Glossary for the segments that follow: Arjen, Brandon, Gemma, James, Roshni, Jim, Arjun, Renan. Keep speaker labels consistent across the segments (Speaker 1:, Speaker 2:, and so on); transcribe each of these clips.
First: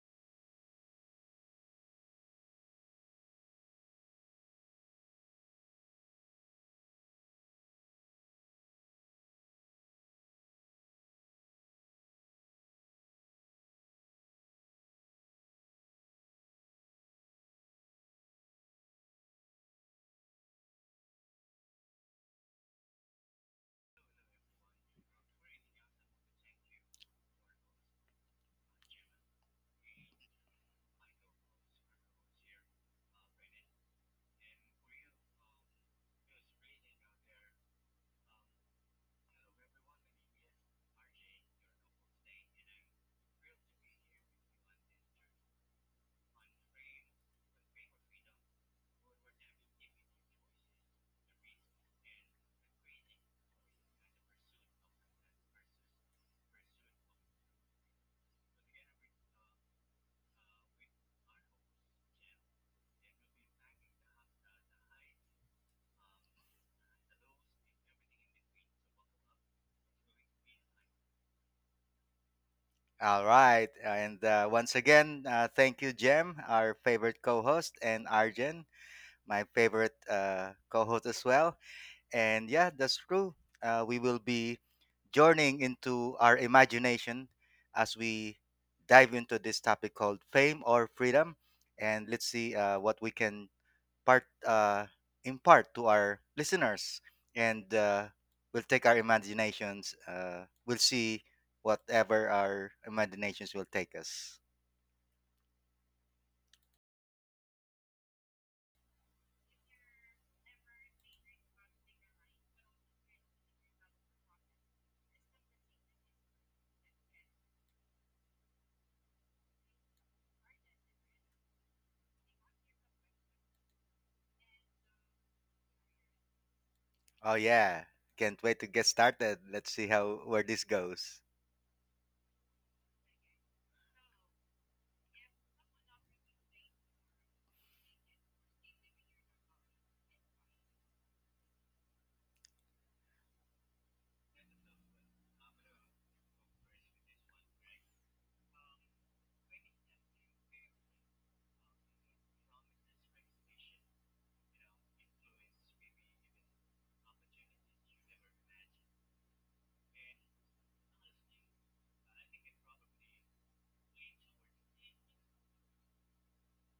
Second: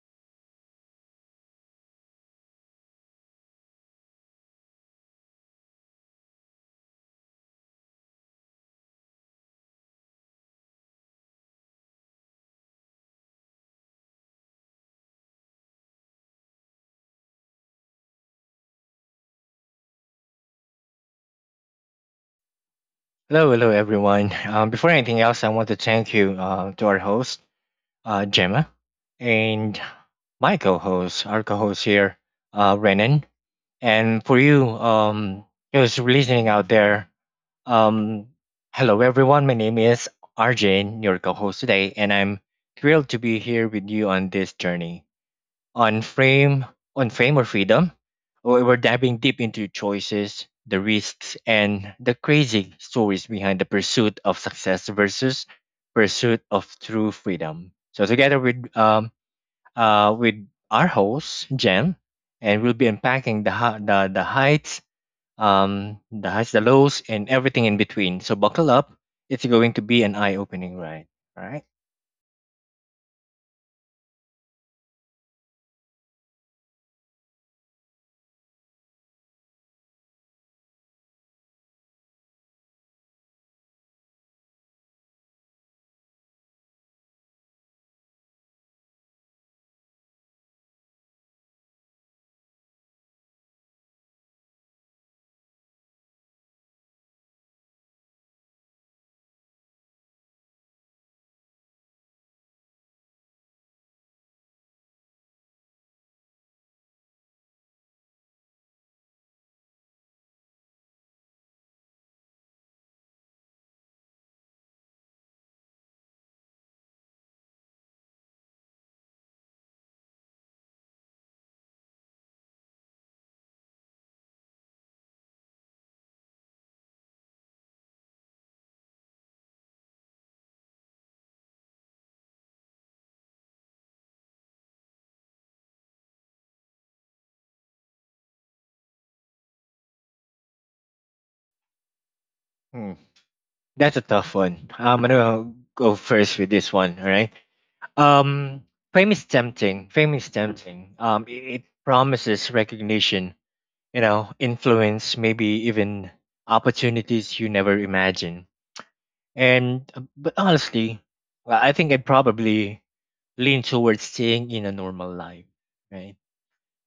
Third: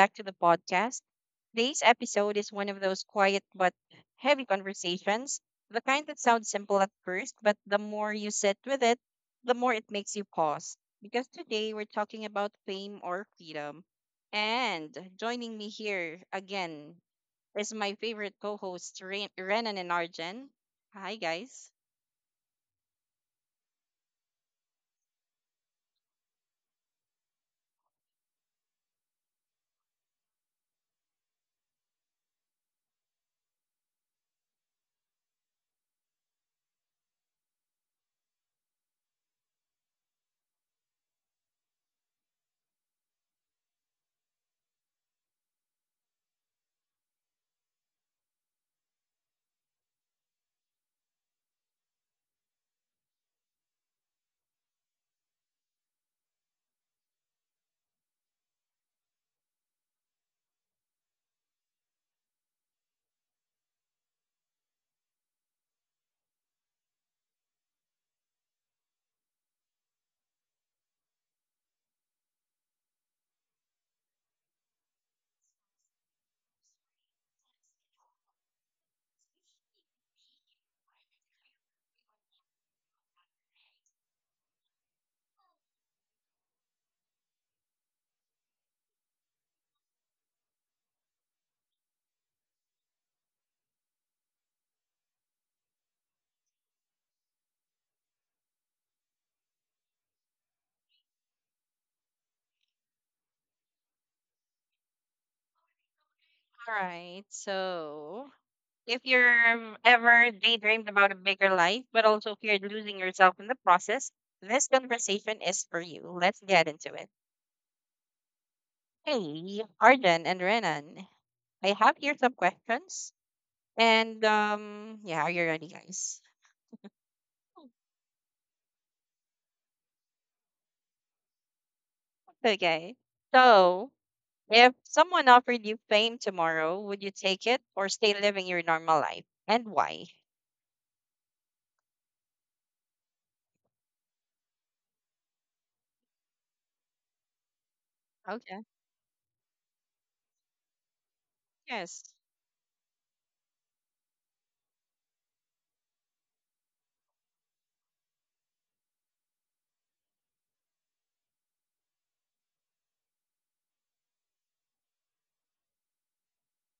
Speaker 1: back to the podcast. Today's episode is one of those quiet but heavy conversations, the kind that sounds simple at first, but the more you sit with it, the more it makes you pause. Because today we're talking about fame or freedom. And joining me here again is my favorite co host, Renan and Arjen. Hi, guys.
Speaker 2: Hello, hello, everyone. Before anything else, I want to thank you to our host, Gemma, and my co host, our co host here, Renan. And for you, those listening out there, um, hello, everyone. My name is Arjun, your co host today, and I'm thrilled to be here with you on this journey on frame on fame or freedom. We're diving deep into choices, the risks, and the crazy stories behind the pursuit of success versus pursuit of true freedom. So together with our host Jen, and we'll be unpacking the heights, the highs, the lows, and everything in between. So buckle up, it's going to be an eye-opening ride. All right.
Speaker 3: All right. And once again, thank you, Jem, our favorite co host, and Arjen, my favorite co host as well. And yeah, that's true. We will be journeying into our imagination as we dive into this topic called fame or freedom. And let's see what we can part impart to our listeners, and we'll take our imaginations. We'll see whatever our imaginations will take us.
Speaker 1: All right, so. If you're ever daydreamed about a bigger life, but also feared losing yourself in the process, this conversation is for you. Let's get into it. Hey, Arjun and Renan, I have here some questions. And yeah, are you ready, guys?
Speaker 3: Oh yeah, can't wait to get started. Let's see how where this goes.
Speaker 1: Okay. So, if someone offered you fame tomorrow, would you take it or stay living your normal life? And why?
Speaker 2: Hmm, that's a tough one. I'm gonna go first with this one. All right. Um,
Speaker 1: Okay.
Speaker 2: fame is tempting. Fame is tempting. It
Speaker 1: Yes.
Speaker 2: promises recognition, you know, influence, maybe even opportunities you never imagine. And but honestly, well, I think I'd probably lean towards staying in a normal life, right?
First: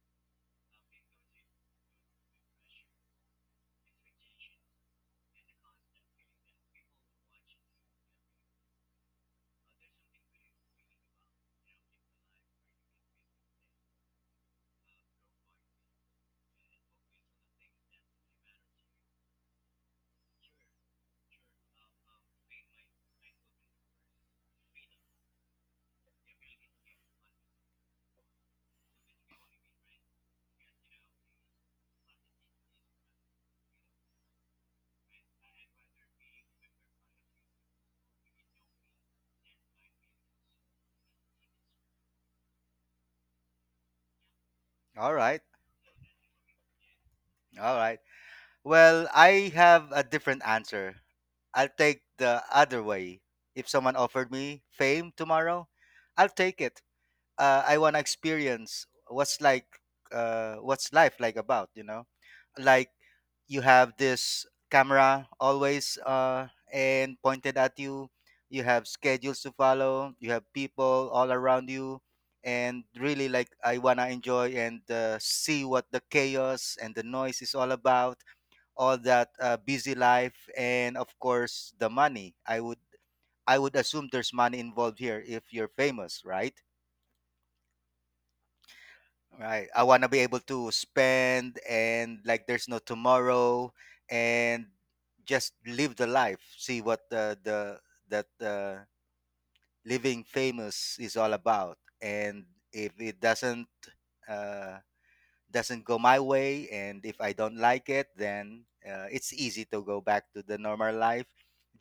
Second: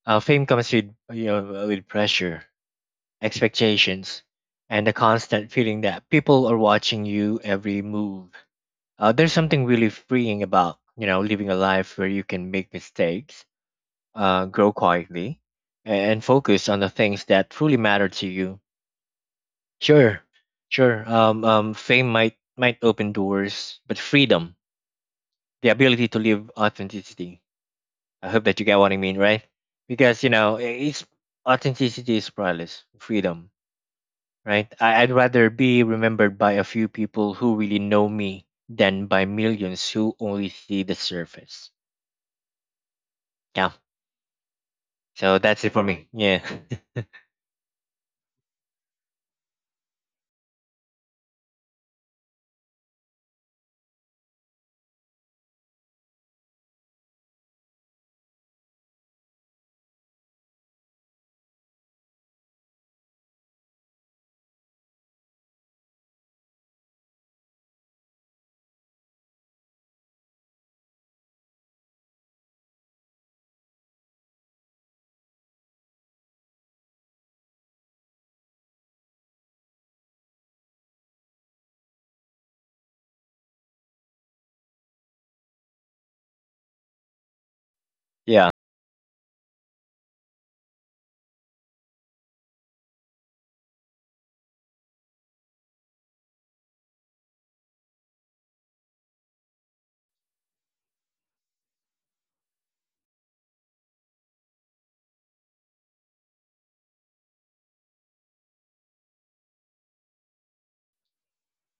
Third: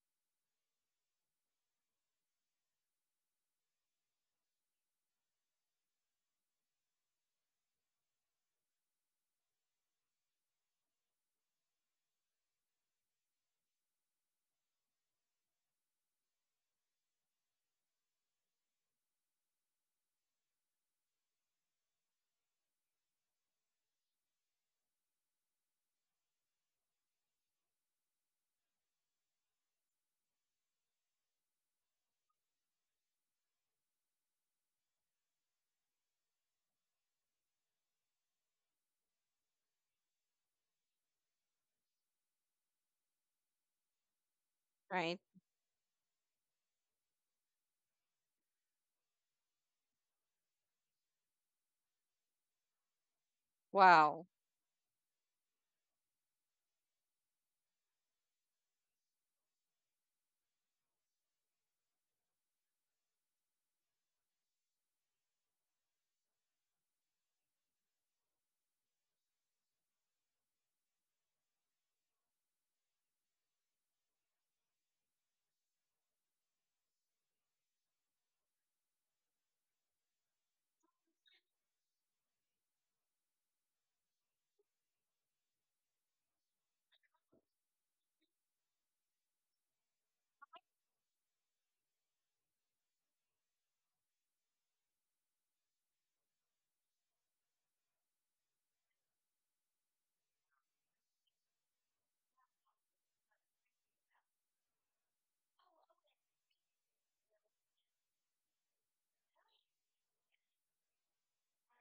Speaker 2: Fame comes with, you know, with pressure, expectations, and the constant feeling that people are watching you every move. There's something really freeing about, you know, living a life where you can make mistakes, grow quietly, and focus on the things that truly matter to you. Sure, sure. Fame might open doors, but freedom, the ability to live authenticity. I hope that you get what I mean, right? Because you know, it's authenticity is priceless. Freedom, right? I'd rather be remembered by a few people who really know me than by millions who only see the surface. Yeah.
Speaker 3: All
Speaker 1: Right.
Speaker 2: So
Speaker 3: right,
Speaker 2: that's it for me. Yeah.
Speaker 3: all right. Well, I have a different answer. I'll take the other way. If someone
Speaker 1: Wow.
Speaker 3: offered me fame tomorrow, I'll take it. I want to experience what's like what's life like about you know like you have this camera always and pointed at you, you have schedules to follow, you have people all around you, and really like I want to enjoy and see what the chaos and the noise is all about, all that busy life, and of course the money. I would assume there's money involved here if you're famous, right?
Speaker 2: Yeah.
Speaker 3: Right. I want to be able to spend and like there's no tomorrow and just live the life. See what the that living famous is all about. And if it uh, doesn't go my way, and if I don't like it, then it's easy to go back to the normal life,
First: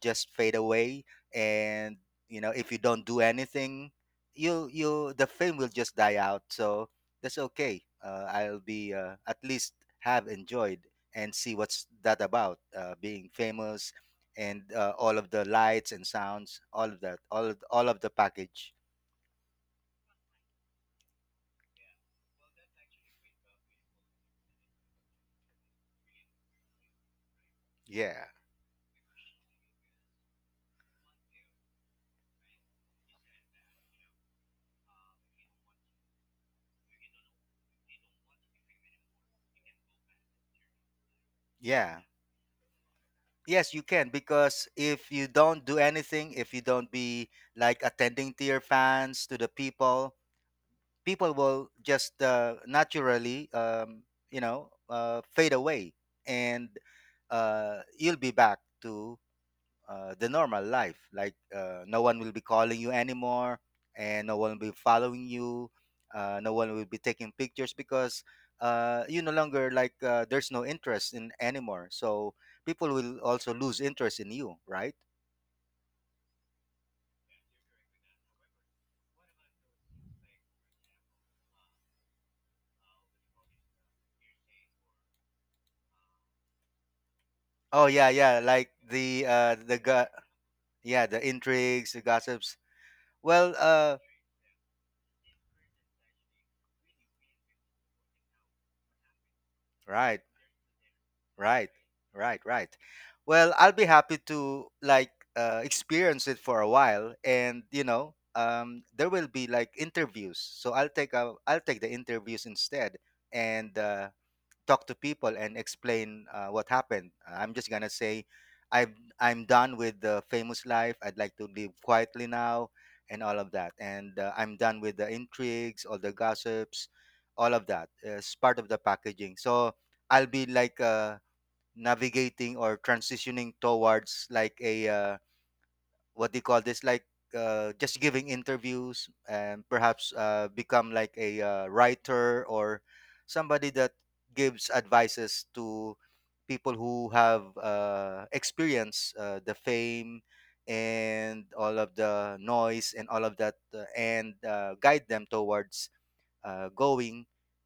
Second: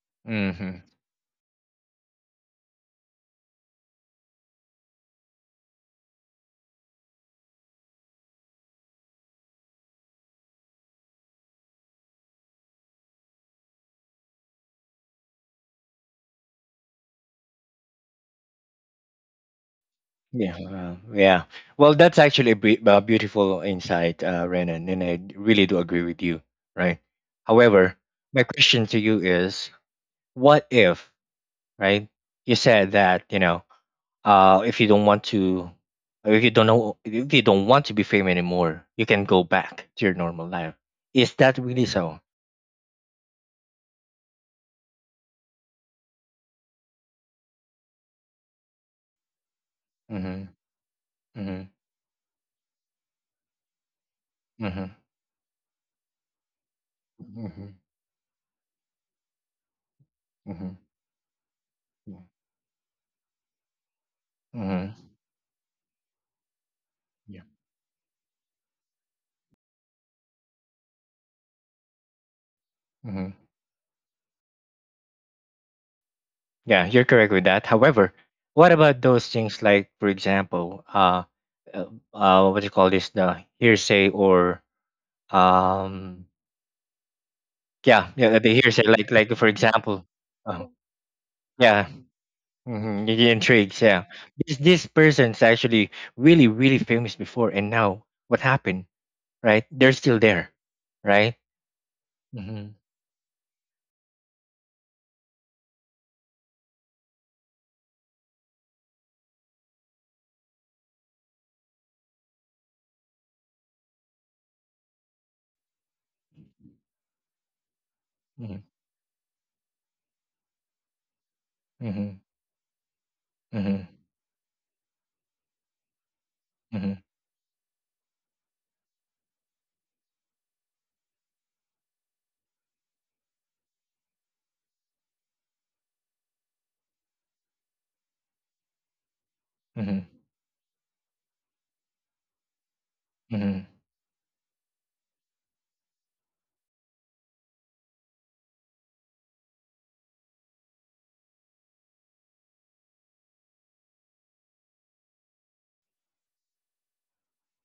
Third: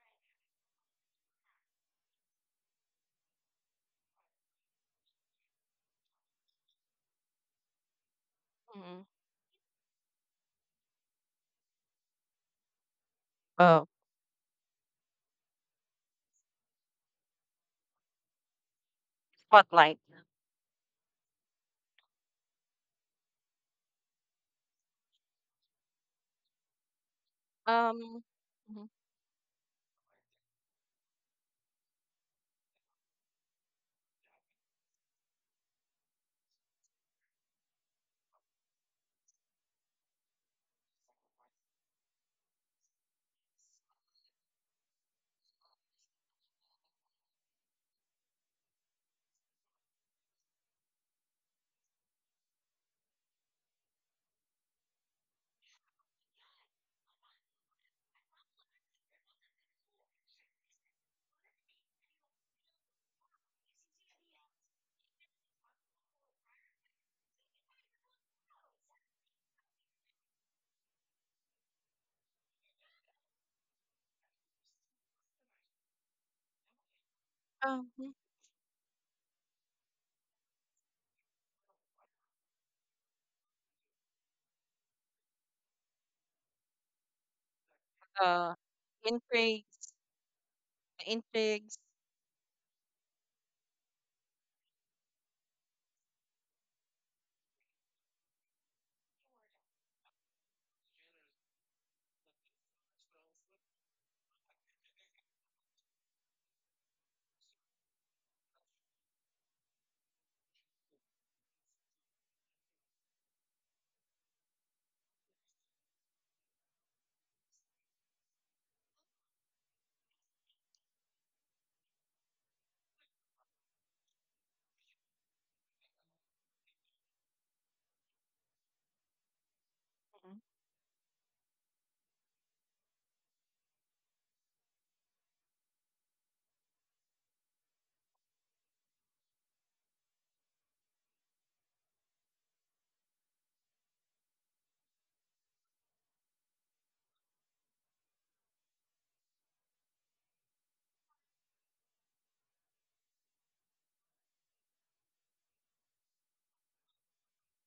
Speaker 3: just fade
Speaker 2: Hmm.
Speaker 3: away. And you know, if you don't do anything, you the fame will just die out, so that's okay. I'll be
Speaker 1: Hmm.
Speaker 3: at least have enjoyed and see what's that about, being famous
Speaker 1: Oh,
Speaker 3: and all of the lights and sounds, all of that, all of the package.
Speaker 1: spotlight.
Speaker 2: Yeah. Yeah. Well, that's actually a beautiful insight, Renan, and I really do agree with you. Right. However,
Speaker 1: Um,
Speaker 3: Yeah,
Speaker 2: my question to you is, what if, right? You said that, you know, if you don't want to, if you don't know, if you don't want to be famous anymore, you can go back to your normal life. Is that really
Speaker 3: yeah.
Speaker 2: so?
Speaker 3: Yes, you can, because if you don't do anything, if you don't be like attending to your fans, to the people,
Speaker 2: Mm-hmm.
Speaker 3: people
Speaker 2: Mm-hmm.
Speaker 3: will just naturally, you know,
Speaker 2: Mm-hmm.
Speaker 3: fade away, and
Speaker 2: Mm-hmm.
Speaker 3: you'll be back to the normal
Speaker 2: Mm-hmm.
Speaker 3: life. Like no
Speaker 2: Yeah.
Speaker 3: one will be calling you anymore, and no one will be
Speaker 2: Mm-hmm.
Speaker 3: following you. No one will be taking
Speaker 2: Yeah.
Speaker 3: pictures because you no longer like there's no interest in anymore. So people will
Speaker 2: Mm-hmm.
Speaker 3: also lose interest in you, right?
Speaker 2: Yeah, you're correct with that.
Speaker 1: mhm.
Speaker 2: However, what about those things like, for example, uh, what do you call this, the hearsay or um,
Speaker 3: Oh yeah,
Speaker 2: yeah, yeah,
Speaker 3: yeah.
Speaker 2: the
Speaker 1: Uh,
Speaker 3: Like
Speaker 2: hearsay,
Speaker 3: the
Speaker 2: like for
Speaker 3: uh, the
Speaker 1: intrigues,
Speaker 2: example,
Speaker 3: gu-
Speaker 2: um,
Speaker 3: yeah, the
Speaker 1: intrigues.
Speaker 2: yeah,
Speaker 3: intrigues, the gossips.
Speaker 2: mm-hmm, the
Speaker 3: Well,
Speaker 2: intrigues,
Speaker 3: uh,
Speaker 2: yeah. This person's actually really really famous before, and now what happened, right? They're still
Speaker 3: right.
Speaker 2: there, right?
Speaker 3: Right, right,
Speaker 2: Mm-hmm,
Speaker 3: right. Well, I'll be happy to like experience it for a while, and you know, there will be like interviews. So I'll take the interviews instead, and talk to people and explain what happened. I'm just gonna say,
Speaker 2: mm-hmm,
Speaker 3: I'm I'm done with the famous life. I'd like to live
Speaker 2: mm-hmm,
Speaker 3: quietly now, and all of that.
Speaker 2: mm-hmm,
Speaker 3: And I'm done with the intrigues, all the gossips,
Speaker 2: mm-hmm,
Speaker 3: all of that. It's part of the packaging. So I'll
Speaker 1: Mhm,
Speaker 3: be like navigating or transitioning towards like a what do you call this, like just giving interviews and
Speaker 2: mm-hmm,
Speaker 3: perhaps become like a writer or somebody
Speaker 2: mm-hmm,
Speaker 3: that gives advices to people who have experienced the fame and all of the noise and all of that, and guide them towards going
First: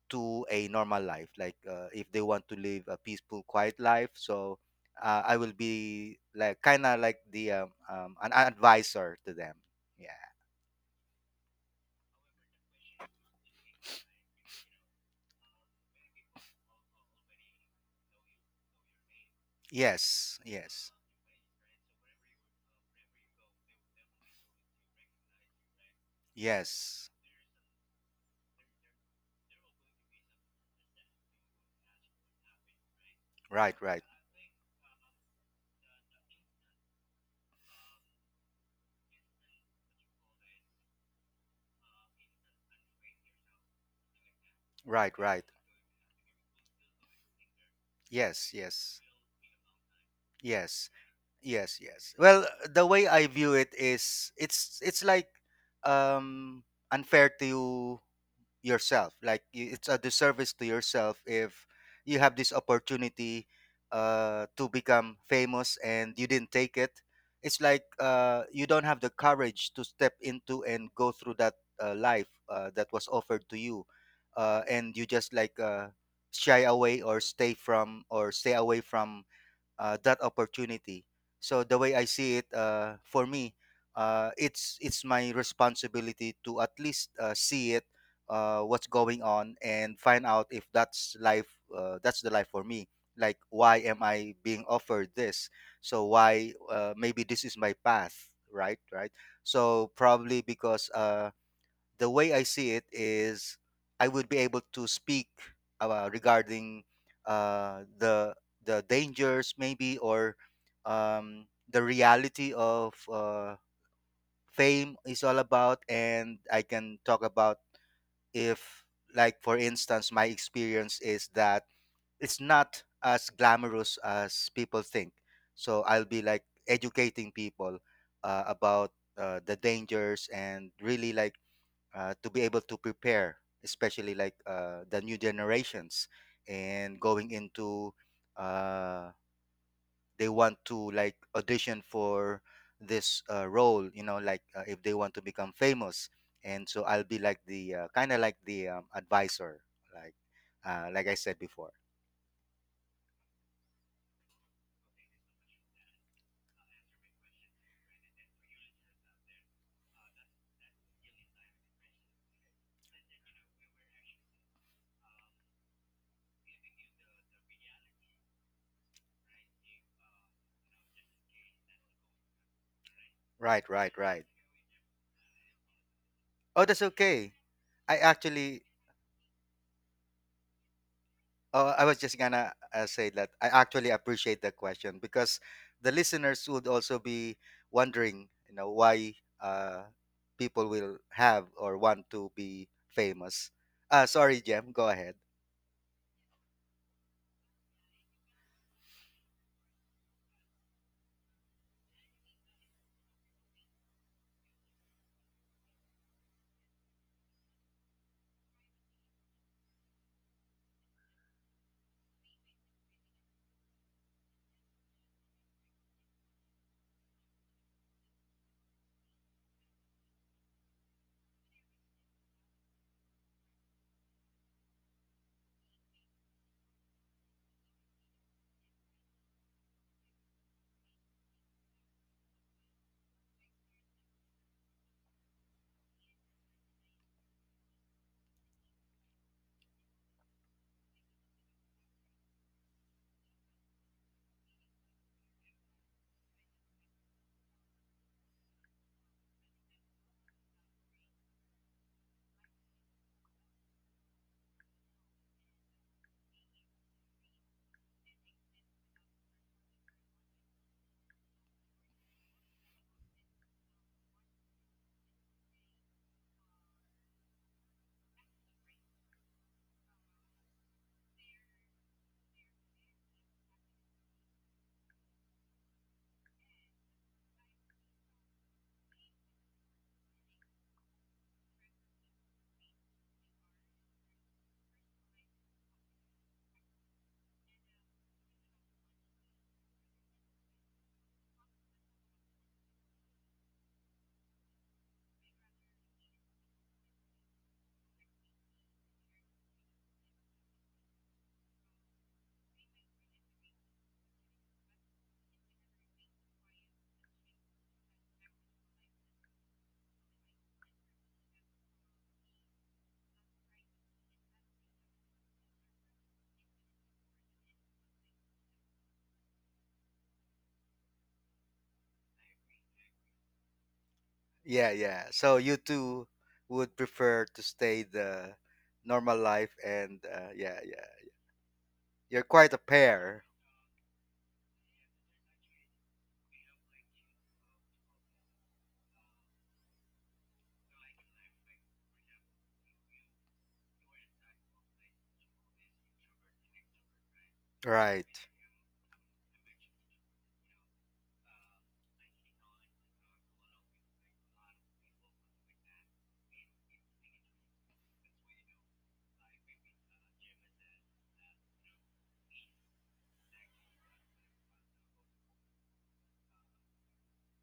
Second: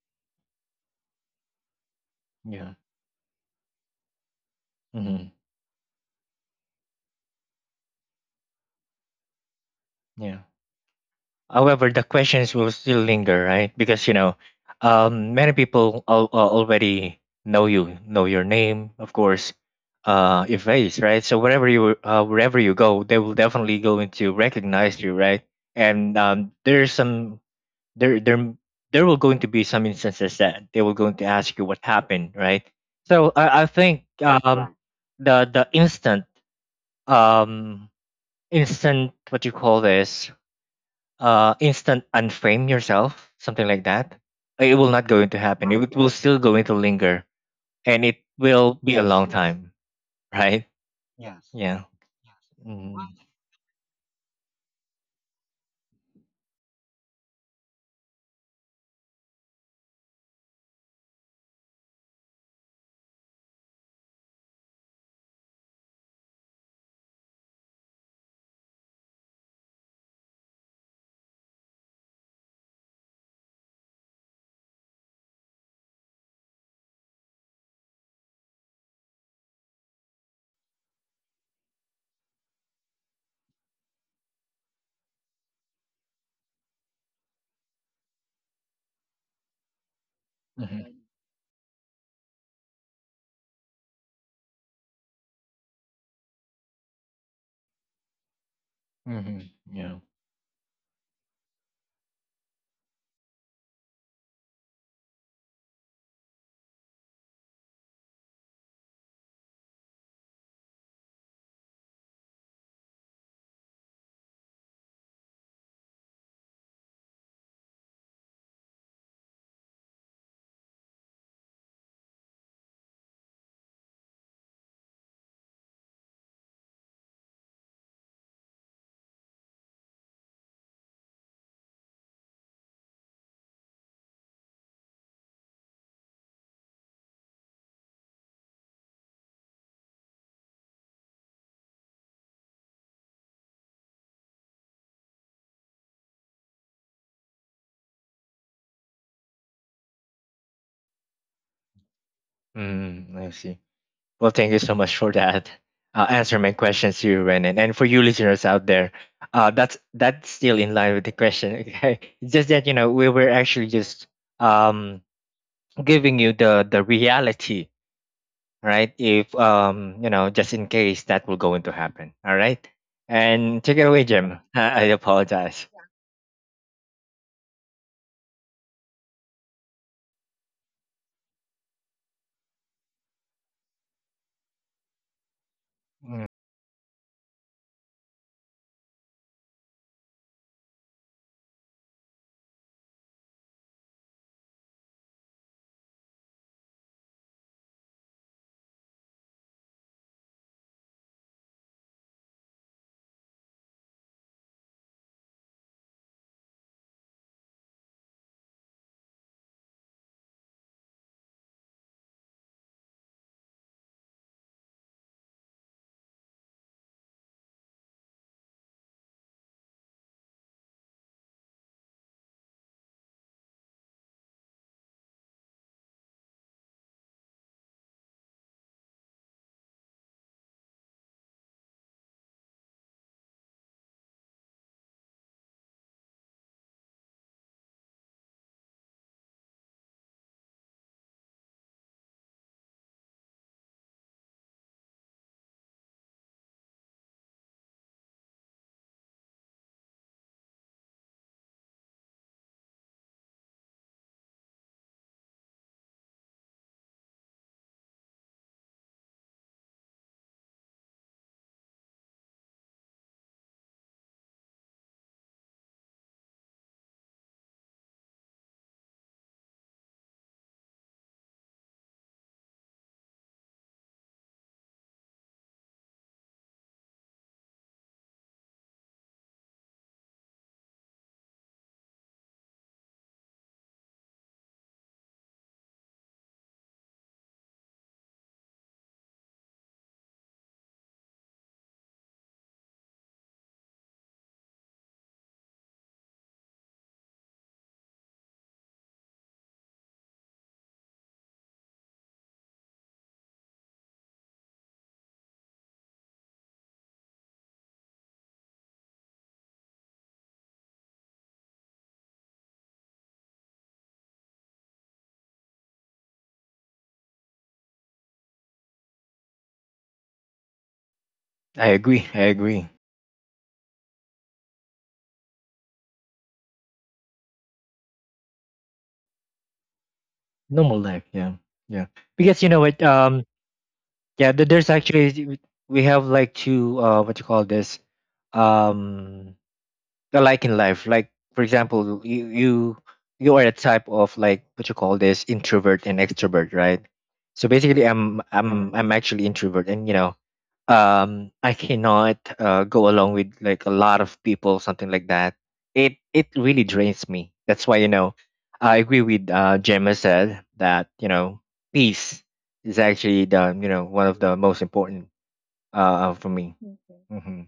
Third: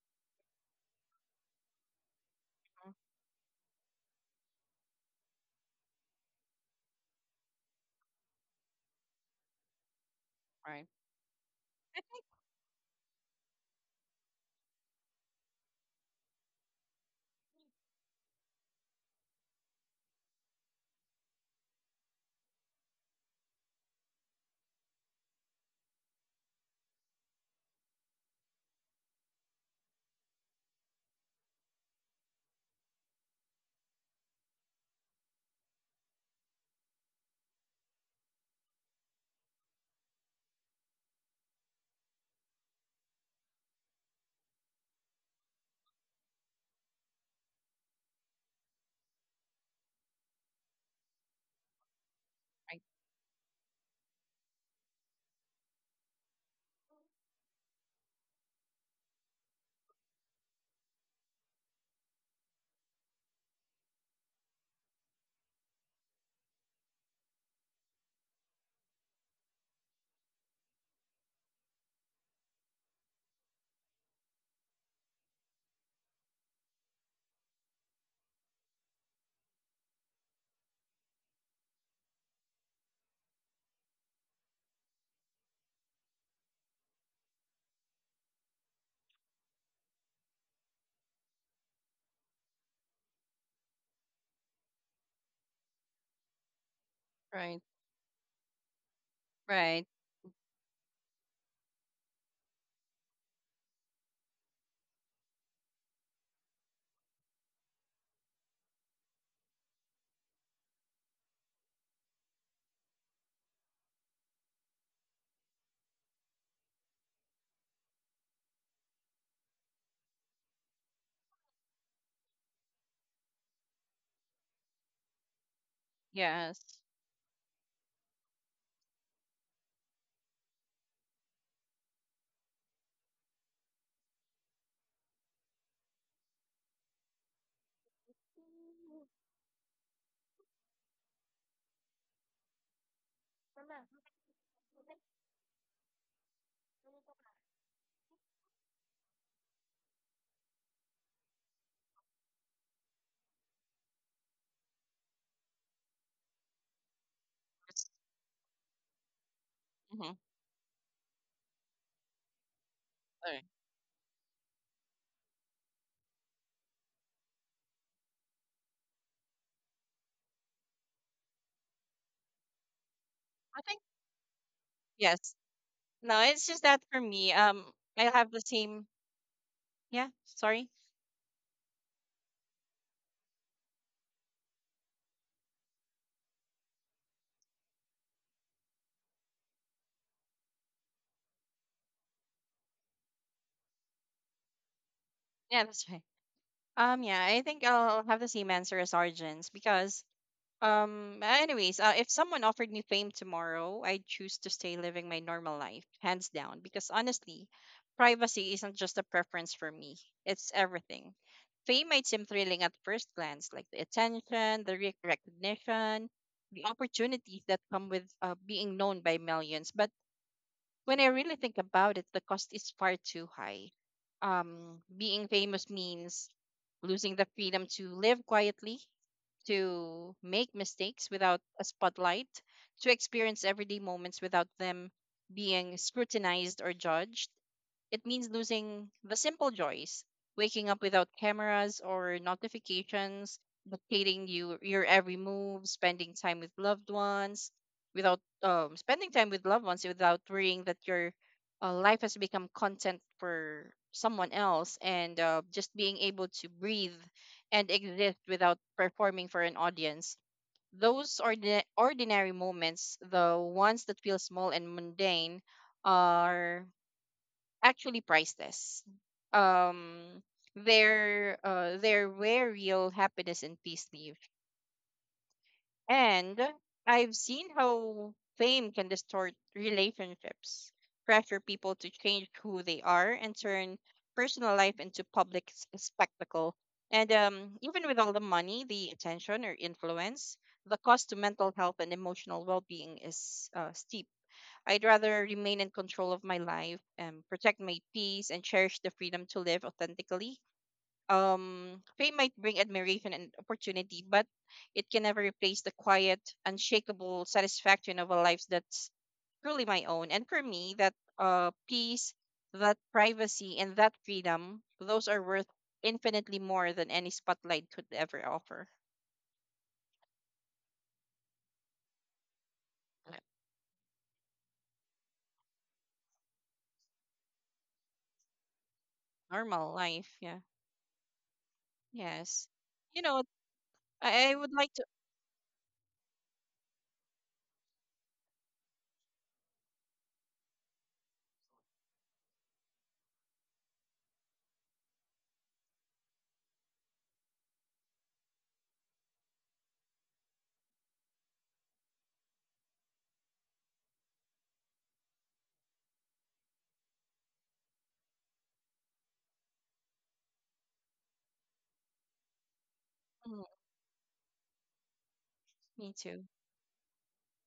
Speaker 3: to a normal life, like if they want to
Speaker 2: yeah,
Speaker 3: live
Speaker 1: mhm,
Speaker 3: a peaceful quiet life. So
Speaker 2: mm-hmm,
Speaker 3: I will be like kind of like the an advisor to them. Yeah,
Speaker 2: yeah.
Speaker 1: right.
Speaker 2: However,
Speaker 1: i
Speaker 2: the
Speaker 1: think
Speaker 2: questions will still linger, right? Because you know, many people already know you, know your name, of course,
Speaker 3: yes,
Speaker 2: your
Speaker 3: yes,
Speaker 2: face, right? So wherever you go, they will definitely going to recognize you, right? And there's
Speaker 3: yes,
Speaker 2: some there there will going to be some instances that they will going to ask you what happened, right? So I
Speaker 3: right,
Speaker 2: think
Speaker 3: right,
Speaker 2: the instant um instant what you call this instant unframe yourself something like that, it will not
Speaker 3: right,
Speaker 2: going to
Speaker 3: right,
Speaker 2: happen, it will still going to linger, and it
Speaker 3: yes,
Speaker 2: will be
Speaker 3: yes,
Speaker 2: a long, yes, time, right?
Speaker 3: yes. Yes,
Speaker 2: Yeah.
Speaker 3: yes. Well,
Speaker 1: Right,
Speaker 3: the
Speaker 2: Mm.
Speaker 3: way I view it is it's like um unfair to you yourself. Like you, it's a disservice to yourself if you have this opportunity to become famous and you didn't take it. It's like you don't have the courage to step into and go through that life that was offered to you. And you just like shy away or stay away from that opportunity. So the way I see it, for me, it's my responsibility to at least see it, what's going on, and find out if
Speaker 2: Mm-hmm.
Speaker 3: that's life. That's the life for me. Like, why am I being offered this? So why? Maybe this is
Speaker 1: right,
Speaker 3: my path, right? Right.
Speaker 2: Mm-hmm.
Speaker 1: right.
Speaker 3: So
Speaker 2: Yeah.
Speaker 3: probably because the way I see it is I would be able to speak regarding uh, the the dangers maybe or the reality of fame is all about, and I can talk about if, like for instance, my experience is that it's not as glamorous as people think. So I'll be like
Speaker 1: Yes.
Speaker 3: educating people about the dangers and really like to be able to prepare, especially like the new generations and going into uh, they want to like audition for this role, you know, like if they want to become famous. And so I'll be like the kind of like the advisor, like like I said before.
Speaker 2: Mm, I see. Well, thank you so much for that. Answer my questions to you, Renan, and for you listeners out there,
Speaker 1: Mm-hmm.
Speaker 2: that's still in line with the question. Okay, it's just that you know we were
Speaker 1: Right.
Speaker 2: actually just um giving you the reality, right? If you know, just in case that will going to happen. All right.
Speaker 1: i
Speaker 2: And
Speaker 3: Right,
Speaker 2: take
Speaker 1: think
Speaker 2: it
Speaker 3: right,
Speaker 2: away,
Speaker 3: right.
Speaker 2: Jim. I
Speaker 1: yes
Speaker 2: apologize.
Speaker 1: no it's just
Speaker 3: Oh,
Speaker 1: that
Speaker 3: that's
Speaker 1: for me,
Speaker 3: okay.
Speaker 1: um
Speaker 3: I
Speaker 1: i have the
Speaker 3: actually
Speaker 1: same Yeah, sorry.
Speaker 3: Oh, I was just gonna say that I actually appreciate the question because the
Speaker 2: Mm,
Speaker 3: listeners would also be wondering, you know, why uh, people will have or want to be famous. Sorry, Jem, go ahead.
Speaker 1: Yeah, that's right. Um, yeah, I think I'll have the same answer as Arjun's, because um, anyways, if someone offered me fame tomorrow, I'd choose to stay living my normal life, hands down, because honestly, privacy isn't just a preference for me, it's everything. Fame might seem thrilling at first glance, like the attention, the recognition, the opportunities that come with being known by millions. But when I really think about it, the cost is far too high. Being famous means losing the freedom to live quietly, to make mistakes without a spotlight, to experience everyday moments without them being scrutinized or judged. It means losing the simple joys, waking up without cameras or notifications, dictating your every move, spending time with loved ones, without spending time with loved ones without worrying that your life has become content for someone else, and just being able to breathe and exist without performing for an audience. Those ordinary moments, the ones that feel small and mundane, are actually priceless. Um, they're they where real happiness and peace live. And I've seen how fame can distort relationships, pressure people to change who they are, and turn personal life into public spectacle. And even with all the money, the attention or influence, the cost to mental health and emotional well-being is steep. I'd rather remain in control of my life and protect my peace and cherish the freedom to live authentically. Fame might bring admiration and opportunity, but it can never replace the quiet, unshakable satisfaction of a life that's truly my own. And for me, that peace, that privacy, and that freedom, those are worth infinitely more than any spotlight could ever offer.
Speaker 2: I agree. I agree.
Speaker 3: Yeah, yeah. So you two would prefer to stay the normal life,
Speaker 1: Normal
Speaker 3: and
Speaker 1: life, yeah.
Speaker 3: yeah,
Speaker 2: Normal
Speaker 3: yeah.
Speaker 2: life. Yeah. Yeah.
Speaker 3: You're
Speaker 2: Because
Speaker 1: Yes.
Speaker 2: you
Speaker 3: quite
Speaker 2: know
Speaker 3: a
Speaker 2: what?
Speaker 1: You know,
Speaker 3: pair,
Speaker 2: Yeah.
Speaker 1: I would
Speaker 2: There's
Speaker 1: like to.
Speaker 2: actually we have like two. What you call this? Um. The like in life. Like for example, you are a type of like what you call this, introvert and extrovert, right? So basically,
Speaker 3: right?
Speaker 2: I'm actually introvert, and you know I cannot go along with like a lot of people, something like that. It really drains me, that's why you know I agree with Gemma said that, you know, peace is actually
Speaker 1: Mm,
Speaker 2: the, you know, one of the most important
Speaker 1: me too.
Speaker 2: for me. Hmm.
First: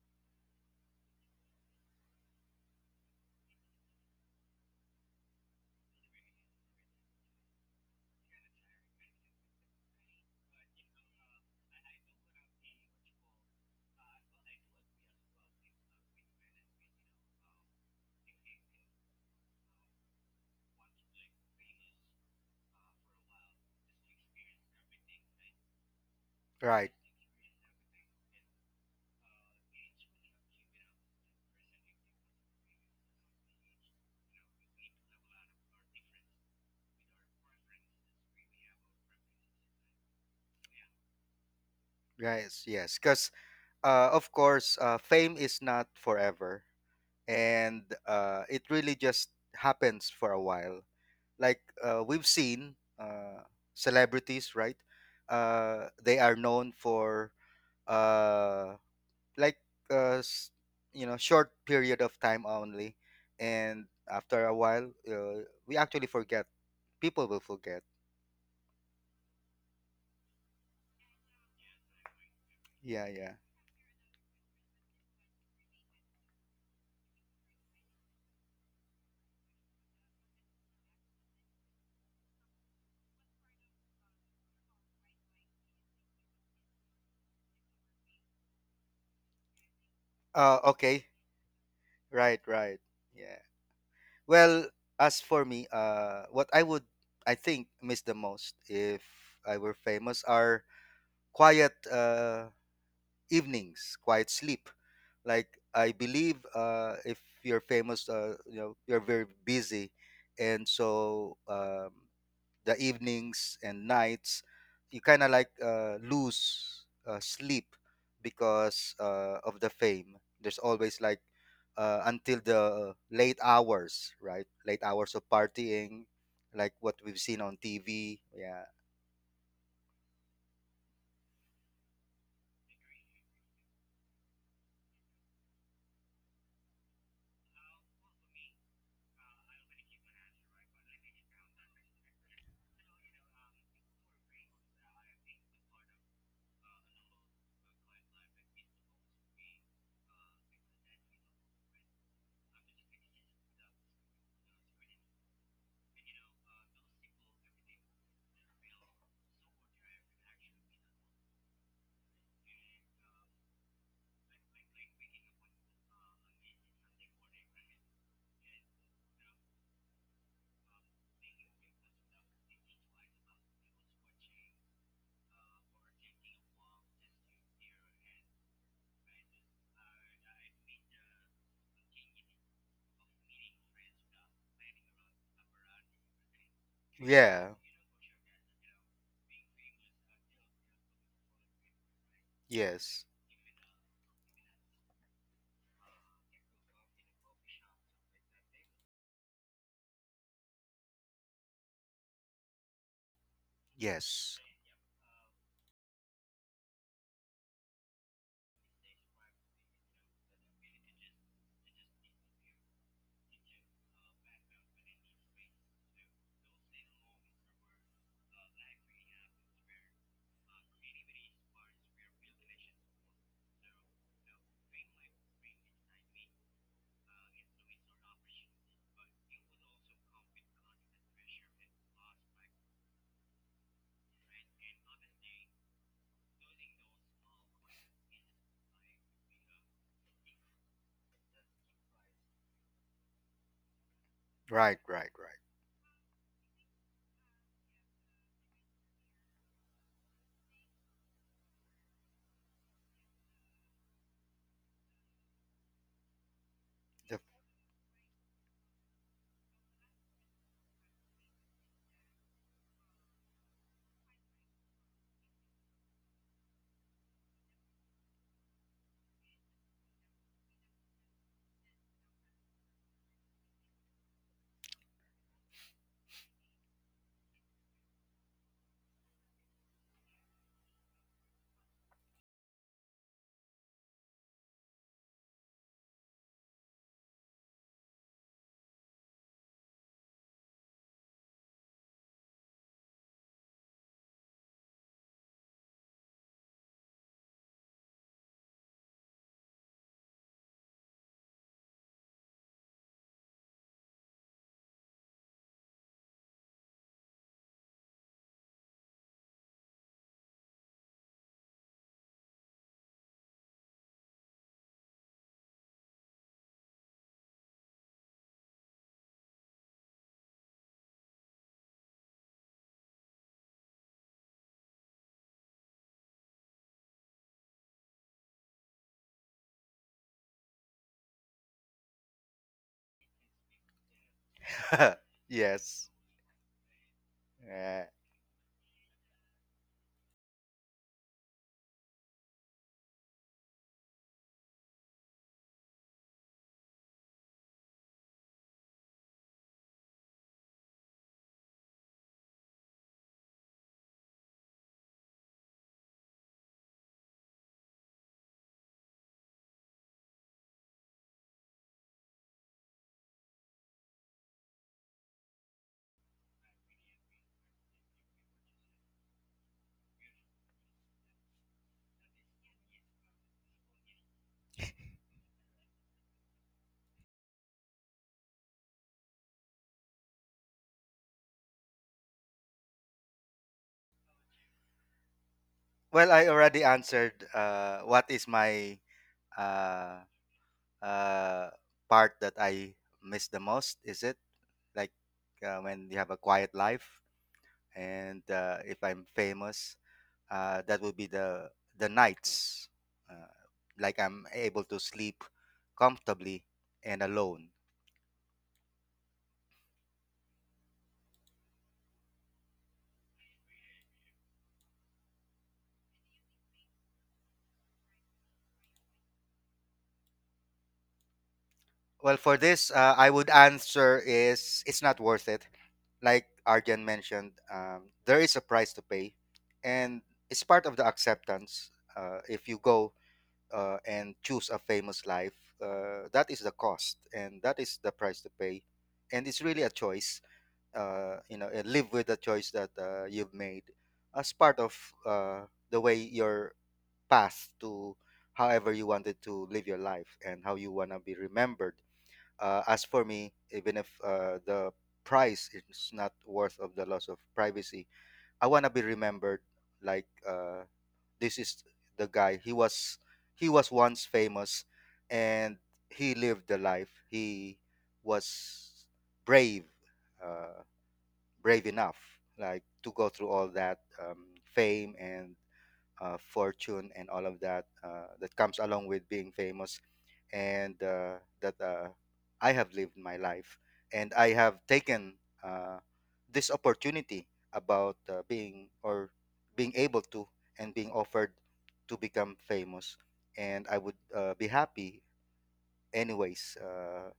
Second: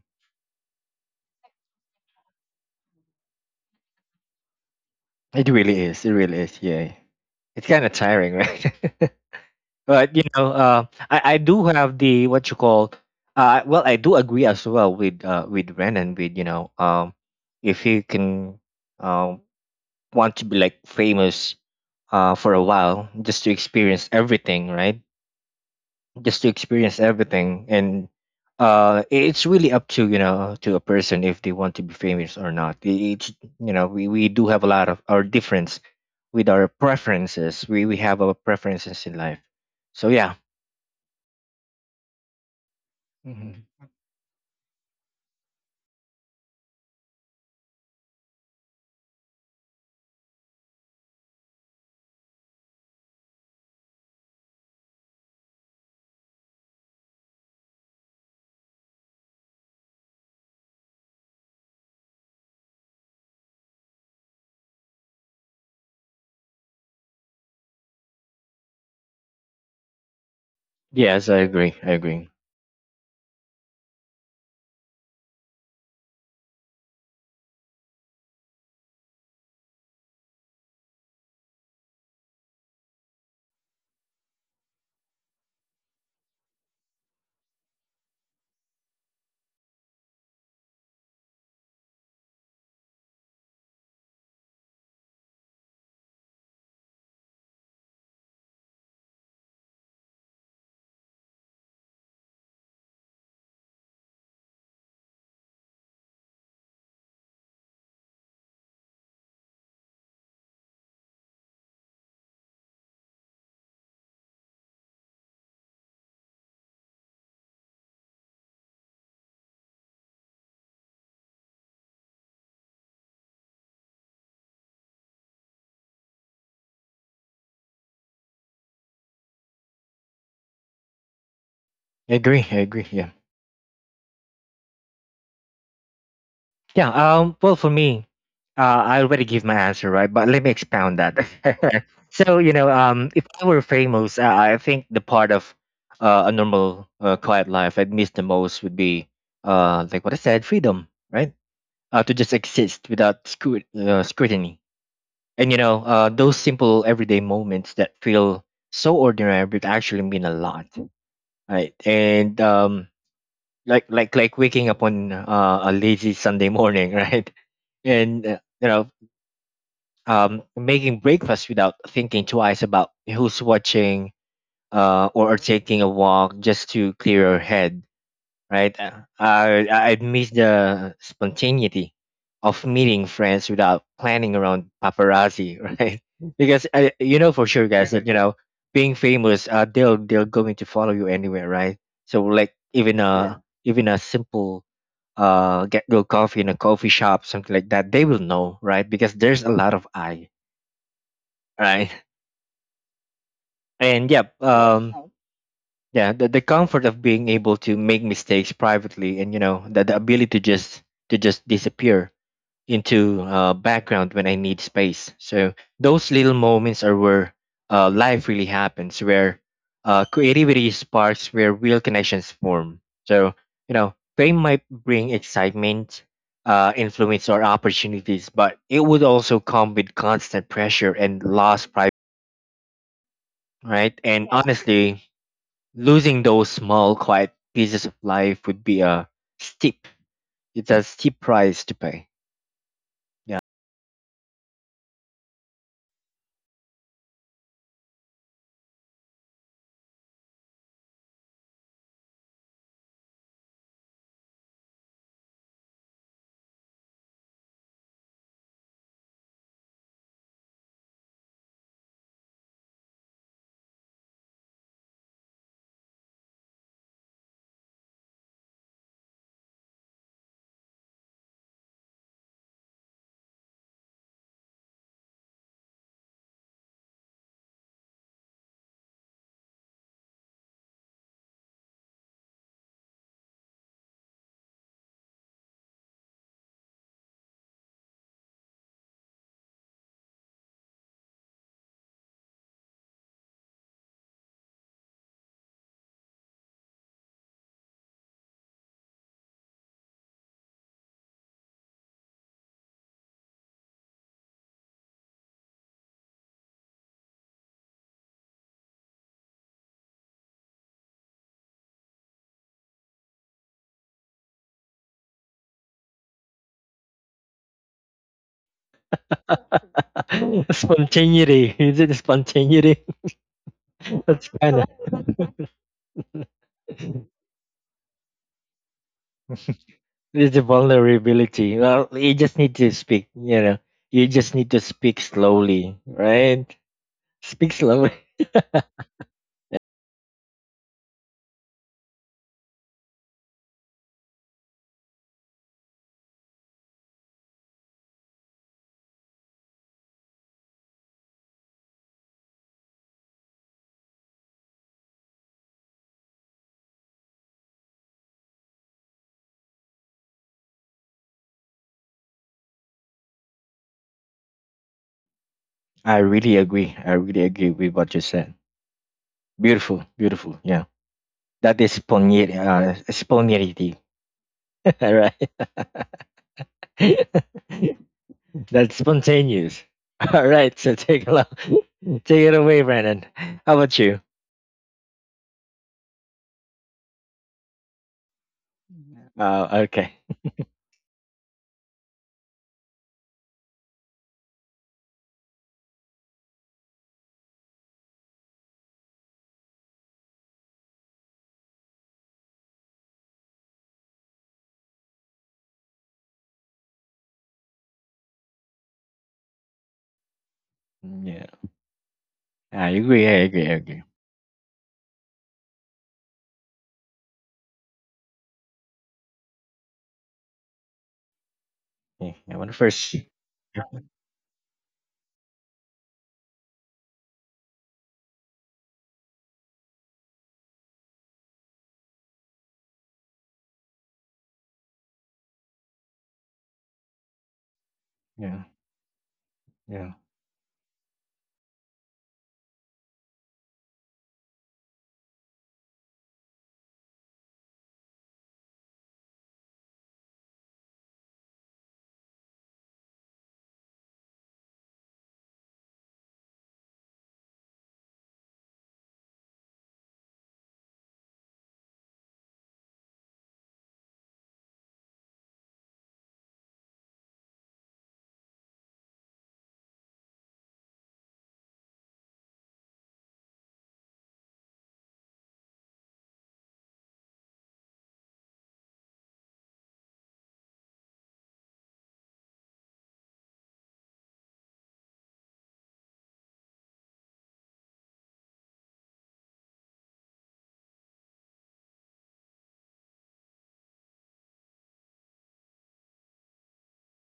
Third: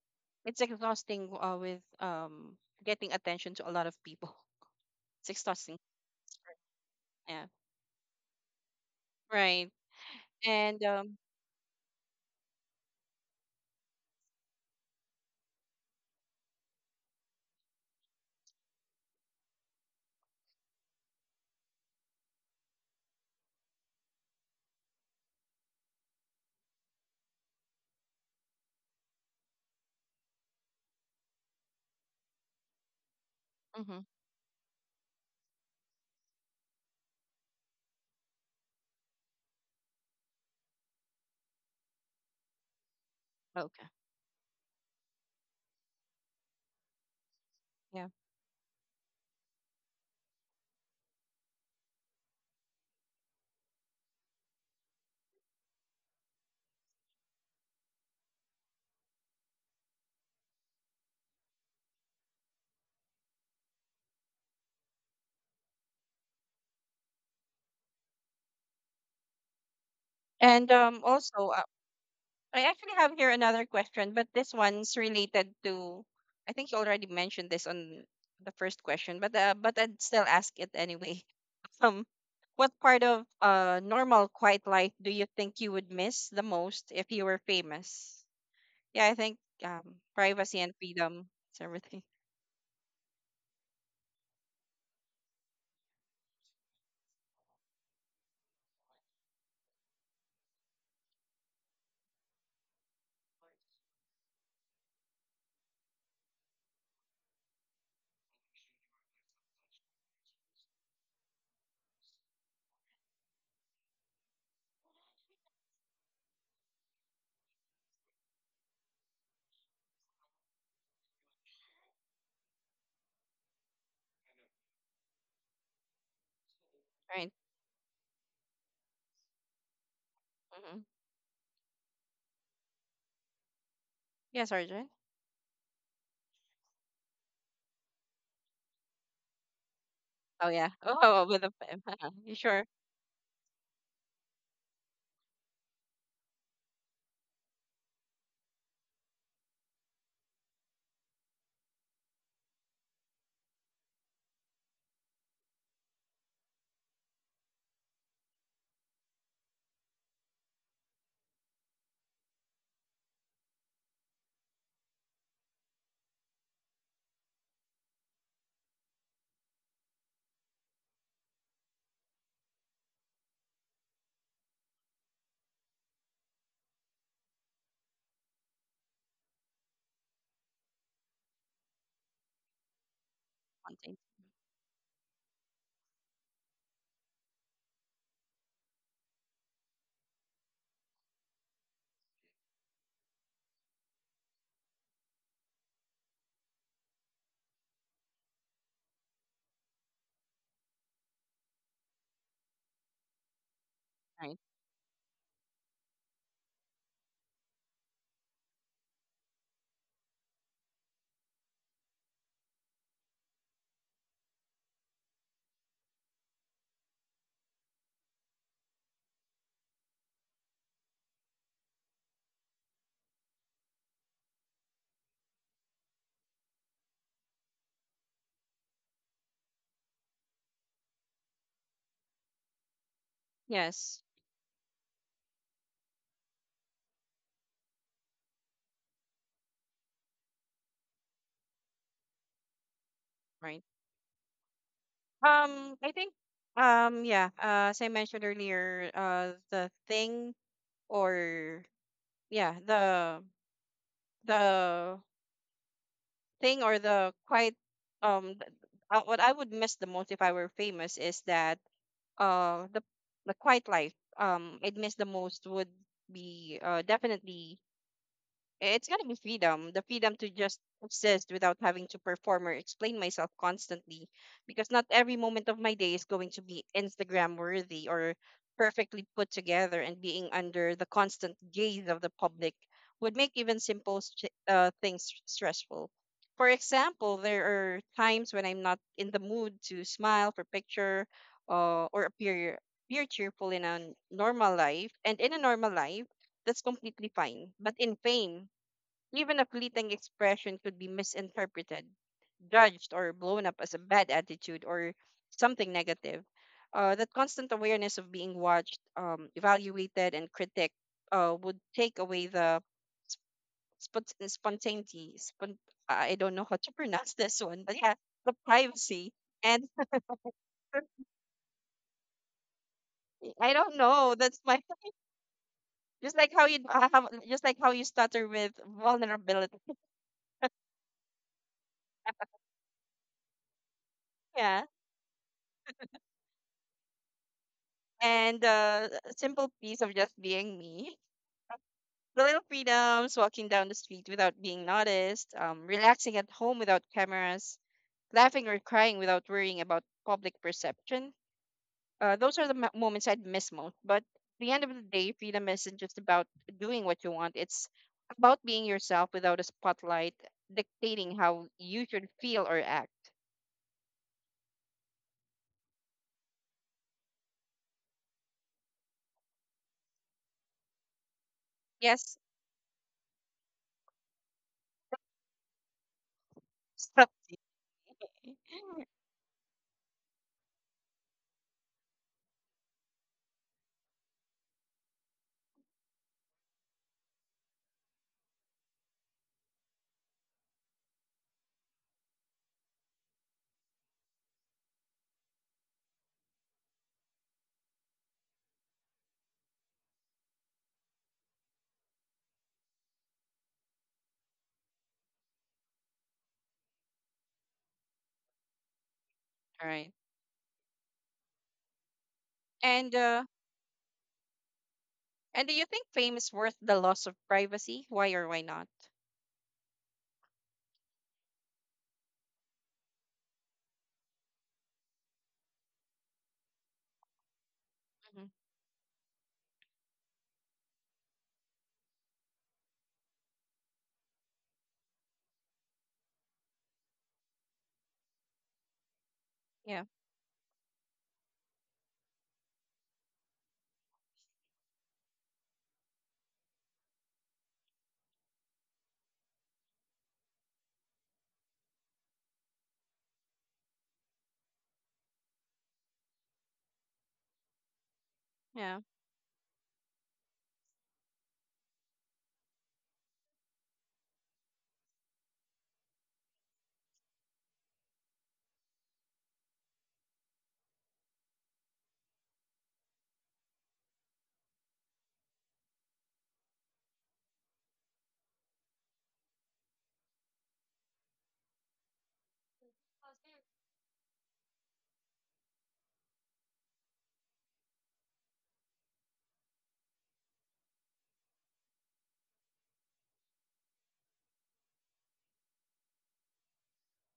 Speaker 1: It's exhausting with getting attention to a lot of people. It's
Speaker 2: It
Speaker 1: exhausting.
Speaker 2: really is, it really is, yeah.
Speaker 1: Yeah.
Speaker 2: It's kind of tiring, right?
Speaker 1: Right.
Speaker 2: But you know
Speaker 1: And
Speaker 2: I do have the what you call well I do agree as well with Ren, and with, you know, if he can um want to be like famous for a while, just to experience everything, right? Just to
Speaker 3: Right.
Speaker 2: experience everything, and it's really up to, you know, to a person if they want to be famous or not. It's, you know,
Speaker 1: mhm,
Speaker 2: we do have a lot of our difference with our preferences. We have our preferences in life, so yeah.
Speaker 3: Right, yes, yes. Because
Speaker 2: Mhm.
Speaker 1: okay.
Speaker 3: of course, fame is not forever, and
Speaker 1: Yeah.
Speaker 3: it really just happens for a while. Like we've seen celebrities, right? They are known for uh, like uh, s- you know, short period of time only, and after a while, we actually forget. People will forget.
Speaker 1: And
Speaker 2: Yes, I
Speaker 1: also,
Speaker 2: agree. I agree.
Speaker 1: I actually
Speaker 3: Yeah,
Speaker 1: have here
Speaker 3: yeah.
Speaker 1: another question, but this one's related to, I think you already mentioned this on the first question, but I'd still ask it anyway. Um, what part of uh, normal quiet life do you think you would miss the most if you were famous? Yeah, I think privacy and
Speaker 3: Okay,
Speaker 1: freedom is everything.
Speaker 3: right, right. Yeah. Well, as for me, what I would I think miss the most if I were famous are quiet evenings, quiet sleep. Like I believe, if you're famous, you know you're very busy, and so the evenings and nights, you kind of like lose sleep because of the fame. There's always like until the late hours, right? Late hours of partying, like what we've
Speaker 1: Right.
Speaker 3: seen on TV. Yeah,
Speaker 1: Mm-hmm.
Speaker 2: I agree. I agree. Yeah.
Speaker 1: Yeah, Sergeant.
Speaker 2: Yeah. Well, for me, I already give my answer, right? But let me
Speaker 1: Oh yeah.
Speaker 2: expound that.
Speaker 1: Oh, with a pen. You
Speaker 2: So you
Speaker 1: sure?
Speaker 2: know, if I were famous, I think the part of a normal, quiet life I'd miss the most would be, like what I said, freedom, right? To just exist without scrutiny, and you know, those simple everyday moments that feel so ordinary but actually mean a lot, right? And like waking up on a lazy Sunday morning, right? And you know, making breakfast without thinking twice about who's watching, or taking a walk just to clear your head, right? I miss the spontaneity of meeting friends without
Speaker 1: One.
Speaker 2: planning around paparazzi. Right, because I, you know for
Speaker 3: yeah,
Speaker 2: sure guys that you know being famous they'll they're going to follow you anywhere, right? So like
Speaker 3: yes,
Speaker 2: a even a simple get go coffee in a coffee shop, something like that, they will know, right? Because there's a lot of I right. And yep.
Speaker 3: yes.
Speaker 1: Right.
Speaker 2: Yes. Right. Yeah, the comfort of being able to make mistakes privately, and you know the ability to just disappear into background when I need space. So those little moments are where life really happens, where creativity sparks, where real connections form. So you know, fame might bring excitement, influence, or opportunities, but it would also come with constant pressure and lost pride, right?
Speaker 1: Yes.
Speaker 2: And honestly, losing those small, quiet pieces of life would be a steep. It's a steep price to pay.
Speaker 1: Right.
Speaker 3: Right, right, right.
Speaker 1: I think. Yeah. As I mentioned earlier, the thing or yeah, the thing or the
Speaker 3: The-
Speaker 1: quite th- what I would miss the most if I were famous is that uh the the quiet life I'd miss the most would be definitely, eh, it's gotta be freedom. The freedom to just exist without having to perform or explain myself constantly. Because not every moment of my day is going to be Instagram worthy or perfectly put together, and being under the constant gaze of the public would make even simple things stressful. For example, there are times when I'm not in the mood to smile for picture uh, or appear cheerful in a normal life. And in a normal life, that's completely fine. But in fame, even a fleeting expression could be misinterpreted, judged, or blown up as a bad attitude or something negative. That constant awareness of being watched, evaluated, and critiqued would take away the spontaneity. Spon- I don't know how to pronounce this one, but yeah, the privacy. And
Speaker 2: Spontaneity. Is it spontaneity?
Speaker 1: I don't know.
Speaker 2: That's
Speaker 1: That's
Speaker 2: kind
Speaker 1: my
Speaker 2: of
Speaker 1: just like how you have just like how you stutter with vulnerability.
Speaker 2: it's a vulnerability. Well, you just need to speak. You know, you just need to
Speaker 1: Yeah.
Speaker 2: speak slowly,
Speaker 3: yes.
Speaker 2: right? Speak
Speaker 3: Uh,
Speaker 2: slowly.
Speaker 1: And a simple piece of just being me. The little freedoms, walking down the street without being noticed, relaxing at home without cameras, laughing or crying without worrying about public perception. Those are the moments I'd miss most. But at the end of the day, freedom isn't just about doing what you want, it's about being yourself without a spotlight dictating how you should feel or act.
Speaker 2: I really agree. I really agree with what you said. Beautiful, beautiful. Yeah, that is
Speaker 1: Yes,
Speaker 2: spontaneity. Spontaneity. All right.
Speaker 1: stop.
Speaker 2: That's spontaneous. All right. So take it, take it away, Brandon. How about you?
Speaker 3: well, I already answered what is my
Speaker 2: Okay.
Speaker 3: uh, uh, part that I miss the most. Is it like when you have a quiet life, and if I'm famous, that would be the nights, uh, like I'm able to sleep comfortably and alone.
Speaker 1: All right.
Speaker 2: Yeah. I
Speaker 1: And
Speaker 2: agree. I
Speaker 1: uh,
Speaker 2: agree. I agree.
Speaker 1: and do you think fame is worth the loss of privacy? Why or why not?
Speaker 2: Yeah,
Speaker 3: Well,
Speaker 2: I
Speaker 3: for
Speaker 2: want to
Speaker 3: this,
Speaker 2: first. See.
Speaker 3: I would
Speaker 2: Yeah.
Speaker 3: answer is it's not worth it. Like Arjan mentioned, there
Speaker 1: Mhm.
Speaker 3: is a price to pay, and it's part of the acceptance. If you go and choose a famous life, that is the cost, and that is the price to
Speaker 2: Yeah.
Speaker 3: pay, and it's really a
Speaker 1: Yeah,
Speaker 2: Yeah.
Speaker 3: choice. You know, and live with the choice that you've made as part of uh, the way your path to however you wanted to live your life and how you want to be remembered. As for me, even if the price is not worth of the loss of privacy, I wanna be
Speaker 1: yeah.
Speaker 3: remembered like this is the guy. He was once famous, and he lived the life. He was brave, uh, brave enough, like to go through all that fame and fortune and all of that that comes along with being famous, and that I have lived my life, and I have taken uh, this opportunity about being able to and being offered to become famous, and I would be happy anyways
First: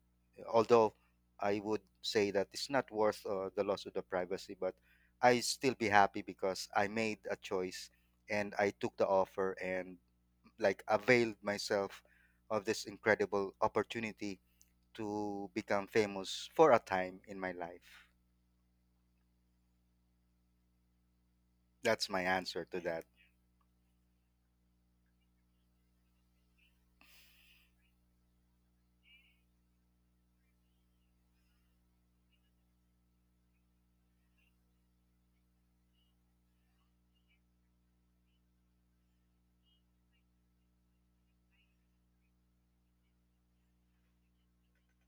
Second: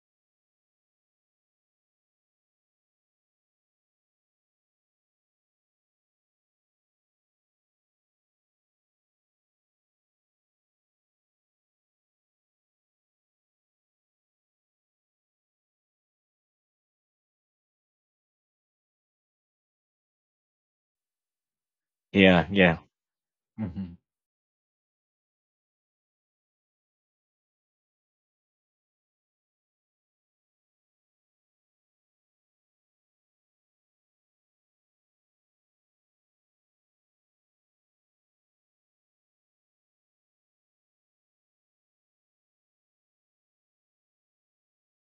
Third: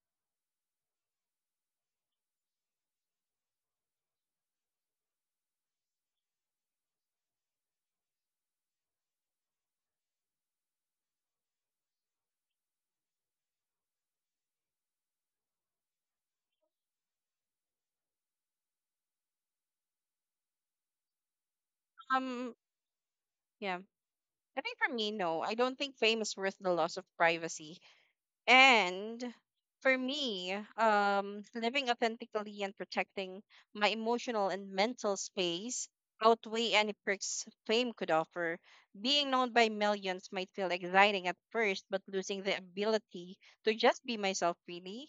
Speaker 3: although I would say that it's not worth the loss of the privacy, but I still be happy because I made a choice, and I took the offer and like availed myself of this incredible opportunity to become famous for a time in my life. That's my
Speaker 2: Yeah.
Speaker 1: Um,
Speaker 3: answer
Speaker 2: Yeah.
Speaker 3: to that.
Speaker 1: yeah.
Speaker 2: Hmm.
Speaker 1: I think for me, no. I don't think fame is worth the loss of privacy. And for me, living authentically and protecting my emotional and mental space outweigh any perks fame could offer. Being known by millions might feel exciting at first, but losing the ability to just be myself really,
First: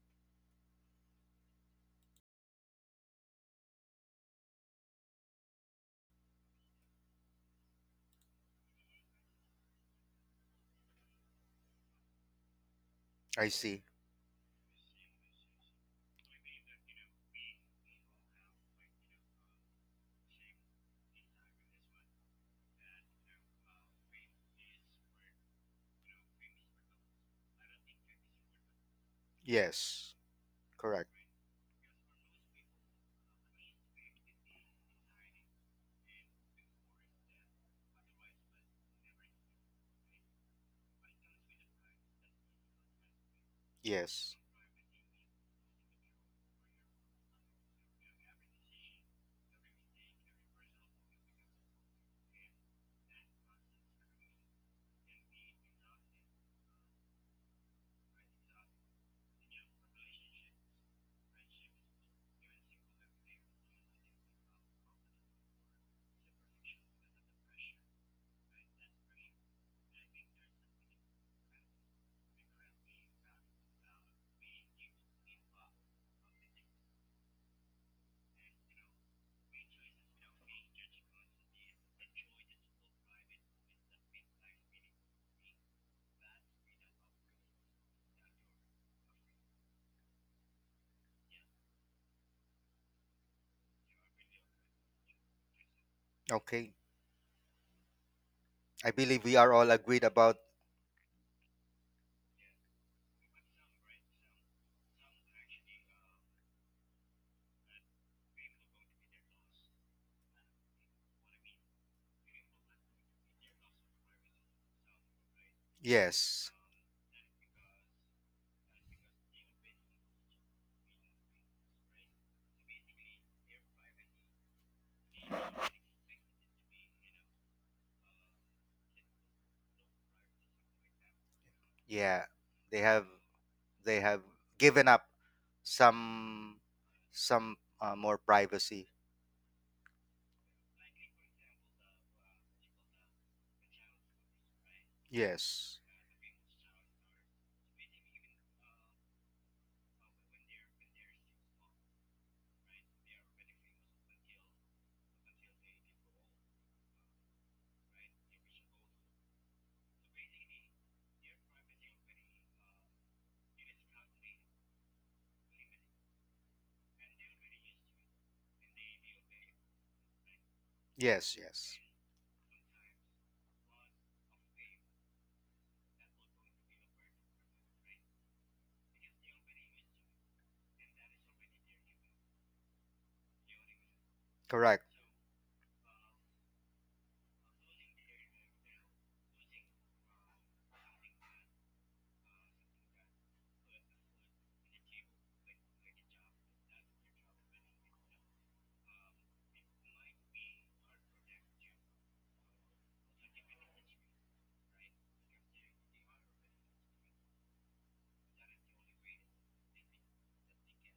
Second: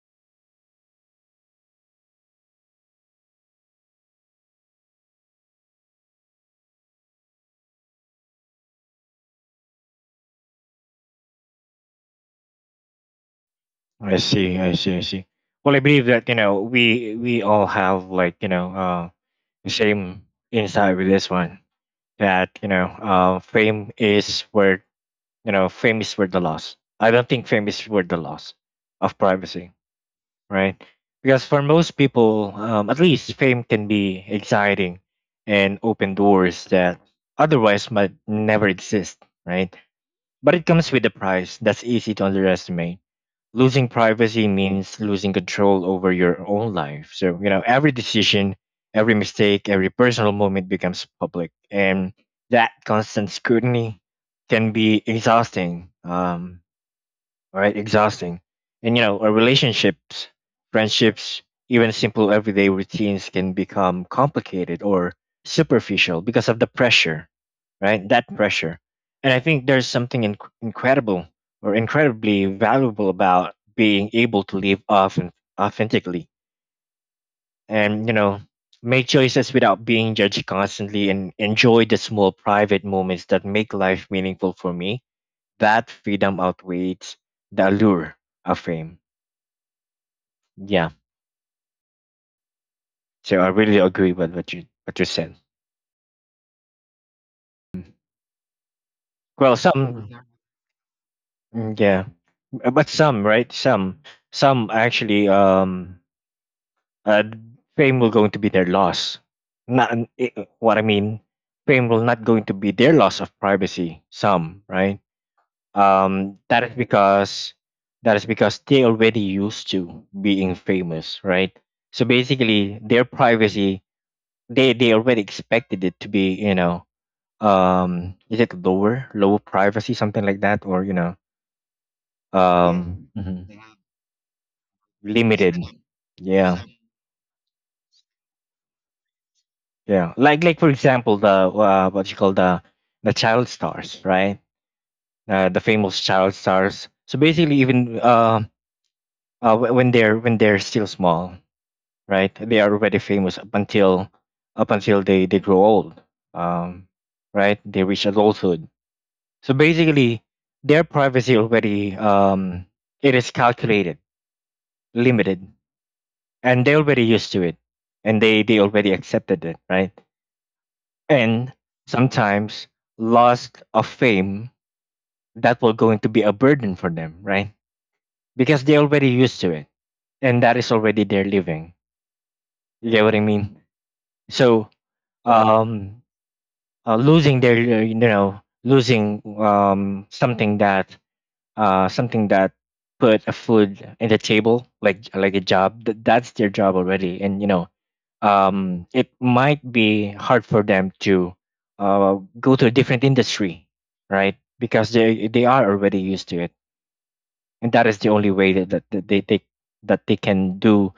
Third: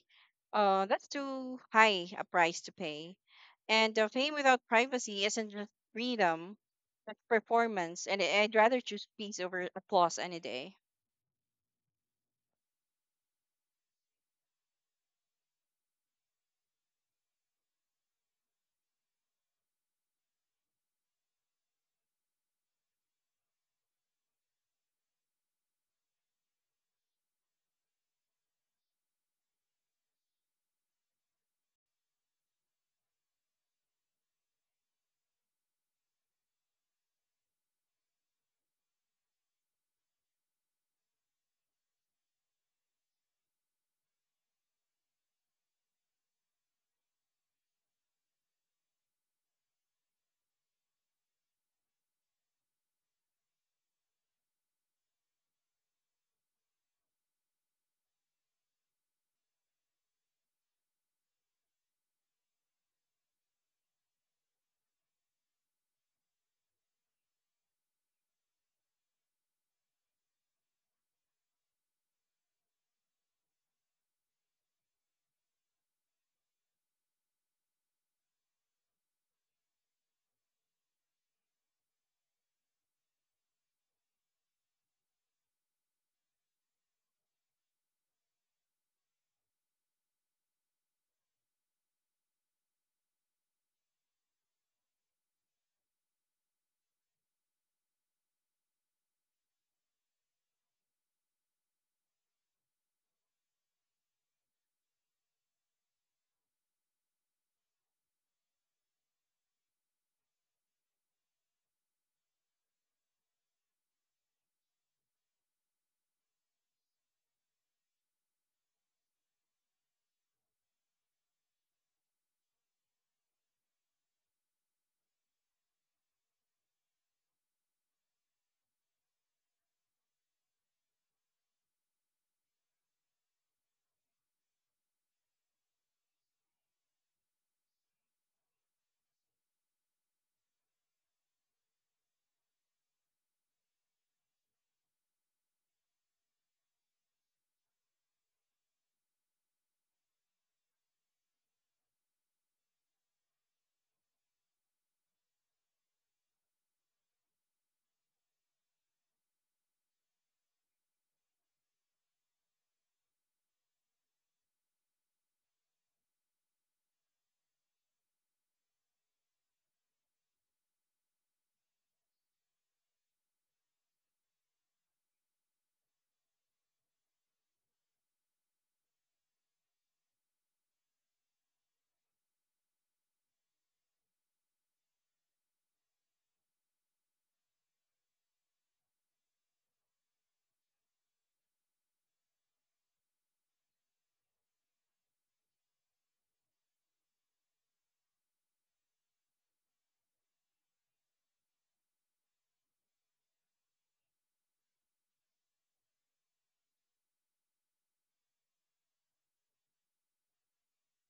Speaker 1: that's too high a price to pay. And fame without privacy isn't just freedom, but performance. And I'd rather choose peace over applause any day.
Speaker 3: I see.
Speaker 2: I see. I see. I see. Well, I believe that you know we all have like you know the same insight with this one, that you know fame is worth the loss. I don't think fame is worth the loss of privacy.
Speaker 3: Yes.
Speaker 2: Right?
Speaker 3: Correct.
Speaker 2: Because for most people, at least fame can be exciting and open doors that otherwise might never exist, right? But it comes with a price that's easy to underestimate. Losing
Speaker 3: Yes.
Speaker 2: privacy means losing control over your own life. So, you know, every decision, every mistake, every personal moment becomes public. And that constant scrutiny can be exhausting. Right? Exhausting. And you know, our relationships, friendships, even simple everyday routines can become complicated or superficial because of the pressure, right? That pressure. And I think there's something incredible or incredibly valuable about being able to live off and authentically and, you know, make choices without being judged constantly and enjoy the small private moments that make life meaningful. For me, that freedom outweighs the allure of fame. Yeah. So I really agree with what you said.
Speaker 3: Okay. I believe we are
Speaker 2: Well,
Speaker 3: all agreed
Speaker 2: some. Yeah.
Speaker 3: about
Speaker 2: Mm, yeah. But some, right, some actually uh, fame will going to be their loss. Not an- I- what I mean. Fame will not going to be their loss of privacy. Some right. Um,
Speaker 3: yes.
Speaker 2: that is because that is because they already used to being famous, right? So basically, their privacy, they already expected it to be, you know, is it lower lower privacy, something like that, or you know.
Speaker 3: Yeah. They have
Speaker 2: Mm. Mhm.
Speaker 3: they have given up
Speaker 2: Limited.
Speaker 3: some
Speaker 2: Yeah,
Speaker 3: some more privacy.
Speaker 2: yeah, like for example, the what you call the child stars, right? The
Speaker 3: Yes.
Speaker 2: famous child stars. So basically, even when they're still small, right, they are already famous up until they grow old, um right, they reach adulthood. So basically, their privacy already, it is calculated, limited, and they already used to it, and they already accepted it, right?
Speaker 3: Yes,
Speaker 2: And
Speaker 3: yes.
Speaker 2: sometimes, loss of fame, that will going to be a burden for them, right? Because they already used to it, and that is already their living. You get what I mean? So,
Speaker 3: Correct.
Speaker 2: um, losing their you know losing, something that, uh, something that put a food in the table, like a job. That's their job already, and you know, it might be hard for them to go to a different industry, right? Because they are already used to it, and that is the only way that, that that they that they can do,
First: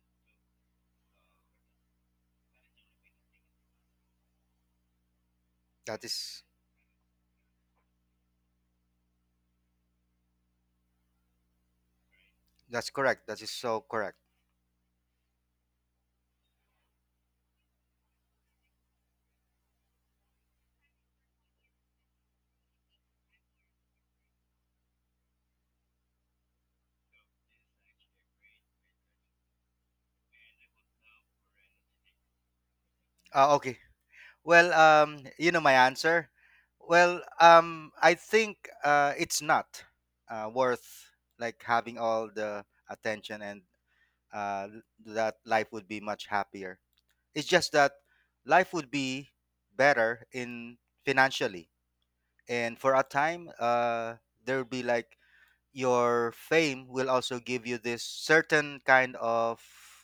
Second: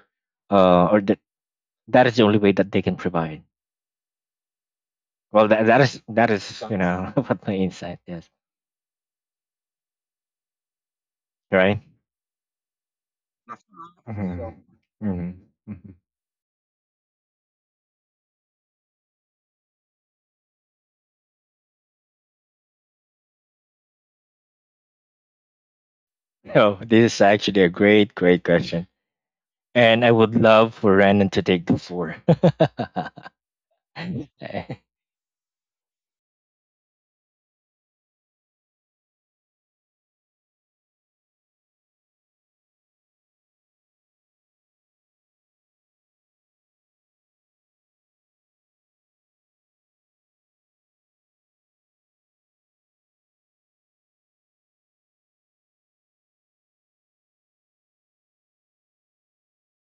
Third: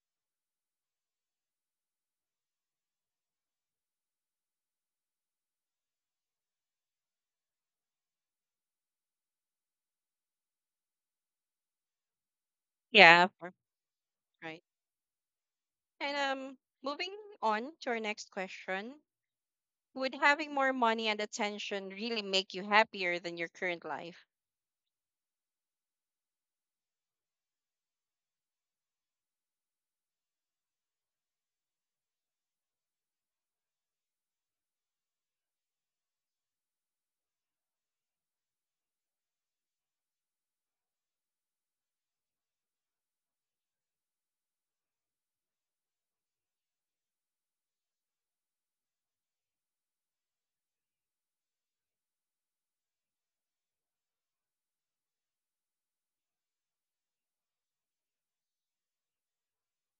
Speaker 2: or that that is the only way that they can provide. Well, that that is
Speaker 3: That
Speaker 2: that
Speaker 3: is
Speaker 2: is what my insight is, right?
Speaker 3: that's correct.
Speaker 1: Yeah,
Speaker 3: That is
Speaker 1: for-
Speaker 3: so correct.
Speaker 1: right.
Speaker 2: Hmm. Hmm.
Speaker 1: And moving on to our next question, would having more money and attention really make you happier than your current life?
Speaker 2: Oh, this is actually a great, great question. And I would love for Renan to take the floor.
Speaker 3: Okay,
Speaker 2: Hmm.
Speaker 3: well, you know my answer. Well, I think it's not worth like having all the attention, and uh, that life would be much happier. It's just that life would be better in financially, and for a time, there will be like your fame will also give you this certain kind of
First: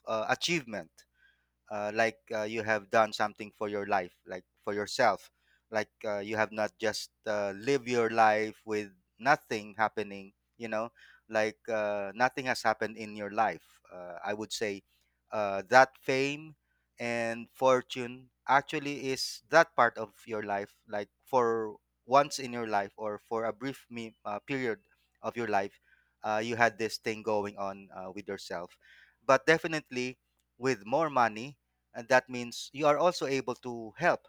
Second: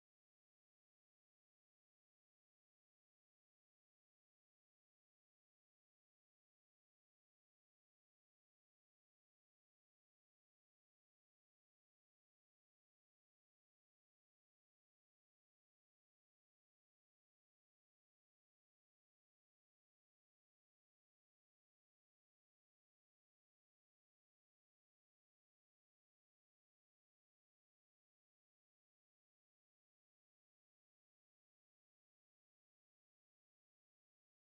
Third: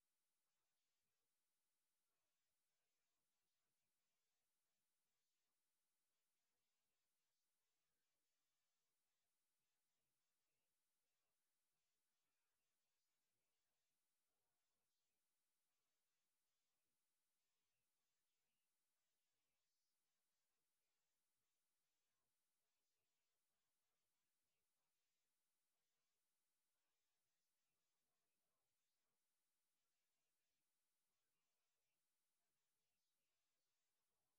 Speaker 3: achievement, like you have done something for your life, like for yourself, like you have not just lived your life with nothing happening, you know, like nothing has happened in your life. I would say that fame and fortune actually is that part of your life, like for once in your life or for a brief period of your life. You had this thing going on with yourself, but definitely with more money, and that means you are also able to help,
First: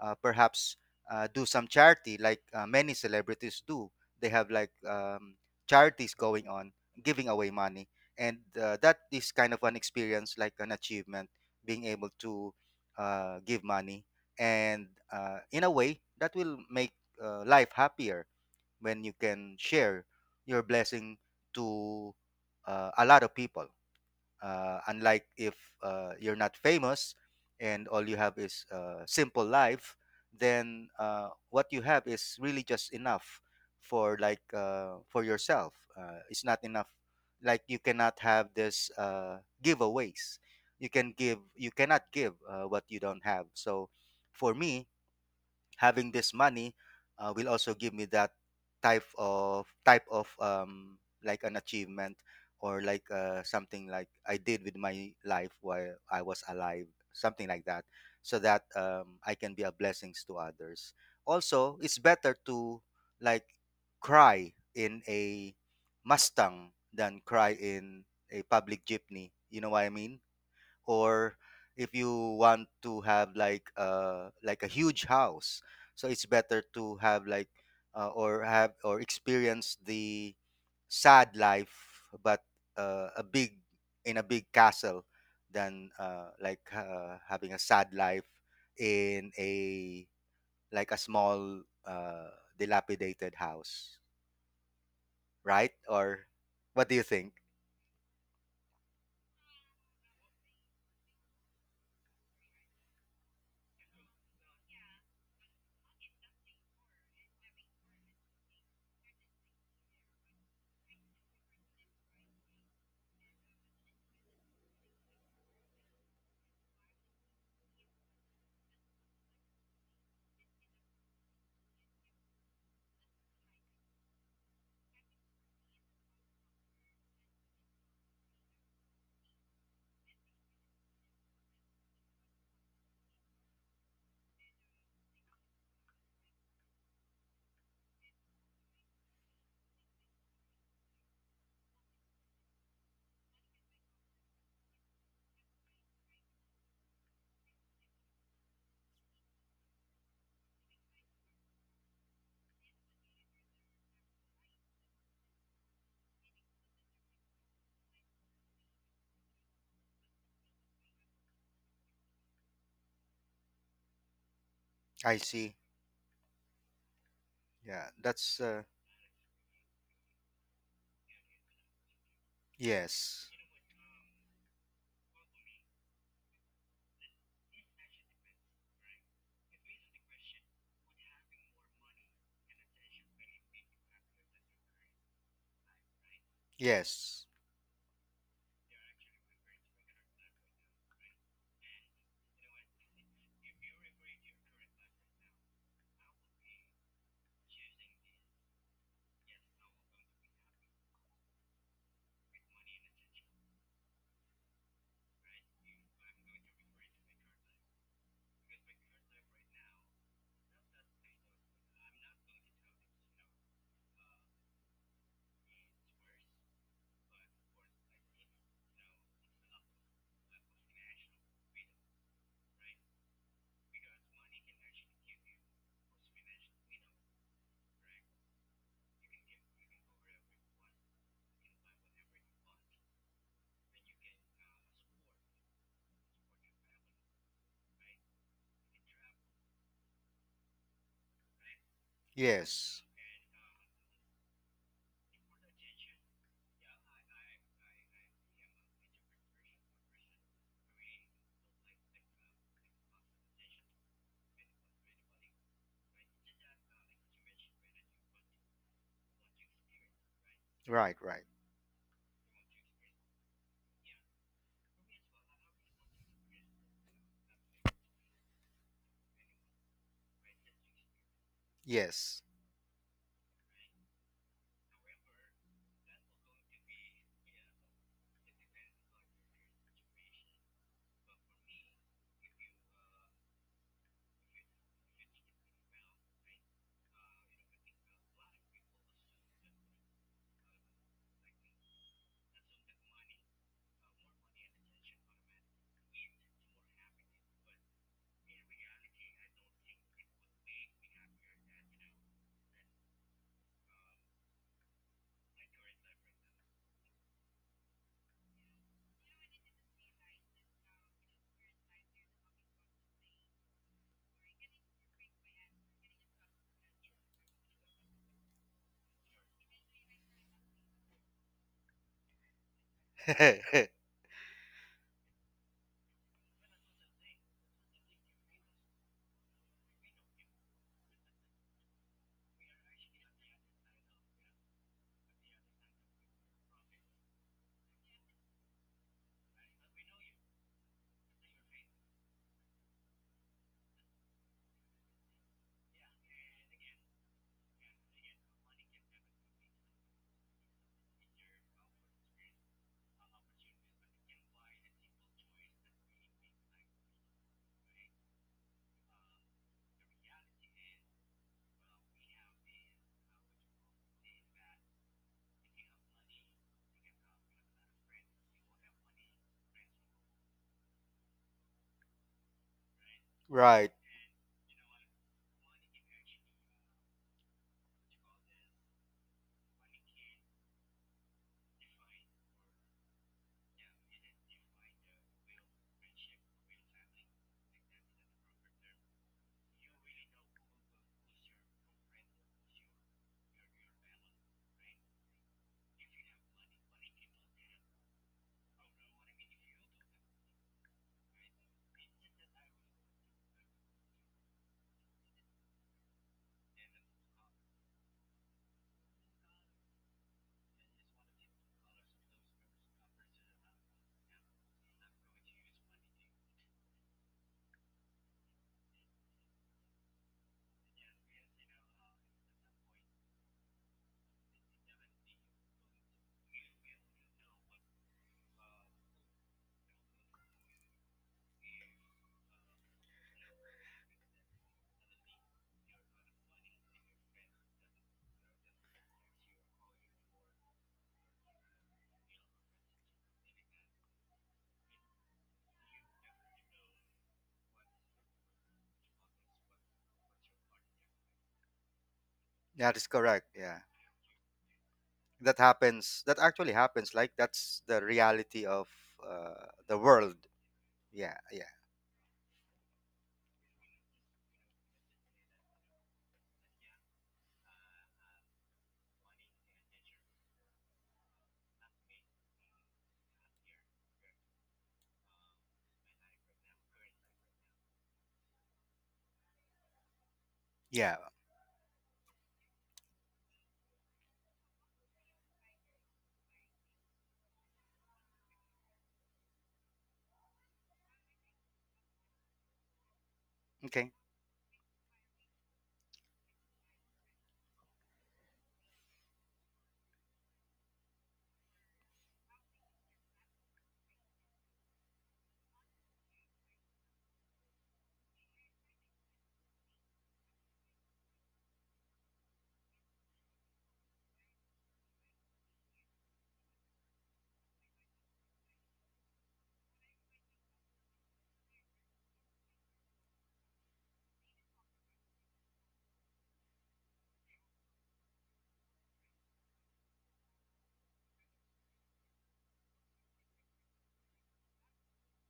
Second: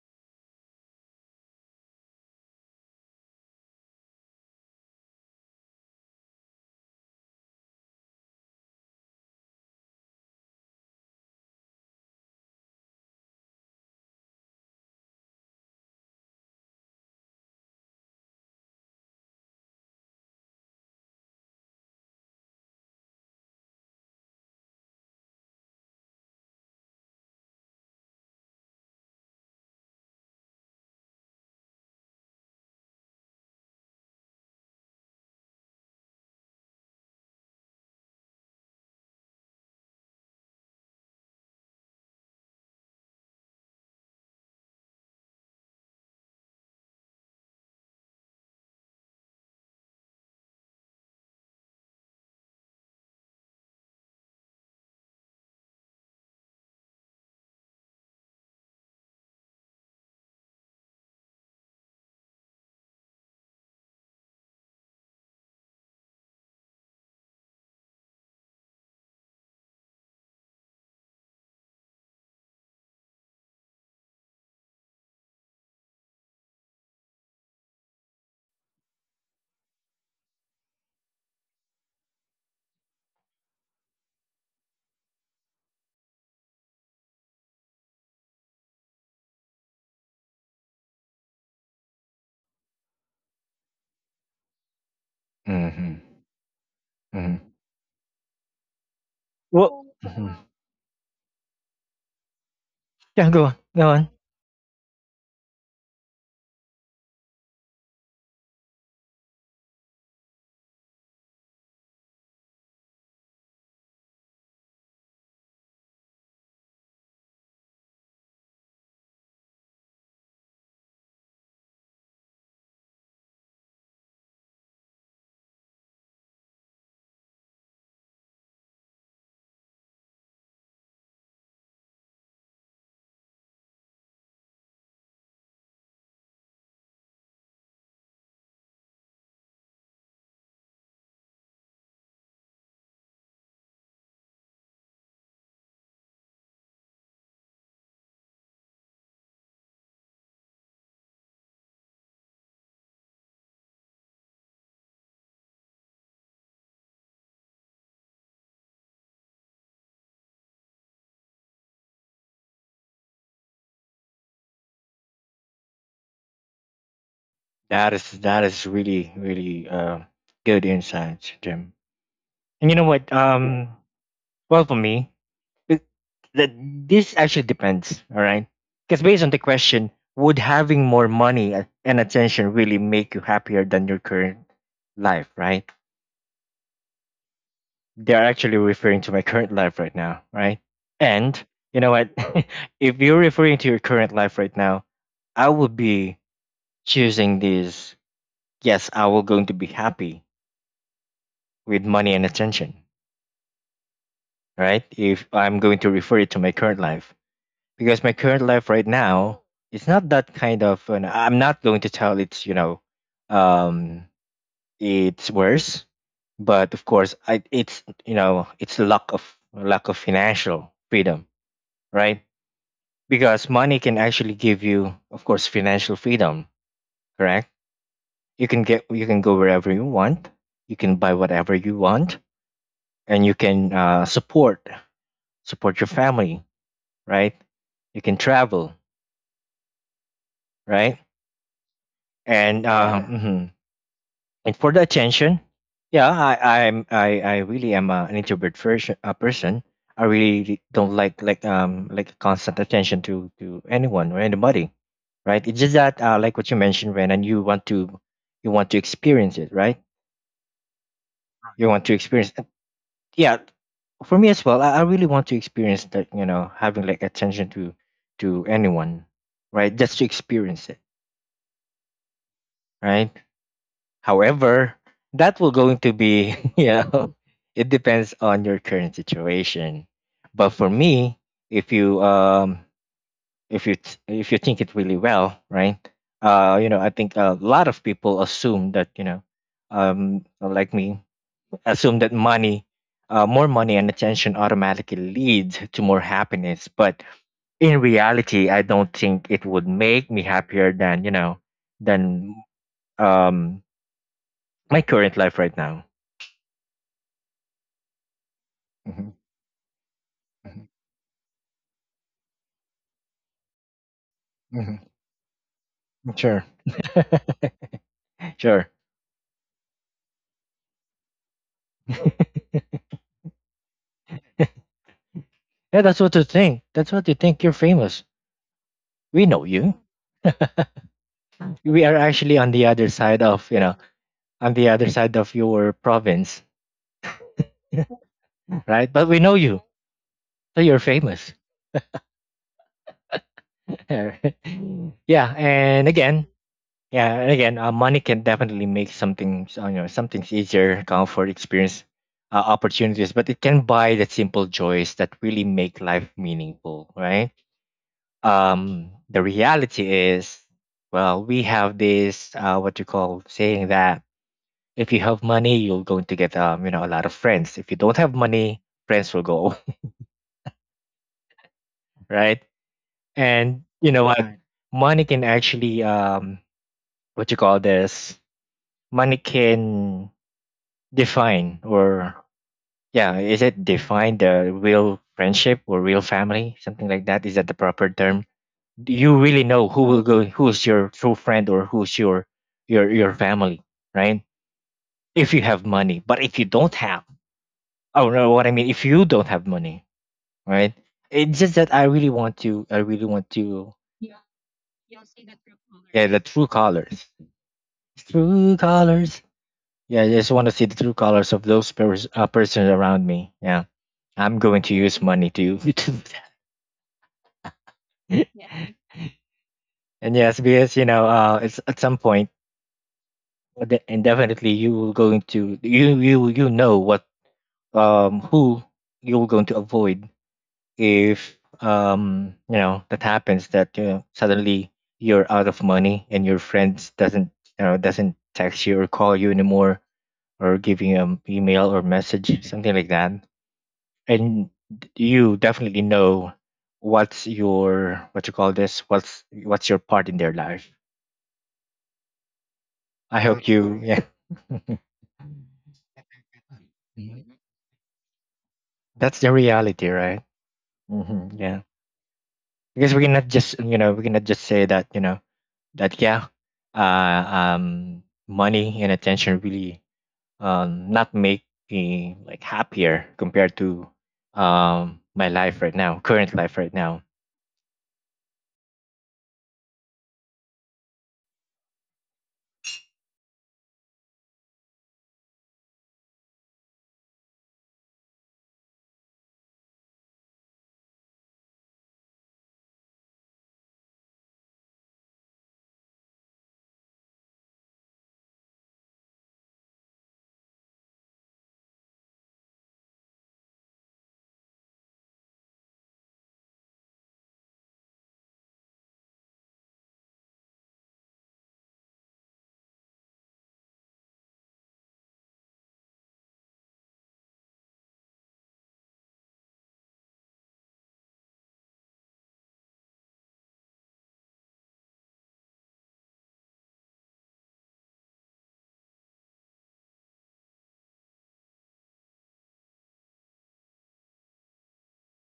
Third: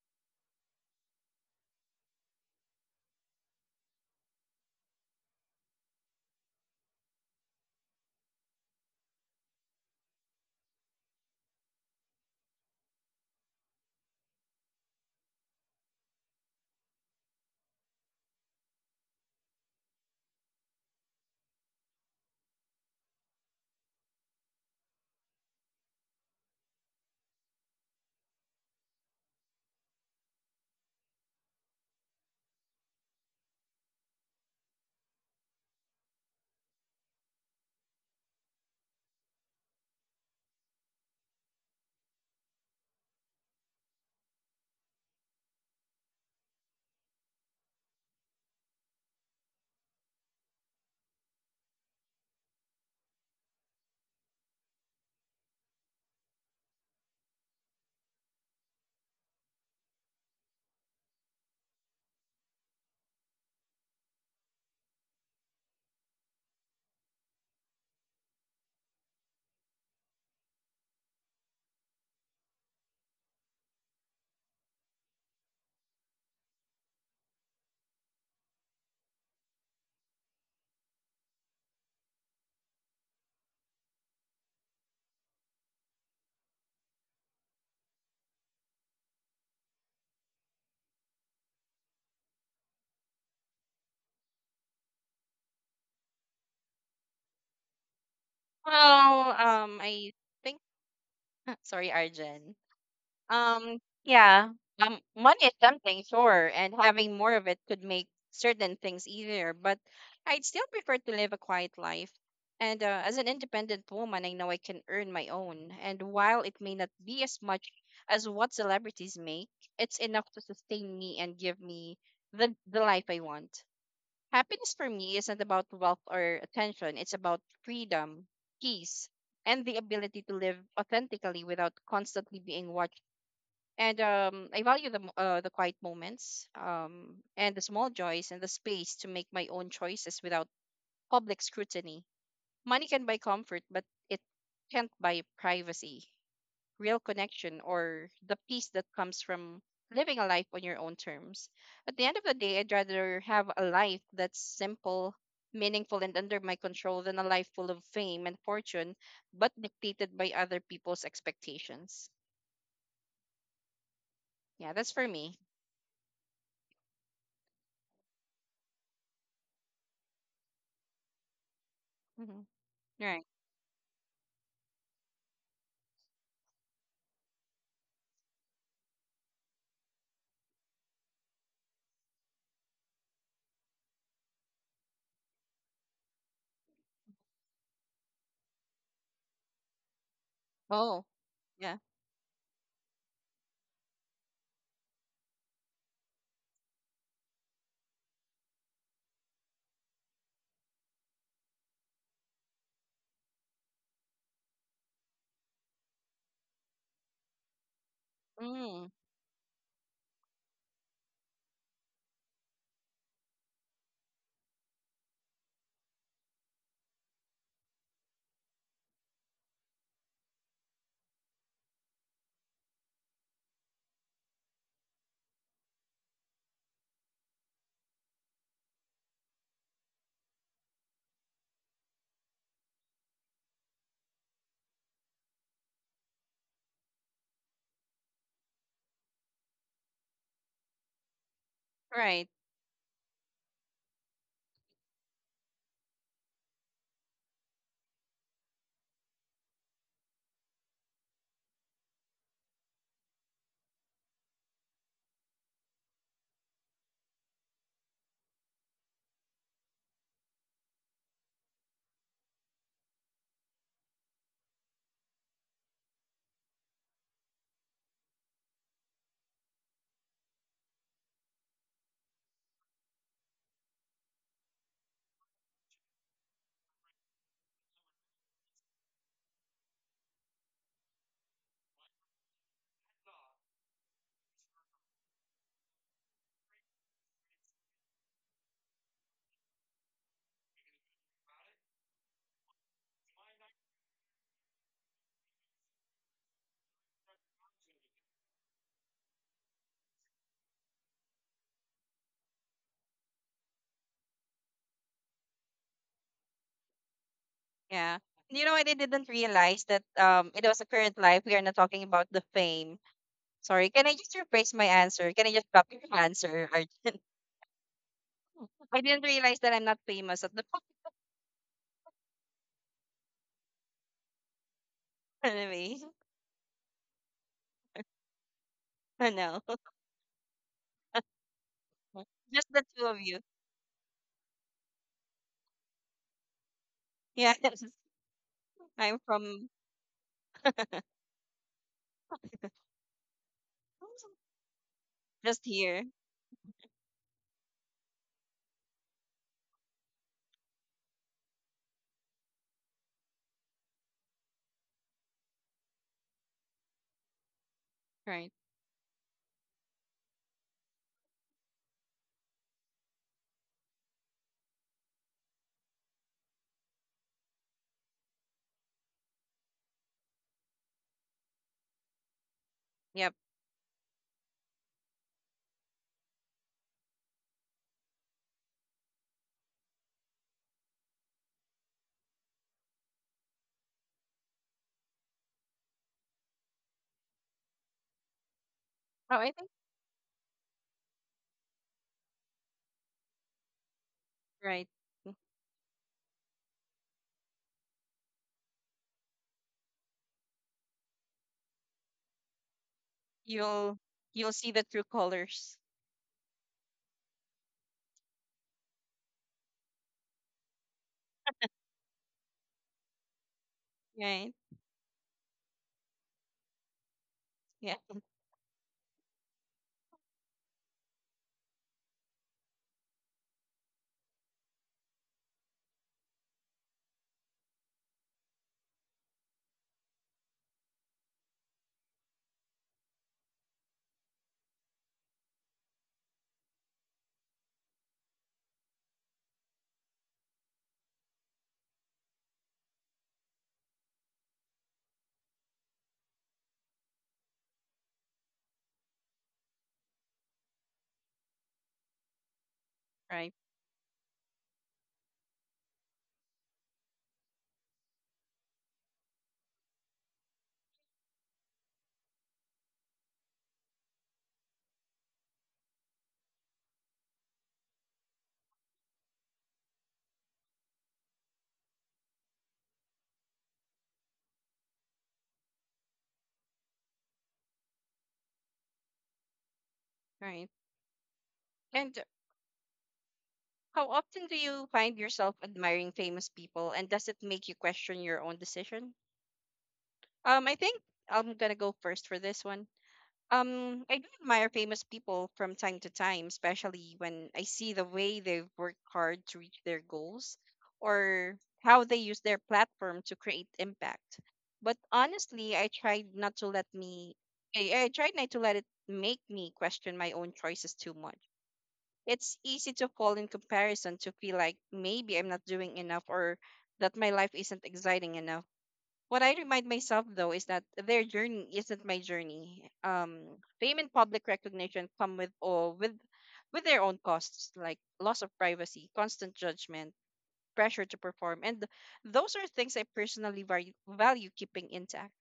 Speaker 3: perhaps do some charity, like, many celebrities do. They have like charities going on, giving away money, and that is kind of an experience, like an achievement, being able to give money and in a way that will make life happier, when you can share your blessing to a lot of people, unlike if you're not famous and all you have is a simple life, then what you have is really just enough for yourself. It's not enough. Like, you cannot have this giveaways. You can give. You cannot give what you don't have. So, for me, having this money will also give me that type of like an achievement, or like something like I did with my life while I was alive, something like that, so that I can be a blessings to others. Also, it's better to, like, cry in a Mustang than cry in a public jeepney. You know what I mean? Or if you want to have like a huge house, so it's better to have or have, or experience, the sad life, but a big in a big castle, than having a sad life in a, like, a small uh, dilapidated house, right? Or what do you think?
Speaker 2: Hmm.
Speaker 1: Well,
Speaker 2: Well,
Speaker 1: I
Speaker 2: mhm.
Speaker 1: think sorry, Arjen.
Speaker 2: Yeah, go on,
Speaker 1: Um,
Speaker 2: go on.
Speaker 1: yeah. Money is something, sure, and having more of it could make certain things easier, but I'd still prefer to live a quiet life. And as an independent woman, I know I can earn my own. And while it may not be as much as what celebrities make, it's enough to sustain me and give me the life I want. Happiness for me isn't about wealth or attention, it's about freedom, peace, and the ability to live authentically without constantly being watched, and I value the the quiet moments and the small joys and the space to make my own choices without public scrutiny. Money can buy comfort, but it can't buy privacy, real connection, or the peace that comes from living a life on your own terms. At the end of the day, I'd rather have a life that's simple, meaningful, and under my control than a life full of fame and fortune, but dictated by other people's expectations. Yeah, that's for
Speaker 3: I
Speaker 1: me.
Speaker 3: see. Yeah,
Speaker 2: That is
Speaker 3: that's
Speaker 2: that is really, really good insight, Jim.
Speaker 1: Hmm.
Speaker 2: And you know what?
Speaker 1: Right.
Speaker 3: yes,
Speaker 2: Well, for me, it, that this actually depends. All right, because based on the question, would having more money and attention really make you happier than your current life? Right?
Speaker 3: yes,
Speaker 2: They're actually referring to my current life right now, right?
Speaker 1: Oh,
Speaker 2: And
Speaker 1: yeah.
Speaker 2: you know what? If you're referring to your current life right now, I would be choosing this. Yes, I will going to be happy with money and attention, right? If I'm going to refer it to my current life, because my current life right
Speaker 1: Mm,
Speaker 2: now, it's not that kind of. And I'm not going to tell it's, you know, um, it's worse, but of course, I it's you know it's lack of, financial freedom, right? Because money can actually give you, of course, financial freedom. Correct. You can go wherever you want, you can buy whatever you want, and you can support, your family, right? You can travel, right?
Speaker 1: right.
Speaker 2: and
Speaker 3: yes.
Speaker 2: uh, mhm. and for the attention, yeah, I I'm I really am an introvert version, a person. I really don't like, constant attention to anyone or anybody, right? It's just that, like what you mentioned, Ren, and you want to experience it, right?
Speaker 3: Right, right.
Speaker 2: You want to experience, yeah. For me as well, I, really want to experience that, having like attention to anyone, right, just to experience it,
Speaker 3: Yes.
Speaker 2: right. However, that will going to be, it depends on your current situation. But for me, if you um if you if you think it really well, right? I think a lot of people assume that, like me, assume that money, more money and attention automatically leads to more happiness. But in reality, I don't think it would make me happier than, than um my current life right now.
Speaker 1: Yeah. And you know what? I didn't
Speaker 2: Mhm.
Speaker 1: realize that um, it was a
Speaker 2: Mhm.
Speaker 1: current life. We are not talking about the fame. Sorry. Can I just rephrase my
Speaker 2: Mhm.
Speaker 1: answer? Can I just copy your
Speaker 2: Sure.
Speaker 1: answer, Arjun?
Speaker 2: Sure.
Speaker 1: I didn't realize that I'm not famous at the moment. Anyway,
Speaker 2: Yeah, that's what you think. That's what you think. You're famous.
Speaker 1: I
Speaker 2: We
Speaker 1: know.
Speaker 2: know you. We are actually
Speaker 1: Just the two of you.
Speaker 2: on the other side of your province,
Speaker 1: Yeah.
Speaker 2: right?
Speaker 1: I'm
Speaker 2: But we know
Speaker 1: from
Speaker 2: you. So you're famous. yeah,
Speaker 1: just here.
Speaker 2: and again, yeah, and again, money can definitely make something, something's easier, comfort, experience, opportunities, but it can buy the simple joys that really make life meaningful, right?
Speaker 1: Right.
Speaker 2: The reality is, well, we have this what you call saying that, if you have money, you're going to get, a lot of friends. If you don't have money, friends will go away, right?
Speaker 1: Yep.
Speaker 2: And
Speaker 3: Right.
Speaker 2: you know what? Right. Money can actually, what you call this money can define or, yeah, is it define the real friendship or real family, something like that, is that the proper term?
Speaker 1: Oh,
Speaker 2: You
Speaker 1: I
Speaker 2: really
Speaker 1: think
Speaker 2: know, who will go who's your true friend, or who's your, your family, right?
Speaker 1: right.
Speaker 2: If you have money, but if you don't have, oh no, what I mean, if you don't have money, right? It's just that I really want to.
Speaker 1: You'll you'll see the true colors.
Speaker 2: Yeah, the true colors. True colors. Yeah, I just want to see the true colors of those, persons around me, yeah.
Speaker 1: Right.
Speaker 2: I'm going to use money to, to do
Speaker 1: Yeah.
Speaker 2: that. And yes, because, it's at some point. Well, and definitely you will going to, you know what, who you're going to avoid if, that happens, that, suddenly you're out of money and your friends doesn't, doesn't text you or call you anymore, or give you an email or message, something like that. And you definitely know what's your, what's, your part in their life.
Speaker 3: That is
Speaker 2: I
Speaker 3: correct.
Speaker 1: Right.
Speaker 2: hope
Speaker 3: Yeah.
Speaker 2: you. Yeah.
Speaker 3: That happens. That actually happens. Like,
Speaker 2: Mhm.
Speaker 3: that's the reality of
Speaker 2: That's the
Speaker 3: the
Speaker 2: reality,
Speaker 3: world.
Speaker 2: right.
Speaker 3: Yeah,
Speaker 2: Hmm.
Speaker 3: yeah.
Speaker 2: Yeah, because we cannot just, we cannot just say that, yeah, uh, money and attention really, not make me like happier compared to, my life right now, current life right now.
Speaker 1: Right.
Speaker 3: Yeah.
Speaker 1: And how often do you find yourself admiring famous people, and does it make you question your own decision? I think I'm gonna go first for this one.
Speaker 3: Okay.
Speaker 1: I do admire famous people from time to time, especially when I see the way they've worked hard to reach their goals or how they use their platform to create impact. But honestly, I tried not to let it make me question my own choices too much. It's easy to fall in comparison, to feel like maybe I'm not doing enough or that my life isn't exciting enough. What I remind myself though is that their journey isn't my journey. Fame and public recognition come with their own costs, like loss of privacy, constant judgment, pressure to perform, and those are things I personally value keeping intact.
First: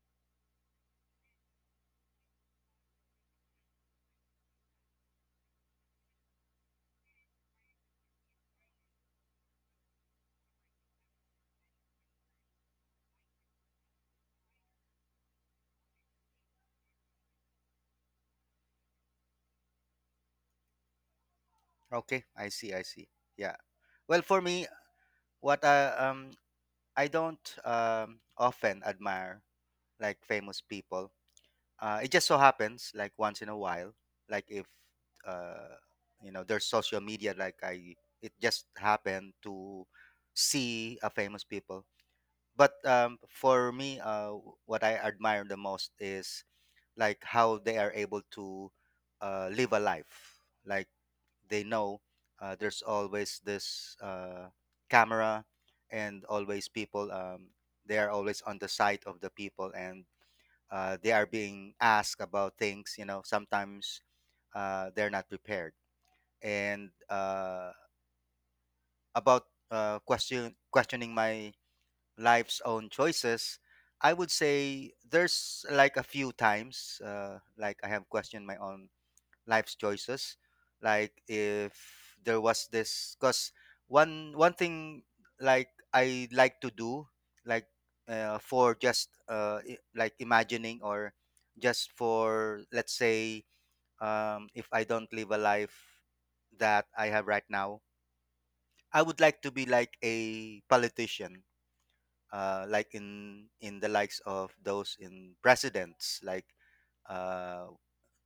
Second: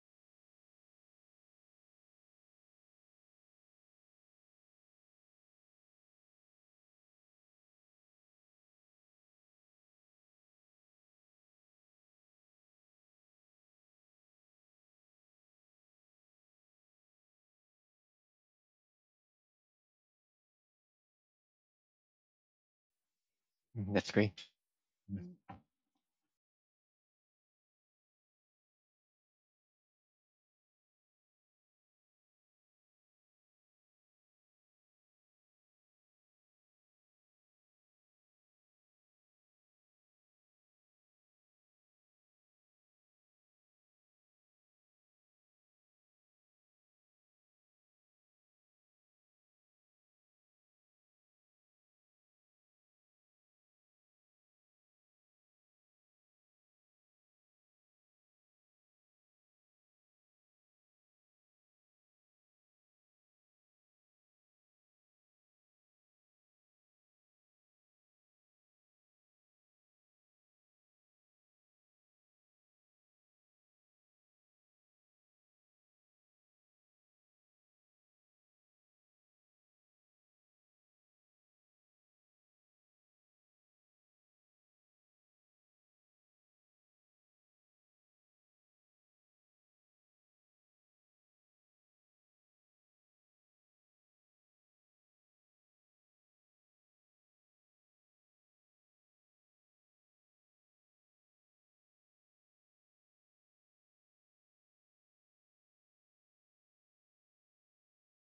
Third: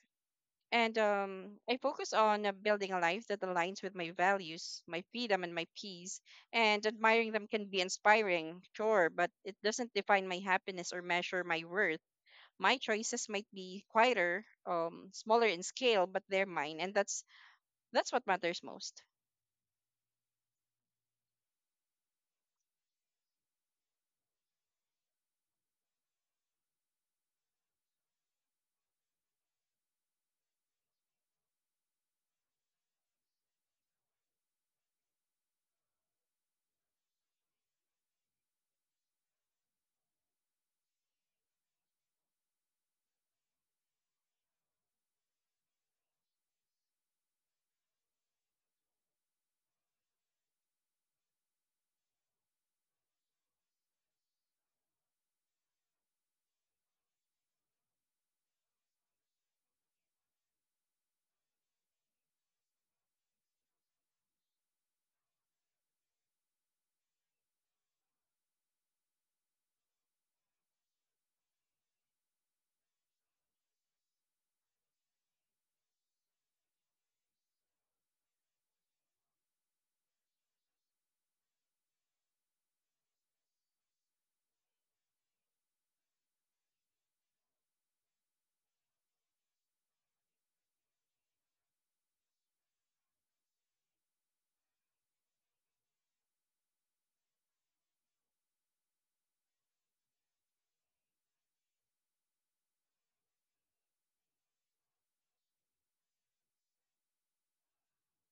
Speaker 1: And I focus on building a life that aligns with my values, my freedom, and my peace. And admiring them can be inspiring, sure, but it doesn't define my happiness or measure my worth. My choices might be quieter, smaller in scale, but they're mine, and that's what matters most.
Speaker 3: Okay. I see. I see. Yeah.
Speaker 2: Hmm. That's
Speaker 3: Well, for
Speaker 2: great.
Speaker 3: me, what I don't often admire, like, famous people. It just so happens, like, once in a while, like if uh, you know, there's social media. Like, I it just happened to see a famous people. But for me, what I admire the most is, like, how they are able to live a life. Like, they know there's always this camera and always people. They are always on the side of the people, and they are being asked about things, you know, sometimes they're not prepared. And about questioning my life's own choices, I would say there's, like, a few times like I have questioned my own life's choices. Like, if there was this. Because one thing, like I like to do, like for just like imagining, or just for, let's say, if I don't live a life that I have right now, I would like to be like a politician, like, in the likes of those in presidents, like uh,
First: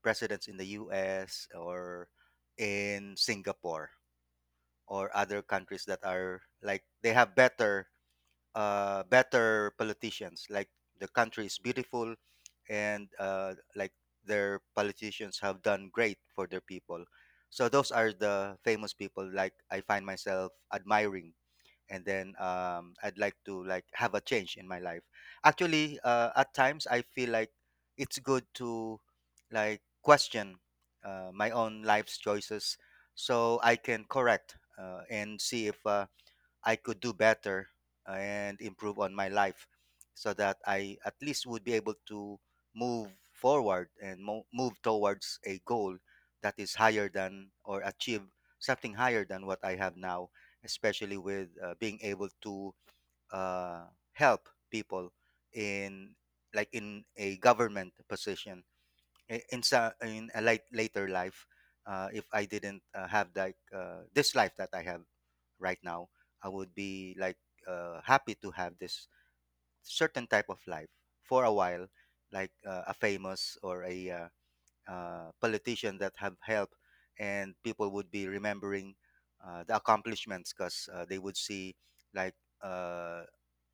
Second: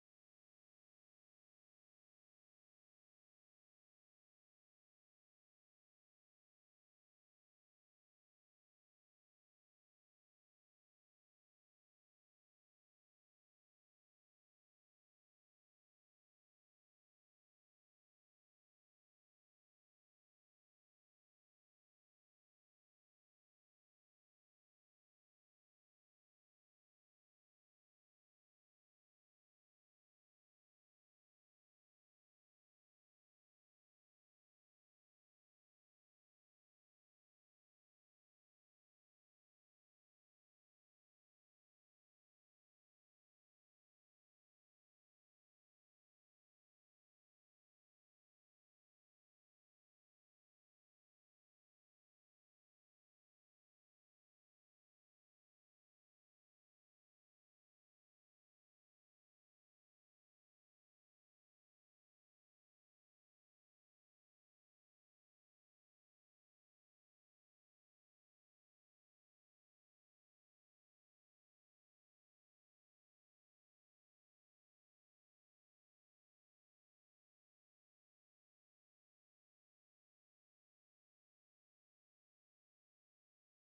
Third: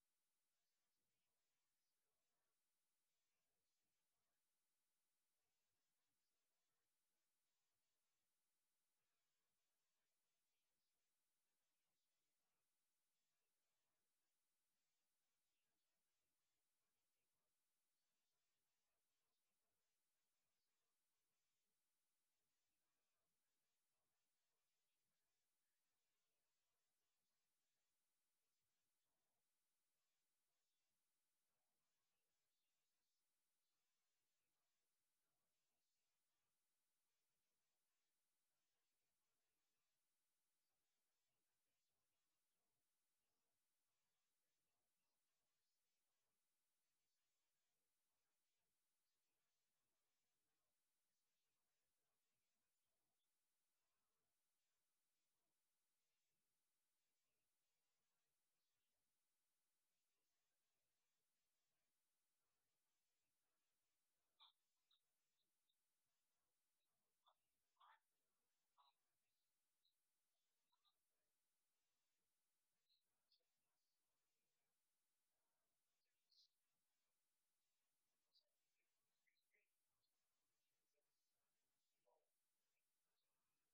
Speaker 3: presidents in the US, or in Singapore, or other countries that are, like, they have better politicians. Like, the country is beautiful, and like, their politicians have done great for their people. So those are the famous people, like, I find myself admiring. And then I'd like to, like, have a change in my life. Actually, at times I feel like it's good to, like, question my own life's choices, so I can correct and see if I could do better and improve on my life, so that I at least would be able to move forward and move towards a goal that is higher than, or achieve something higher than what I have now, especially with being able to uh, help people in, like, in a government position, in a late, later life. If I didn't have, like, this life that I have right now, I would be, like, happy to have this certain type of life for a while, like a famous, or a politician that have helped, and people would be remembering the accomplishments, because they would see, like, uh,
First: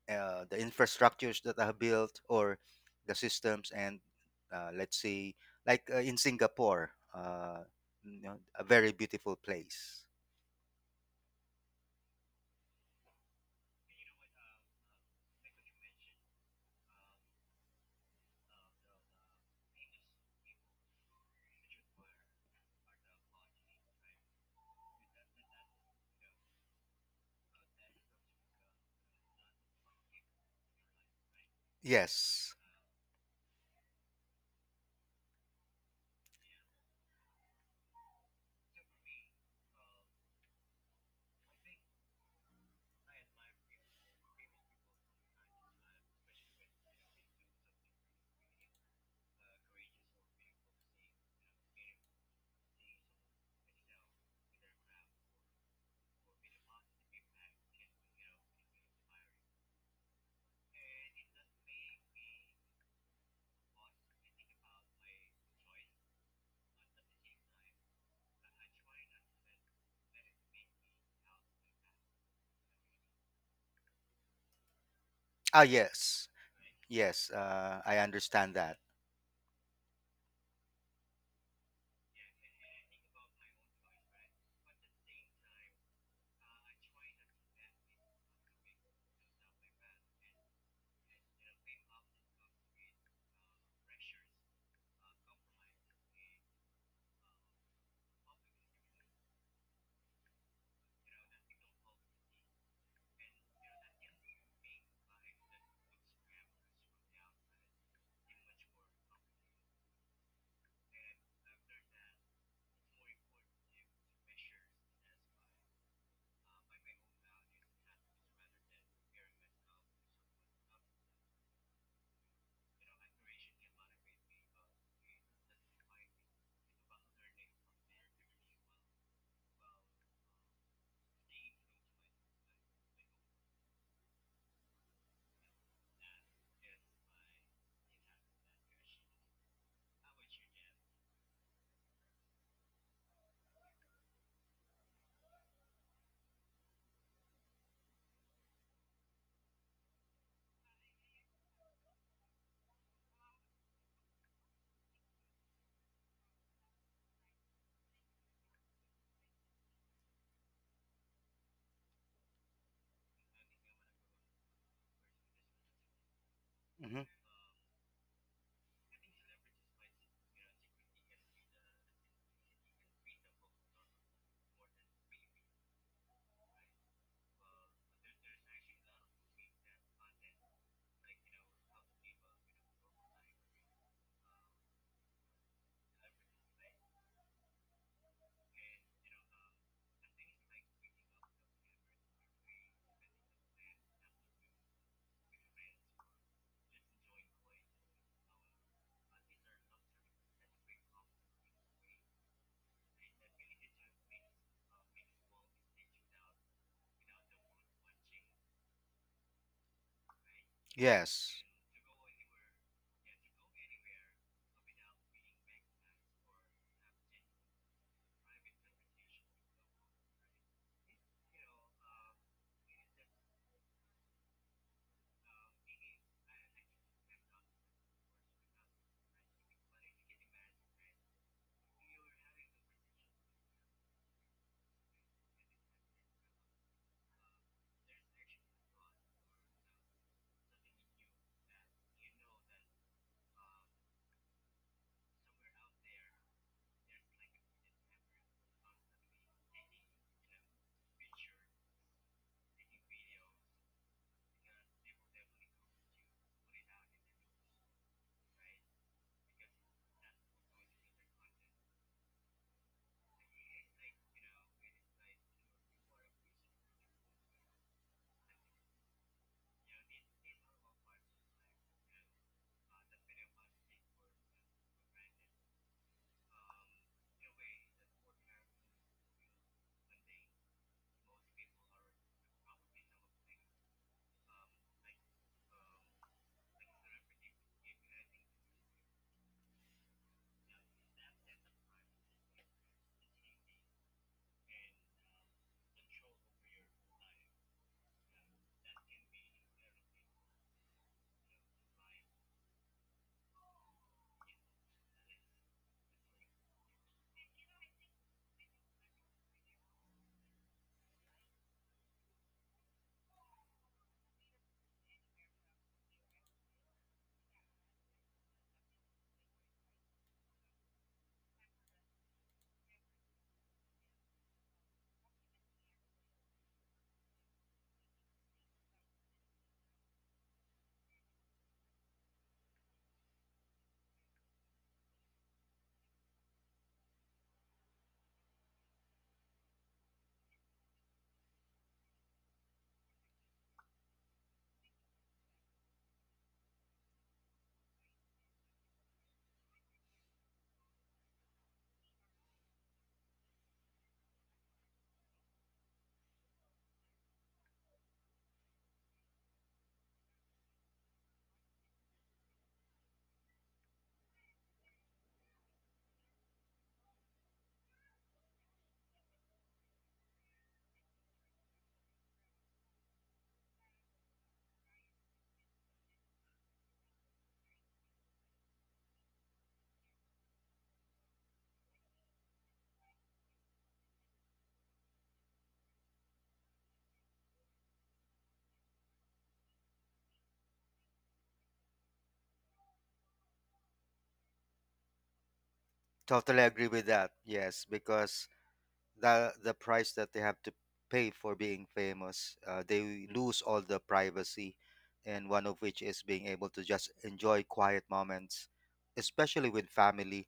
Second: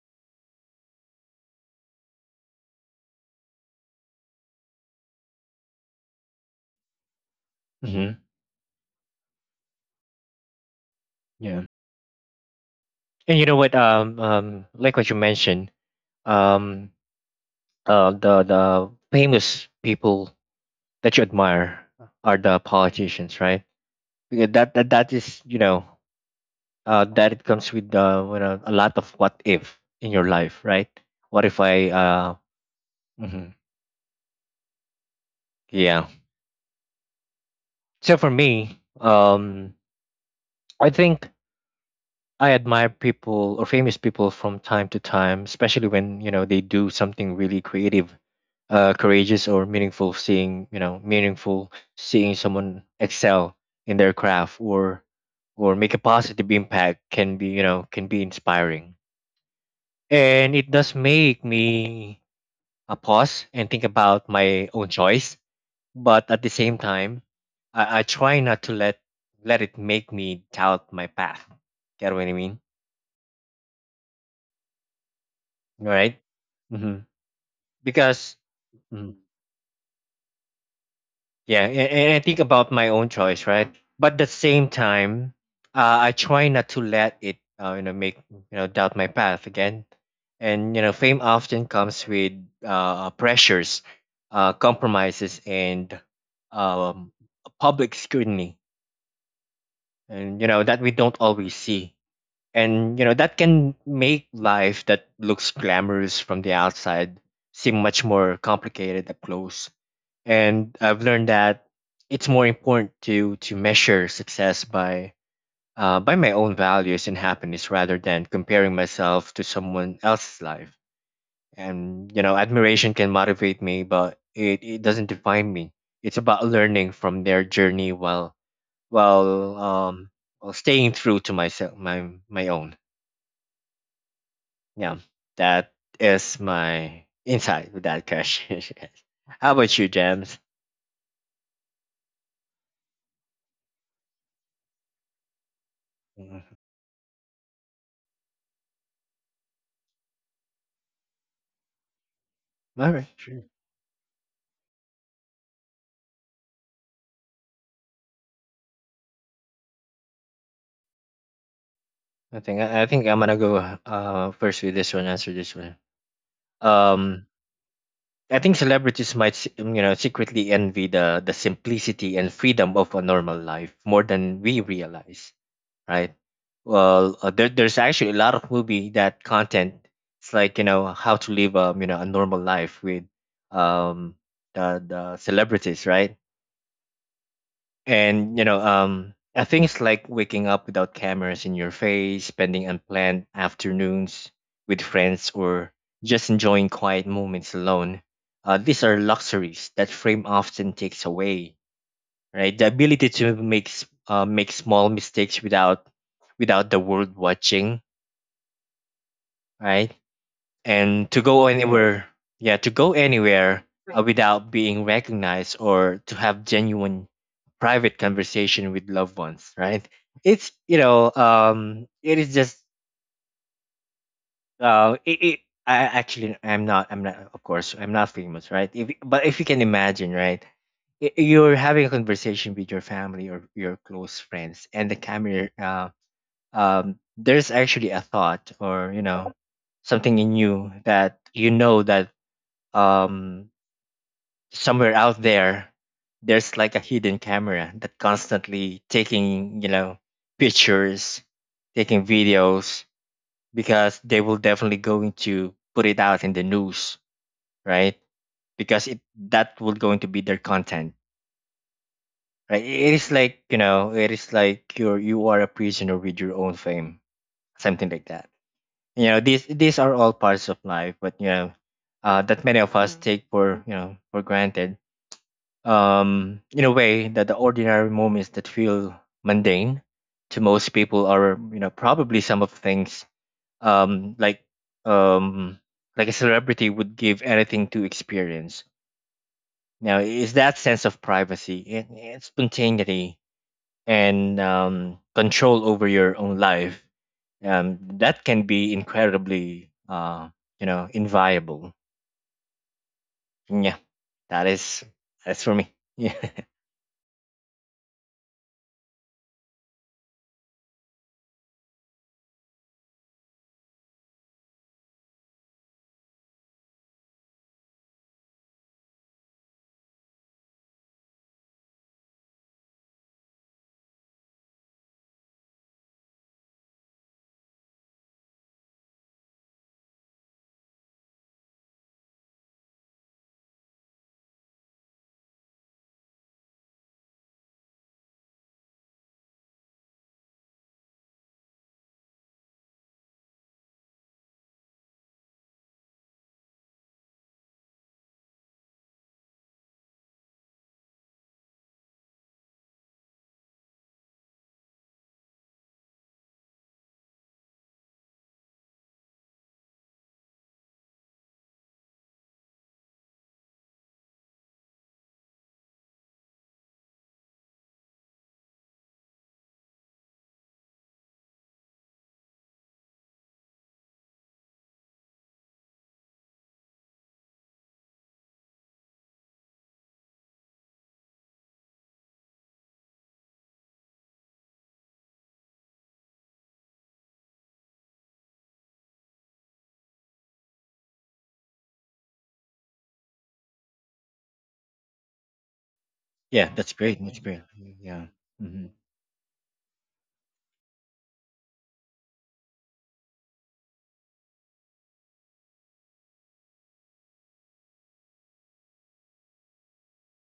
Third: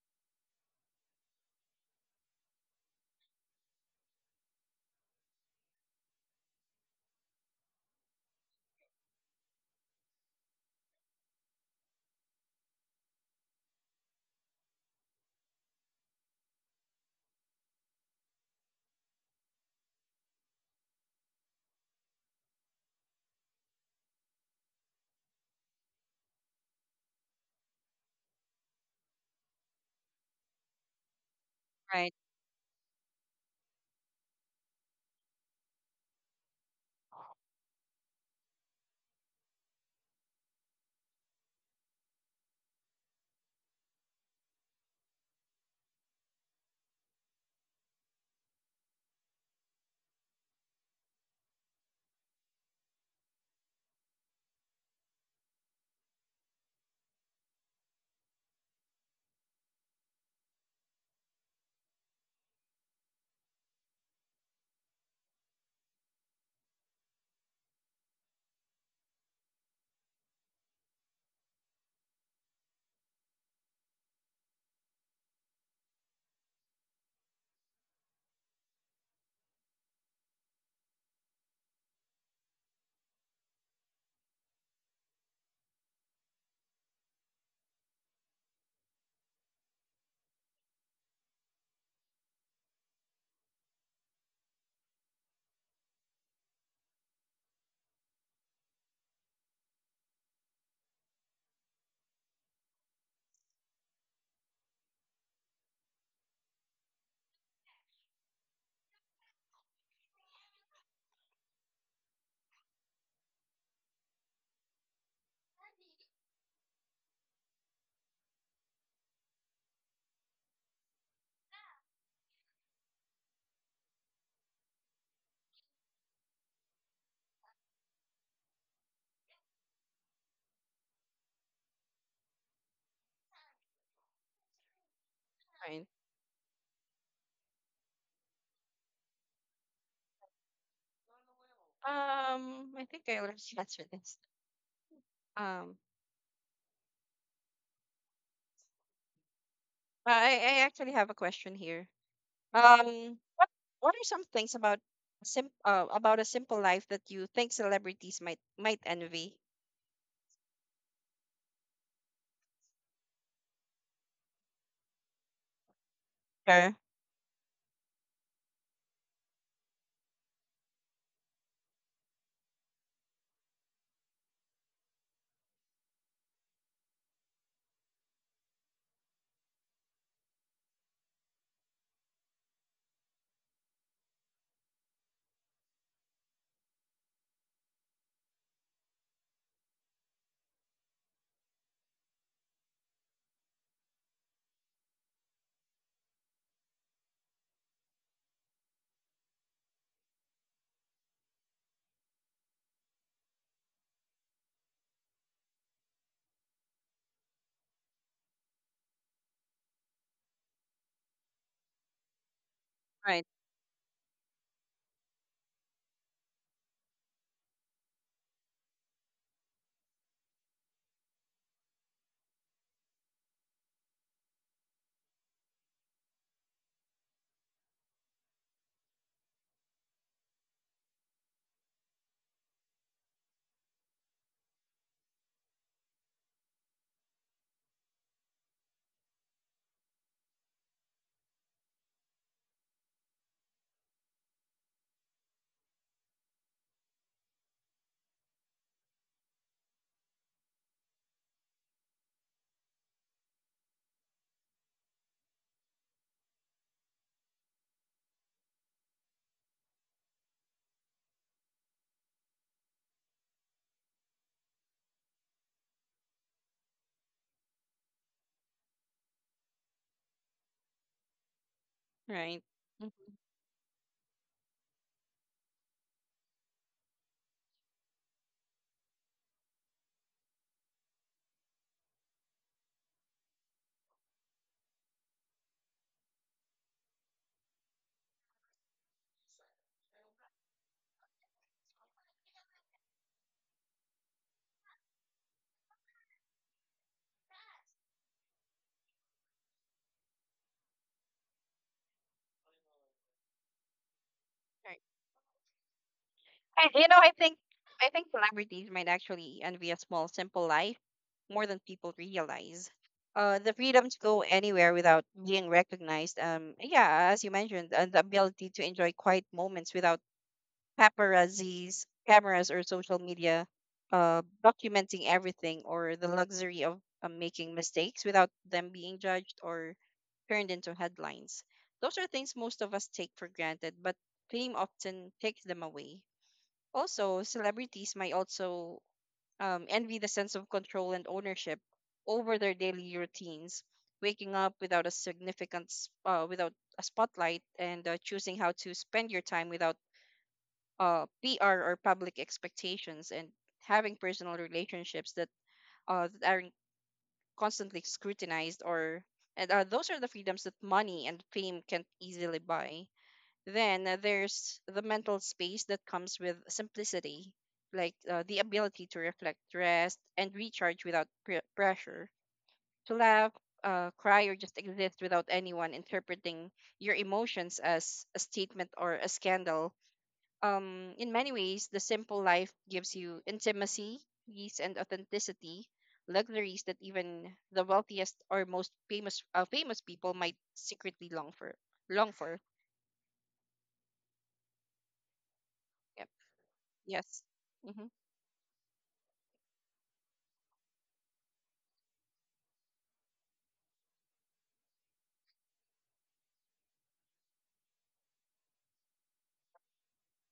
Speaker 3: the infrastructures that are built, or the systems, and let's see, like in Singapore,
Speaker 2: Mm-hmm.
Speaker 3: you know, a very beautiful place.
Speaker 2: Yeah, and you know what? Like what you mentioned, um, the, famous people that you admire are the politicians, right? Because that it comes with, you know, a lot of what if in your life, right? What if I?
Speaker 1: Right.
Speaker 3: Yes.
Speaker 2: Mhm. Yeah. So for me, I think I admire people or famous people from time to time, especially when, they do something really creative, courageous or meaningful. Seeing you know meaningful, Seeing someone excel in their craft, or, make a positive impact, can be, can be inspiring. And it does make me, I pause and think about my own choice, but at the same time, I, try not to let it make me doubt my path. Get what I mean?
Speaker 3: Ah,
Speaker 2: Right?
Speaker 3: yes.
Speaker 2: Mm-hmm.
Speaker 3: Yes, I
Speaker 2: Because,
Speaker 3: understand that.
Speaker 2: mm, yeah, and, I think about my own choice, right? But at the same time, I try not to let it, you know, make, doubt my path again. And you know, fame often comes with, pressures, compromises, and um, public scrutiny, and, you know, that we don't always see, and, you know, that can make life that looks glamorous from the outside seem much more complicated up close. And I've learned that it's more important to, measure success by, by my own values and happiness, rather than comparing myself to someone else's life. And you know, admiration can motivate me, but it, doesn't define me. It's about learning from their journey, while um while staying true to myself, my, own. Yeah, that
Speaker 1: Right.
Speaker 2: is my insight with that question. How about you, James?
Speaker 1: I think I already answered this. Um,
Speaker 2: Mhm.
Speaker 1: I actually have a question here.
Speaker 2: All right,
Speaker 1: Um,
Speaker 2: sure.
Speaker 1: what what are some things about sim about a simple life that you think celebrities might envy?
Speaker 2: I think I'm gonna go first with this one, answer this one.
Speaker 1: Sure.
Speaker 3: Hmm.
Speaker 2: um I think celebrities might, secretly envy the, simplicity and freedom of a normal life more than we realize, right? Well, there's actually a lot of movie that content. It's like, you know, how to live, a normal life with, um the, celebrities, right? And you know, I think it's like waking up without cameras in your face, spending unplanned afternoons with friends, or just enjoying quiet moments alone. These are luxuries that fame often takes away, right? The ability to make, make small mistakes without, the world watching, right? And to
Speaker 3: Yes,
Speaker 2: go anywhere, yeah, to go
Speaker 1: Right,
Speaker 2: anywhere, without being recognized, or to have genuine private conversation with loved ones, right? It's, you know, it is just. Uh, it, it, I actually, I'm not of course, I'm not famous, right? If But if you can imagine, right? You're having a conversation with your family or your close friends, and the camera. There's actually a thought, or, you know, something in you that, um somewhere out there, there's like a hidden camera that constantly taking, pictures, taking videos, because they will definitely going to put it out in the news, right? Because, it that will going to be their content, right? It is like you're, you are a prisoner with your own fame, something like that. You know, these are all parts of life, but
Speaker 1: right.
Speaker 2: that many of
Speaker 1: Mhm,
Speaker 2: us take for you know for granted. In a way that the ordinary moments that feel mundane to most people are probably some of things um like um like a celebrity would give anything to experience now is that sense of privacy and spontaneity and control over your own life that can be incredibly inviolable. Yeah, that
Speaker 1: right.
Speaker 2: is, that's for me. Yeah.
Speaker 1: I think I think celebrities might actually envy a small, simple life more than people realize. The freedom to go anywhere without being recognized. Yeah, as you mentioned, and the ability to enjoy quiet moments without paparazzi's cameras or social media documenting everything or the luxury of making mistakes without them being judged or turned into headlines. Those are things most of us take for granted, but fame often takes them away. Also, celebrities might also envy the sense of control and ownership over their daily routines, waking up without without a spotlight, and choosing how to spend your time without PR or public expectations and having personal relationships that that aren't constantly scrutinized or and those are the freedoms that money and fame can't easily buy. Then there's the mental space that comes with simplicity, like the ability to reflect, rest, and recharge without pressure, to laugh, cry, or just exist without anyone interpreting your emotions as a statement or a scandal. In many ways, the simple life gives you intimacy, peace, and authenticity, luxuries that even the wealthiest or most famous people might secretly long for. Long for. Yep.
Speaker 3: totally
Speaker 2: Yeah,
Speaker 3: agree
Speaker 2: that's
Speaker 3: with
Speaker 2: great,
Speaker 3: that.
Speaker 2: that's
Speaker 1: Yes.
Speaker 2: great.
Speaker 3: Yes,
Speaker 1: hmm
Speaker 2: Yeah.
Speaker 3: because
Speaker 2: Hmm.
Speaker 3: the price that they have to pay for being famous. They lose all the privacy, and one of which is being able to just enjoy quiet moments, especially with family,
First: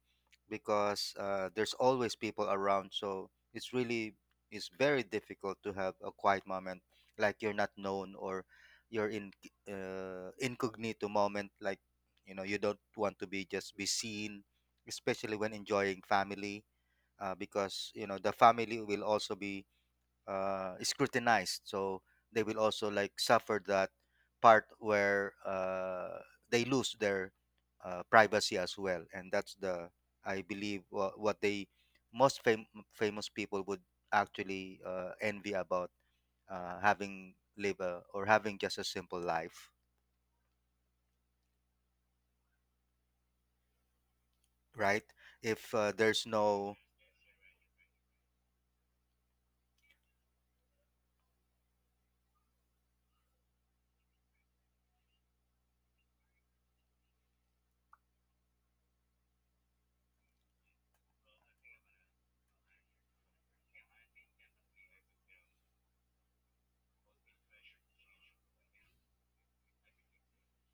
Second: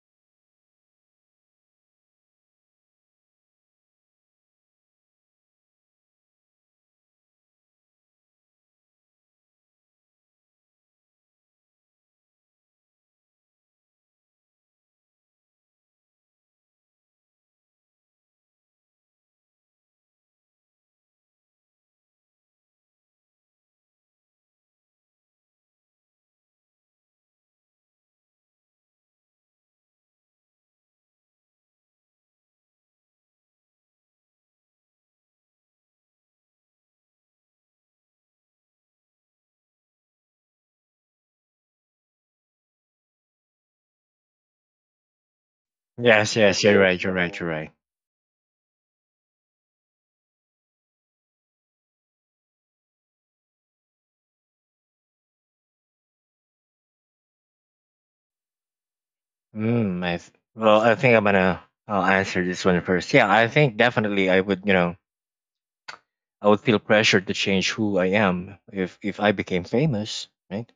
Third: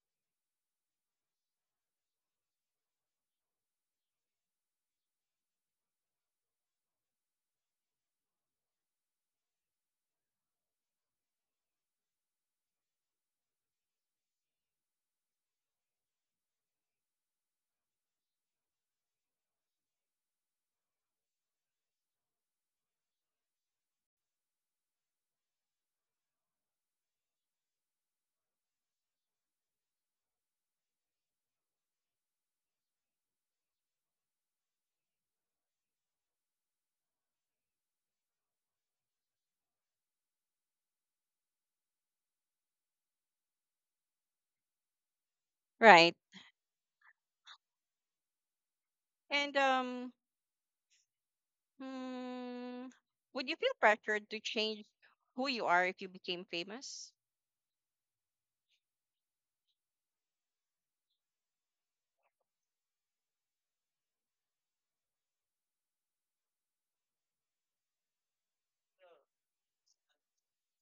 Speaker 3: because there's always people around. So it's very difficult to have a quiet moment, like, you're not known, or you're in incognito moment, like, you know, you don't want to be just be seen, especially when enjoying family, because you know the family will also be scrutinized, so they will also, like, suffer that part where they lose their privacy as well. And that's the I believe wha- what they most fam- famous people would actually envy about, having live a, or having just a simple life, right? If
Speaker 1: Right.
Speaker 3: there's
Speaker 2: Yes, yes,
Speaker 3: no.
Speaker 2: you're right, you're right, you're right.
Speaker 1: And hmm, would you feel pressured to change who you are if you became famous?
Speaker 2: Mm, I th- well, I think I'll answer this one first. Yeah, I think definitely I would, you know, I would feel pressured to change who I am if I became famous, right?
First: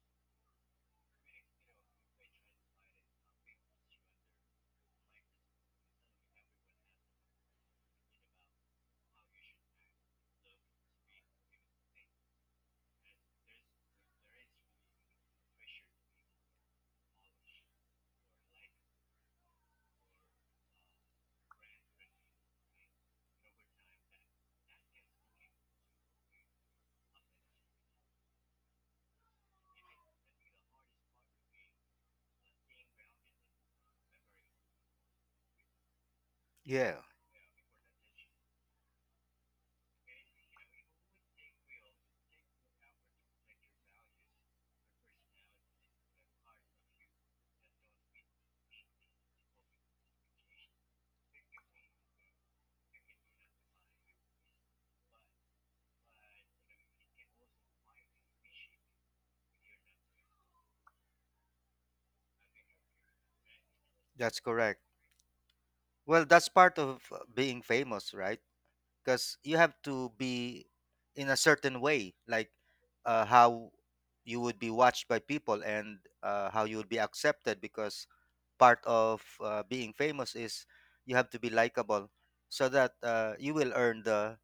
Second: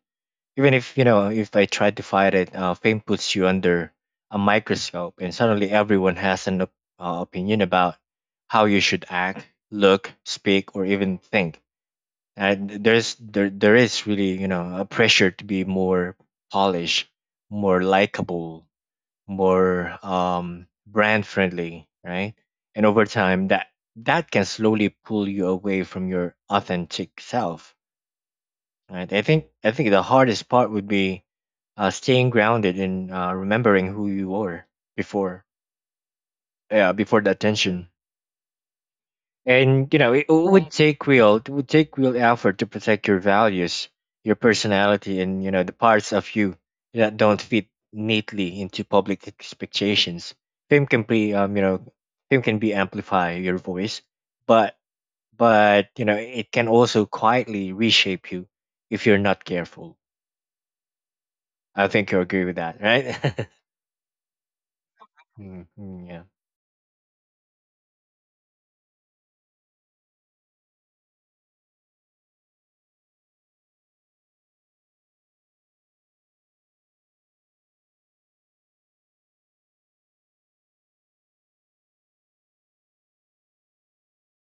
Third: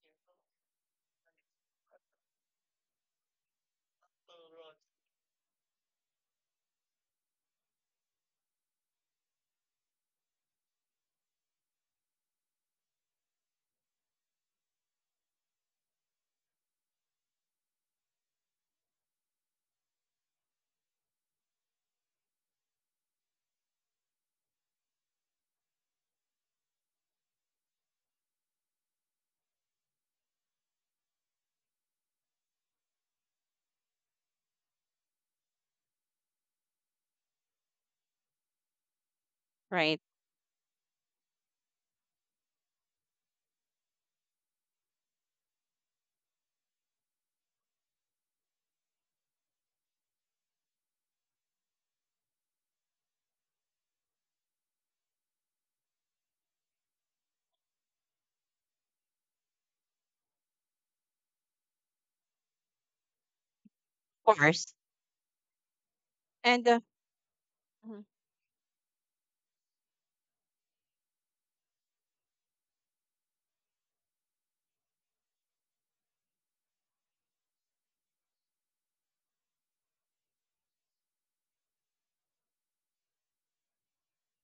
Speaker 2: Even if you know if I tried to fight it, fame puts you under a microscope, and suddenly everyone has an opinion about how you should act, look, speak, or even think. And there is really a pressure to be more polished, more likable, more brand friendly, right? And over time, that can slowly pull you away from your authentic self, right? I think the hardest part would be staying grounded and remembering who you were before, yeah,
Speaker 3: Yeah,
Speaker 2: before the attention. And
Speaker 1: Right.
Speaker 2: you know, it would, right, take real, it would take real effort to protect your values, your personality, and you know the parts of you that don't fit neatly into public expectations. Fame can be fame can be amplify your voice, but you know it can also quietly reshape you if you're not careful. I think you agree with that, right?
Speaker 1: Of
Speaker 3: that's
Speaker 1: course.
Speaker 3: correct.
Speaker 2: Mm, mm,
Speaker 3: Well,
Speaker 2: yeah.
Speaker 3: that's
Speaker 1: And
Speaker 3: part of being famous, right? Because you have to be in a certain way, like how you would be watched by people, and how you would be accepted, because part of being famous is you have to be likable, so that you will earn the,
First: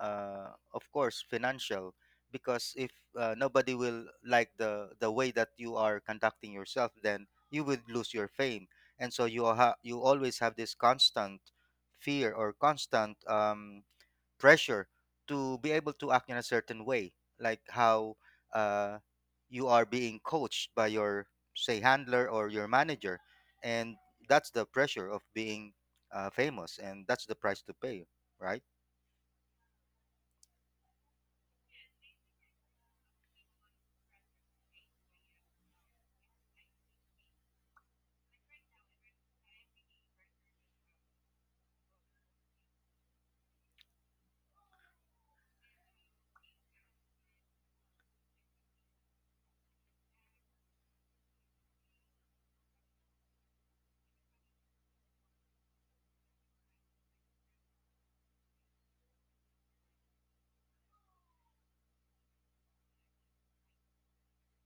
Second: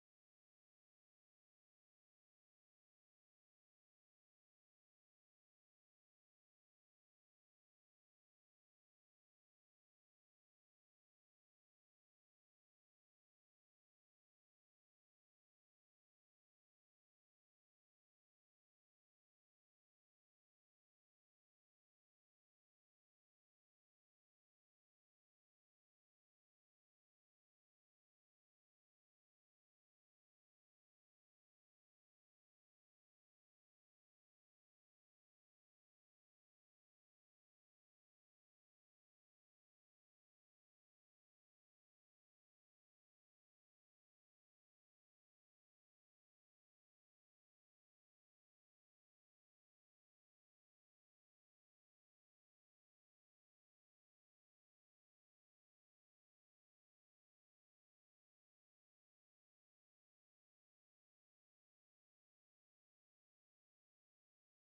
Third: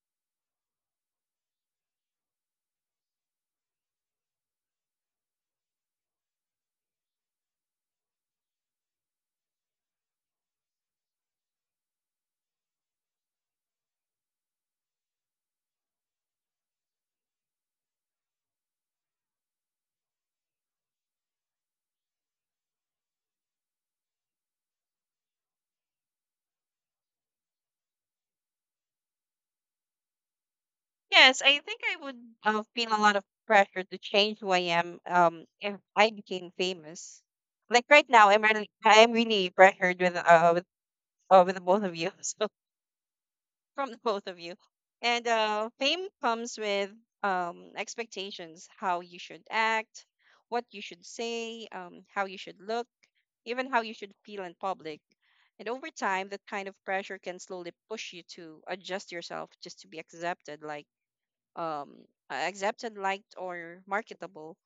Speaker 3: uh, of course, financial, because if nobody will like the way that you are conducting yourself, then you will lose your fame. And so you always have this constant fear, or constant pressure to be able to act in a certain way, like how uh, you are being coached by your, say, handler or your manager. And that's the pressure of being famous, and that's the price to pay, right?
Speaker 1: yes, I think I would feel a lot of pressure to change who I am if I became famous. Like right now, I'm really pressured with with the both of you, so from the both of you, and fame comes with expectations, how you should act, what you should say, how you should look, even how you should feel in public. And over time, that kind of pressure can slowly push you to adjust yourself just to be accepted, like um accepted, liked, or marketable.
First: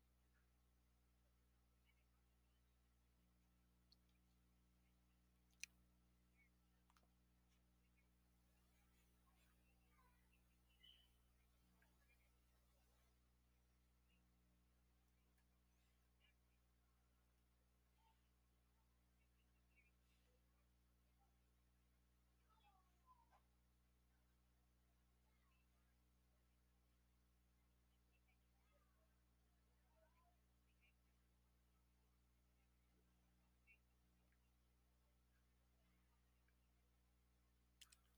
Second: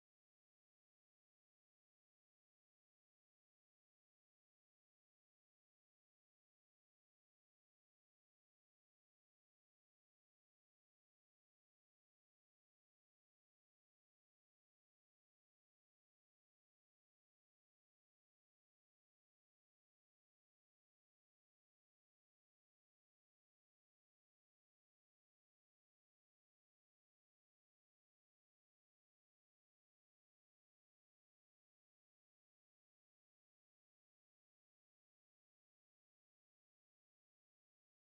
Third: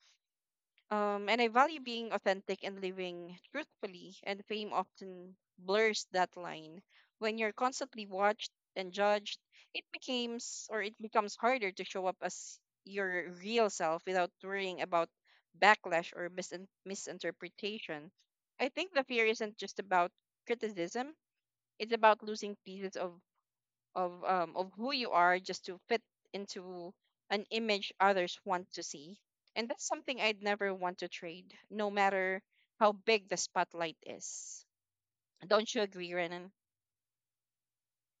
Speaker 1: And I value being authentic and living truthfully, and fame often blurs that line. When you're constantly watched and judged, it becomes harder to show up as your real self without worrying about backlash or misinterpretation. I think the fear isn't just about criticism, it's about losing pieces of of who you are just to fit into an image others want to see, and that's something I'd never want to trade, no matter how big the spotlight is. Don't you agree, Renan?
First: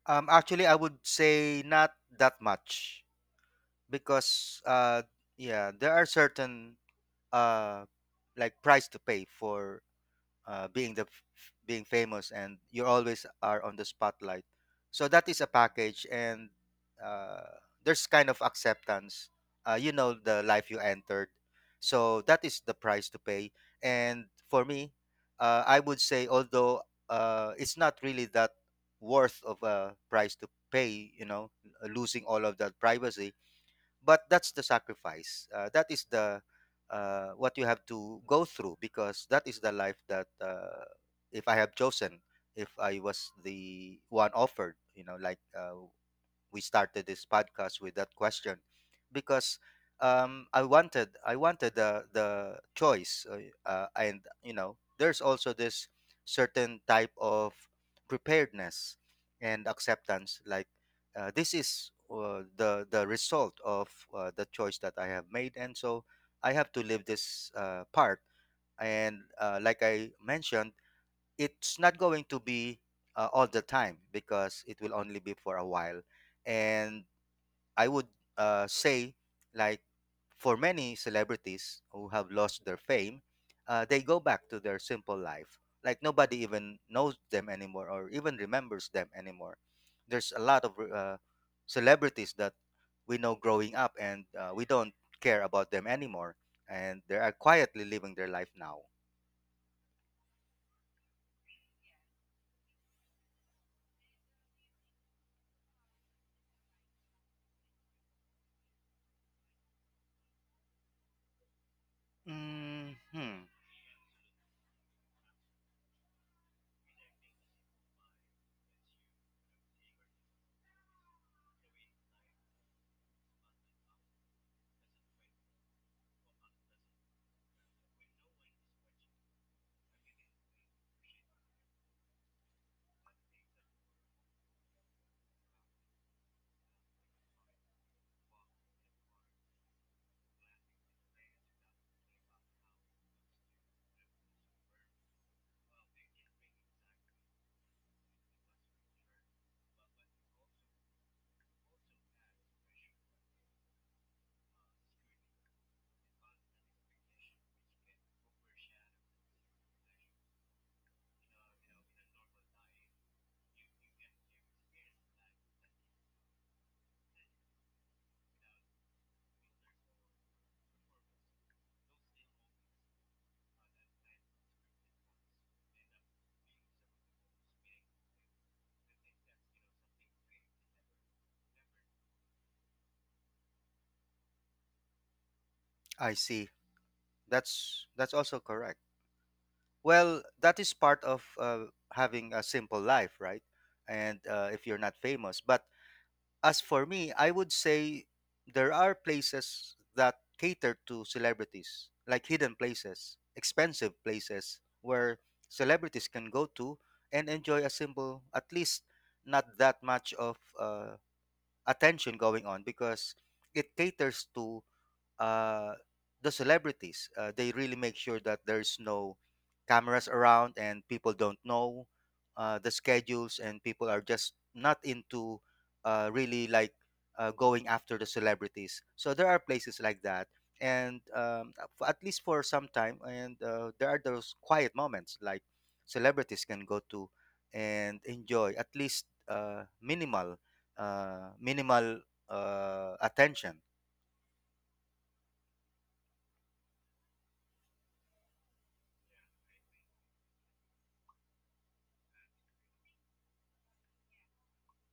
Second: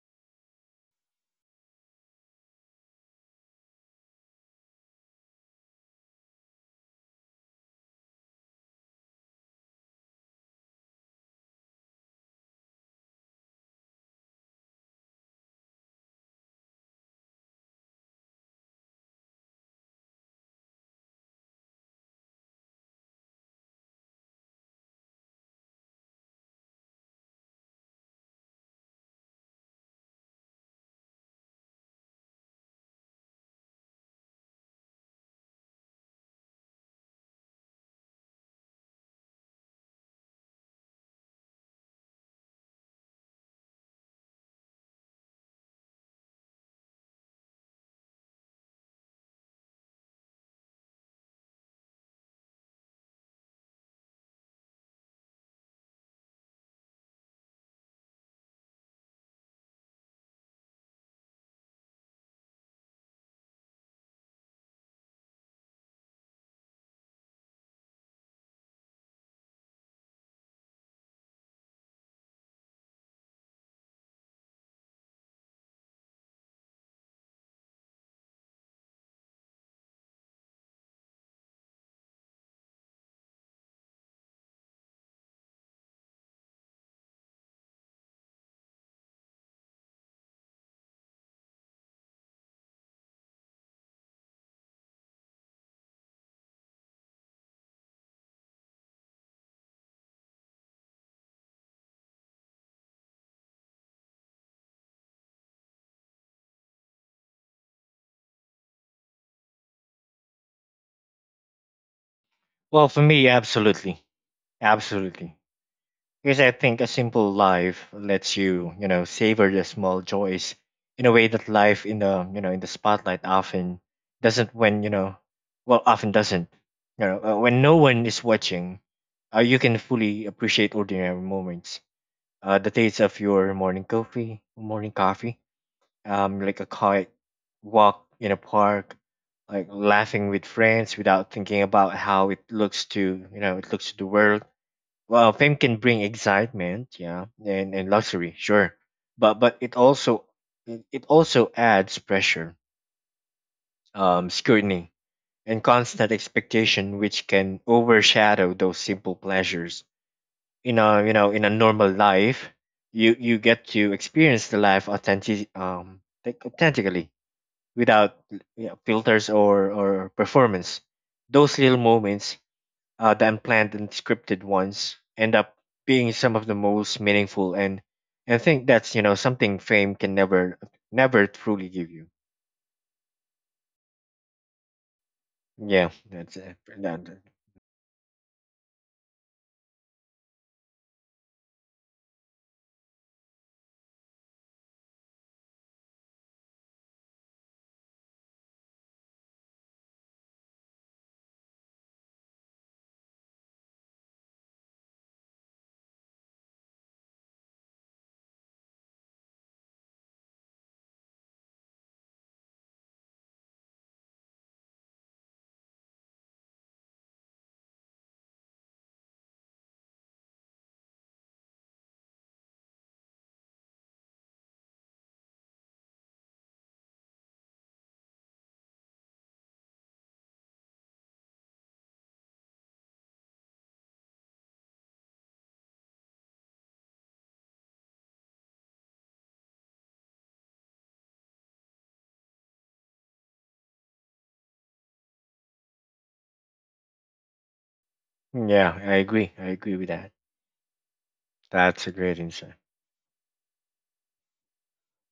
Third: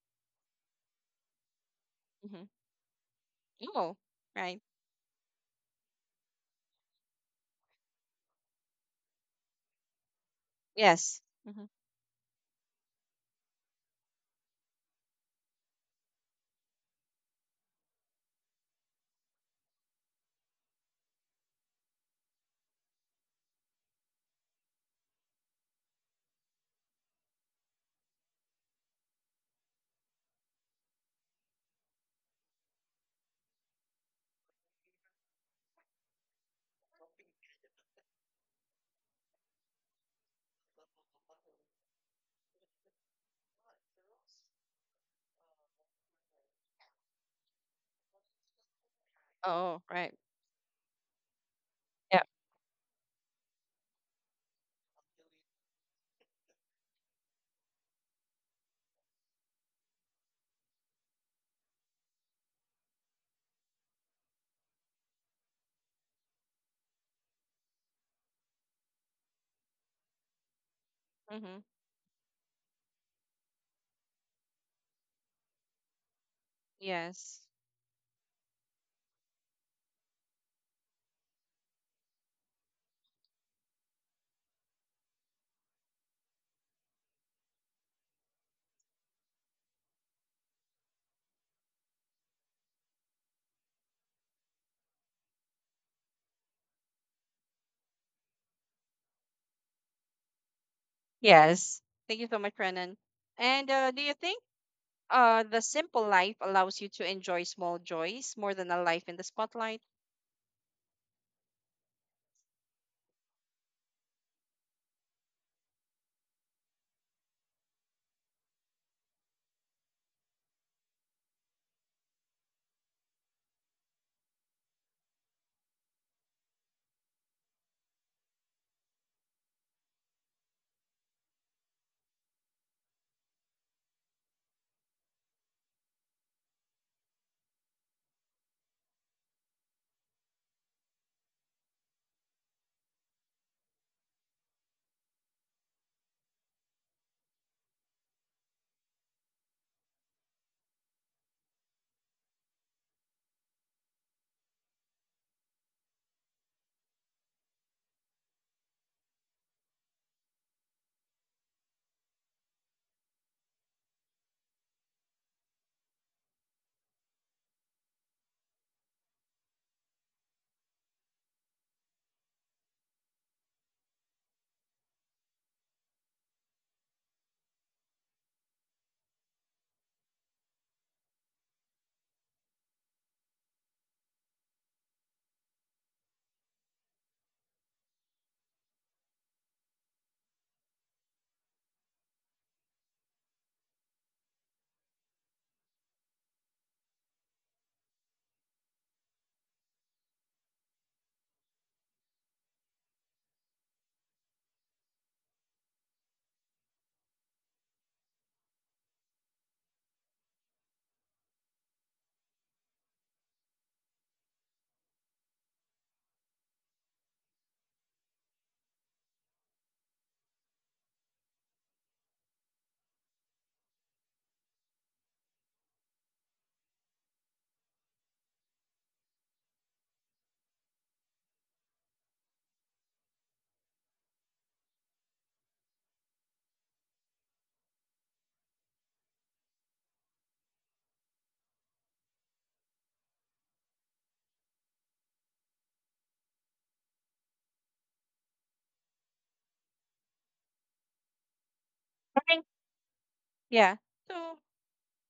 Speaker 3: Actually, I would say not that
Speaker 1: Mm-hmm.
Speaker 3: much,
Speaker 1: Oh, right.
Speaker 3: because, yeah, there are certain, uh, like, price to pay for uh, being the
Speaker 1: Yes. hmm
Speaker 3: being famous, and you always are on the spotlight, so that is a package. And uh, there's kind of acceptance, you know, the life you entered, so that is the price to pay. And for me, I would say, although it's not really that worth of a price to pay, you know, losing all of that privacy, but that's the sacrifice, that is the, what you have to go through, because that is the life that, if I have chosen, if I was the one offered. You know, like, we started this podcast with that question, because
Speaker 1: oh, right.
Speaker 3: I wanted the
Speaker 1: Yeah.
Speaker 3: the choice, and you know, there's also this certain type of preparedness and acceptance, like, this is the result of the choice that I have made, and so I have to live this part. And like I mentioned,
Speaker 1: Mm-hmm.
Speaker 3: it's not going to be all the time, because it will only be for a while. And
Speaker 1: Yes,
Speaker 3: I would say, like, for many celebrities who have lost their fame, they go back to their simple life. Like, nobody even knows them anymore or even remembers them anymore. There's a lot of celebrities that we know growing up, and we don't care about them anymore. And they are quietly living their life now.
Speaker 1: yes, thank you so much, Renan. And do you think the simple life allows you to enjoy small joys more than a life in the spotlight?
Speaker 2: Well,
Speaker 3: Mm,
Speaker 2: for me,
Speaker 3: hmm.
Speaker 2: absolutely, absolutely. Because I think a simple life lets you, you know, savor the small joys in a way that life in the, you know, in the spotlight often doesn't when, you know, well, often doesn't. You know, when no one is watching, you can fully appreciate ordinary moments. The taste of your morning coffee, like a quiet walk in a park, like laughing with friends without thinking about how it looks to, you know, it looks to the world. Well, fame can bring excitement, yeah, and luxury, sure, but it also, it also adds pressure, scrutiny, and constant expectation, which can overshadow those simple pleasures. In a, you know, in a normal life, you get to experience the life authentic like authentically without, you know, filters or performance. Those little moments, the unplanned and scripted ones end up being some of the most meaningful, and I think that's you know something fame can never never truly give you. Yeah,
Speaker 3: I
Speaker 2: that's
Speaker 3: see.
Speaker 2: it. That,
Speaker 3: That's also correct. Well, that is part of having a simple life, right? And if you're not famous. But as for me, I would say there are places that cater to celebrities, like hidden places, expensive places where celebrities can go to and enjoy a simple, at least not that much of attention going on, because it caters to uh, the celebrities. They really make sure that there's no cameras around and people don't know the schedules, and people are just not into really, like, going after the celebrities. So there are places like that. And at least for some time, and there are those quiet moments, like, celebrities can go to and enjoy at least minimal attention.
Speaker 2: yeah, I agree. I agree with that. That's a great
Speaker 1: I think-
Speaker 2: insight.
Speaker 1: yeah, so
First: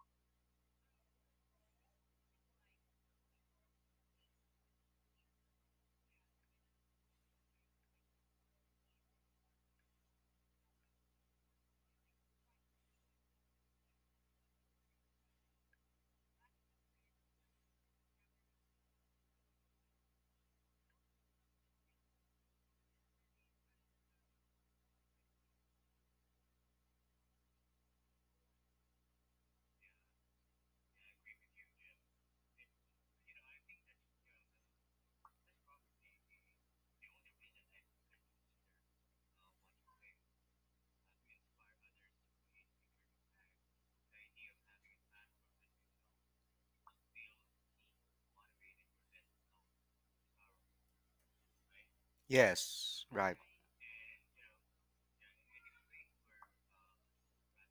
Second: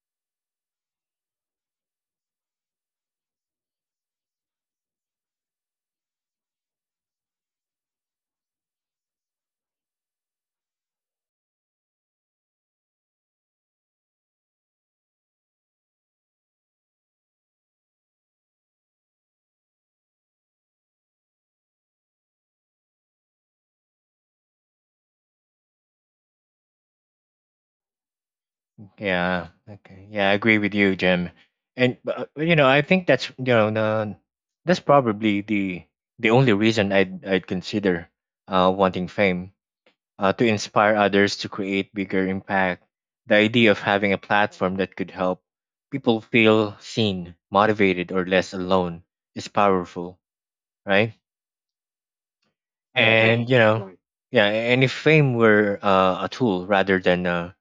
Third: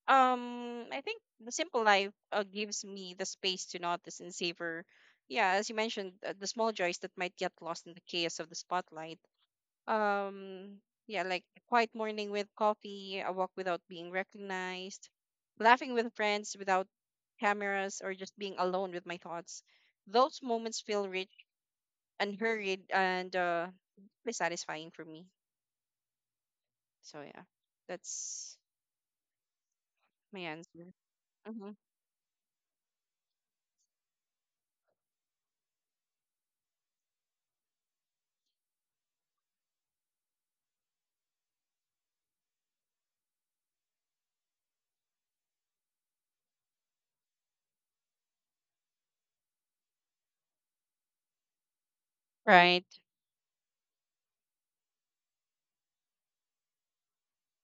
Speaker 1: I think the simple life gives me the space to notice and savor, yeah, as you mentioned, the small joys that might get lost in the chaos of the spotlight. Um, yeah, like a quiet morning with coffee, a walk without being recognized, laughing with friends without cameras, or just being alone with my thoughts. Those moments feel rich, unhurried, and deeply satisfying for me. So yeah, that's
Speaker 2: Yeah. Okay. Yeah, I
Speaker 1: my
Speaker 2: agree with
Speaker 1: answer.
Speaker 2: you, Jim.
Speaker 1: hmm
Speaker 2: And you know, I think that's, you know, the, that's probably the only reason I'd consider wanting fame, to inspire others to create bigger impact. The idea of having a platform that could help people feel seen, motivated, or less alone is powerful, right?
Speaker 1: Right.
Speaker 3: Yes, right.
Speaker 2: And you know, right, yeah, and if fame were a tool rather than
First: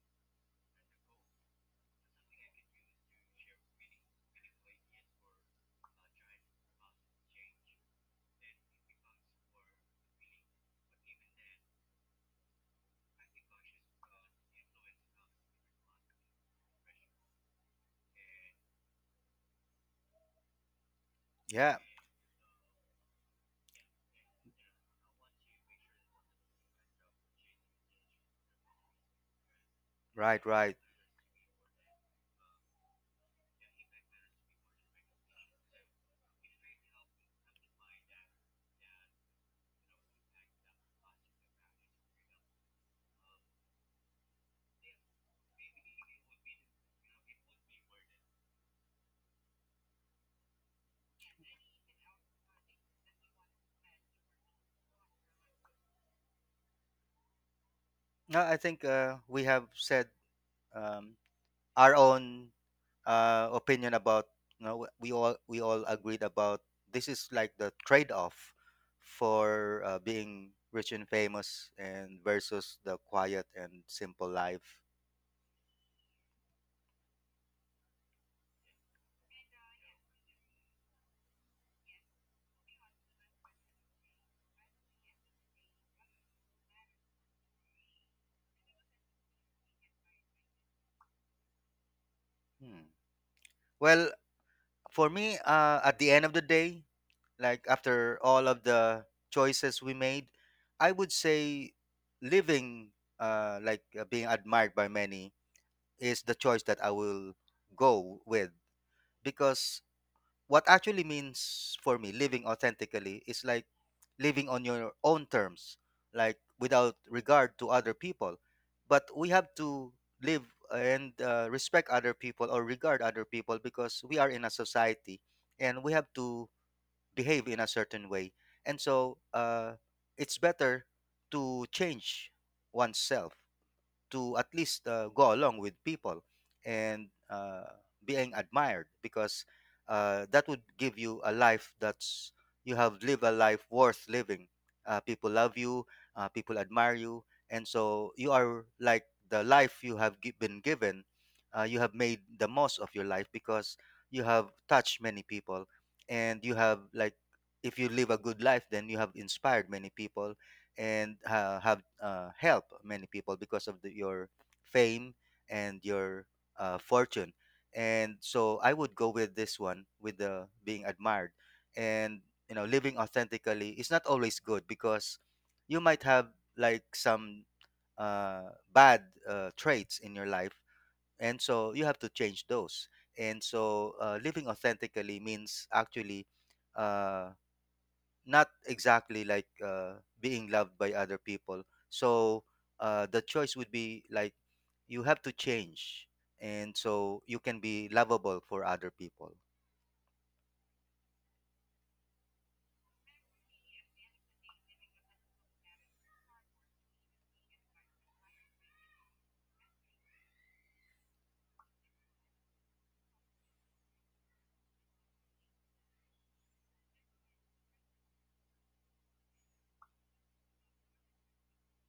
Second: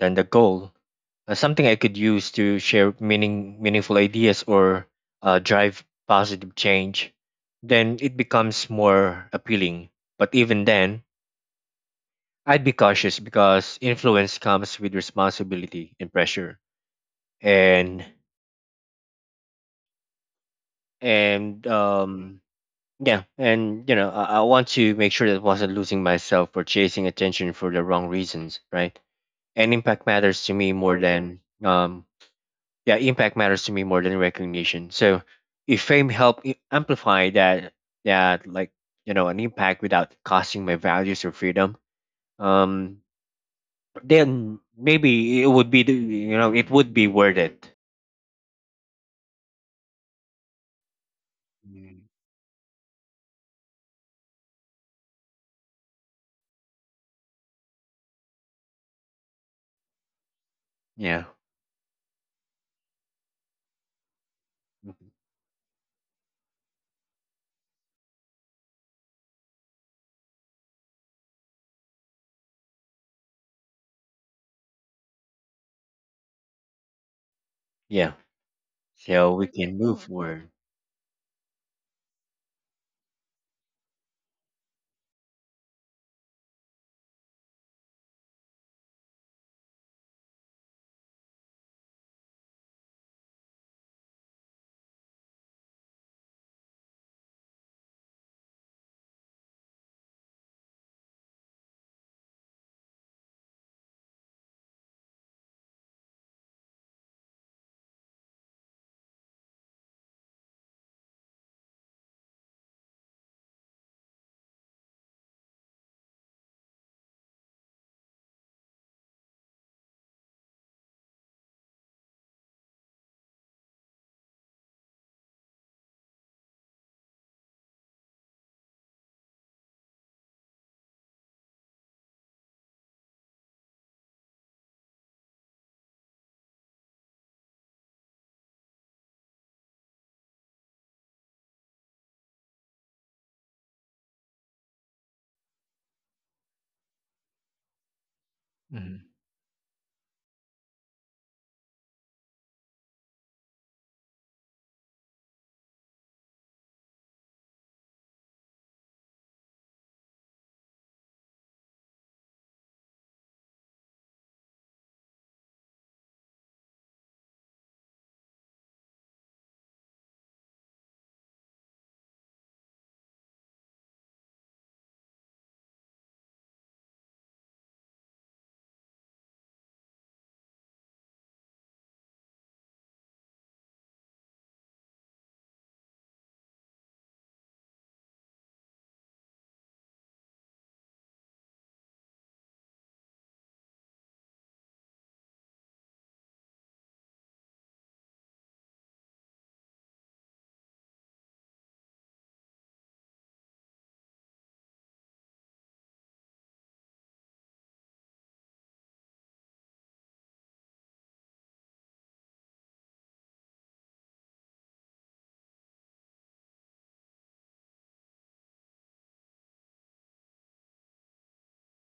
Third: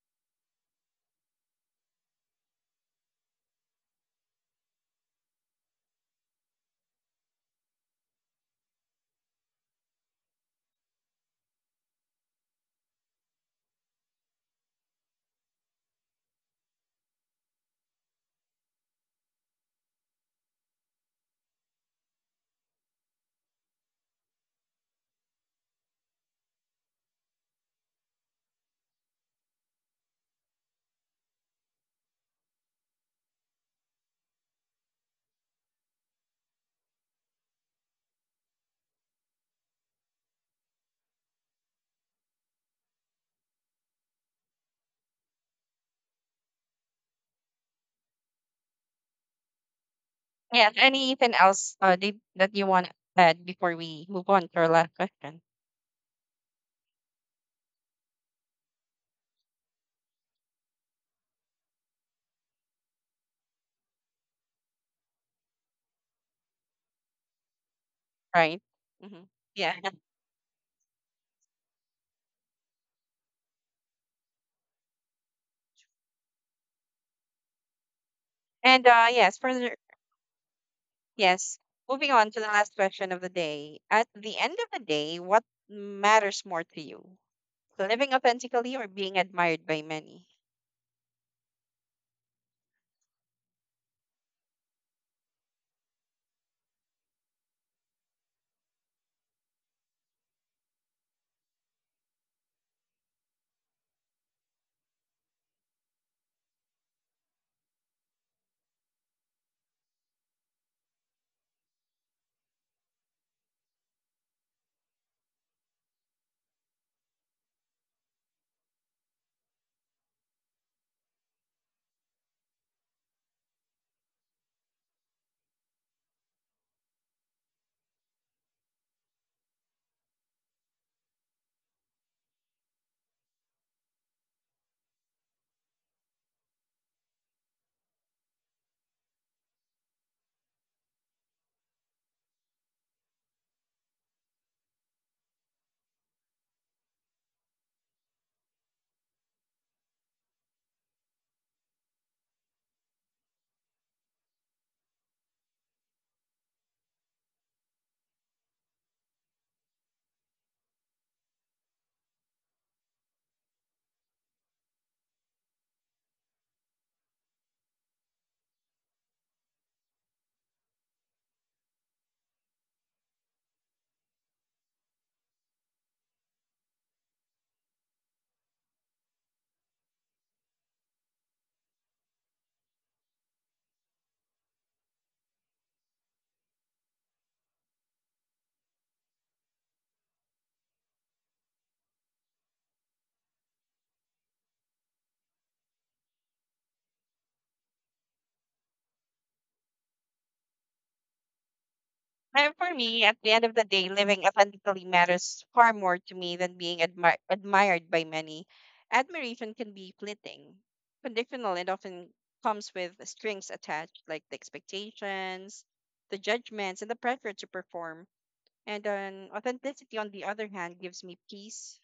Speaker 2: than the goal, something I could use to share meaning, meaningful ideas or drive positive change, then it becomes more appealing. But even then, I'd be cautious because influence comes with responsibility and pressure, and and
Speaker 3: Yeah,
Speaker 2: um yeah, and you know I want to make sure that I wasn't losing myself or chasing attention for the wrong reasons, right? And impact
Speaker 3: right,
Speaker 2: matters to
Speaker 3: right.
Speaker 2: me more than yeah, impact matters to me more than recognition. So if amplify that, that like you know, an impact without costing my values or freedom, um then maybe it would be the, you know, it would be worth it.
Speaker 1: Yeah. Anything else
Speaker 2: Mm.
Speaker 1: that you want to add before we move on to our last question?
Speaker 3: No, I think we have said um,
Speaker 2: Yeah.
Speaker 3: our own opinion about. You know, we
Speaker 2: Mhm.
Speaker 3: all we all agreed about this is, like, the trade-off
Speaker 1: Right. hmm
Speaker 3: for
Speaker 1: Yeah.
Speaker 3: being rich and famous, and versus the quiet and simple life.
Speaker 2: Yeah,
Speaker 1: And
Speaker 2: so
Speaker 1: yes,
Speaker 2: we can
Speaker 1: further.
Speaker 2: move, oh, forward.
Speaker 1: Yes. Moving on to the last question of the day. At the end of the day, what matters more to you? Living authentically or being admired by many?
Speaker 3: Hmm. Well, for me, at the end of the day, like, after all of the choices we made, I would say living, being admired by many, is the choice that I will go with, because what actually means for me living authentically is, like, living on your own terms, like, without regard to other people. But we have to live, and respect other people, or regard other people, because we are in a society, and we have to behave in a certain way. And so it's better to change oneself, to at least go along with people, and being admired, because that would give you a life that's, you have lived a life worth living. People love you, people admire you, and so you are, like, the life you have been given. You have made the most of your life, because you have touched many people, and you have, like, if you live a good life, then you have inspired many people and have help many people because of the, your fame and your fortune. And so I would go with this one, with the being admired. And you know, living authentically is not always good, because you might have, like, some bad traits in your life, and so you have to change those. And so living authentically means actually uh, not exactly like being loved by other people. So the choice would be, like, you have to change, and so you can be lovable for other people.
Speaker 1: And for me, at the end of the day, living authentically matters far more to me than being admired by many. Admiration can be fleeting, conditional, and often comes with strings attached, like the expectations, the judgments, and the pressure to perform. And authenticity, on the other hand, gives me peace,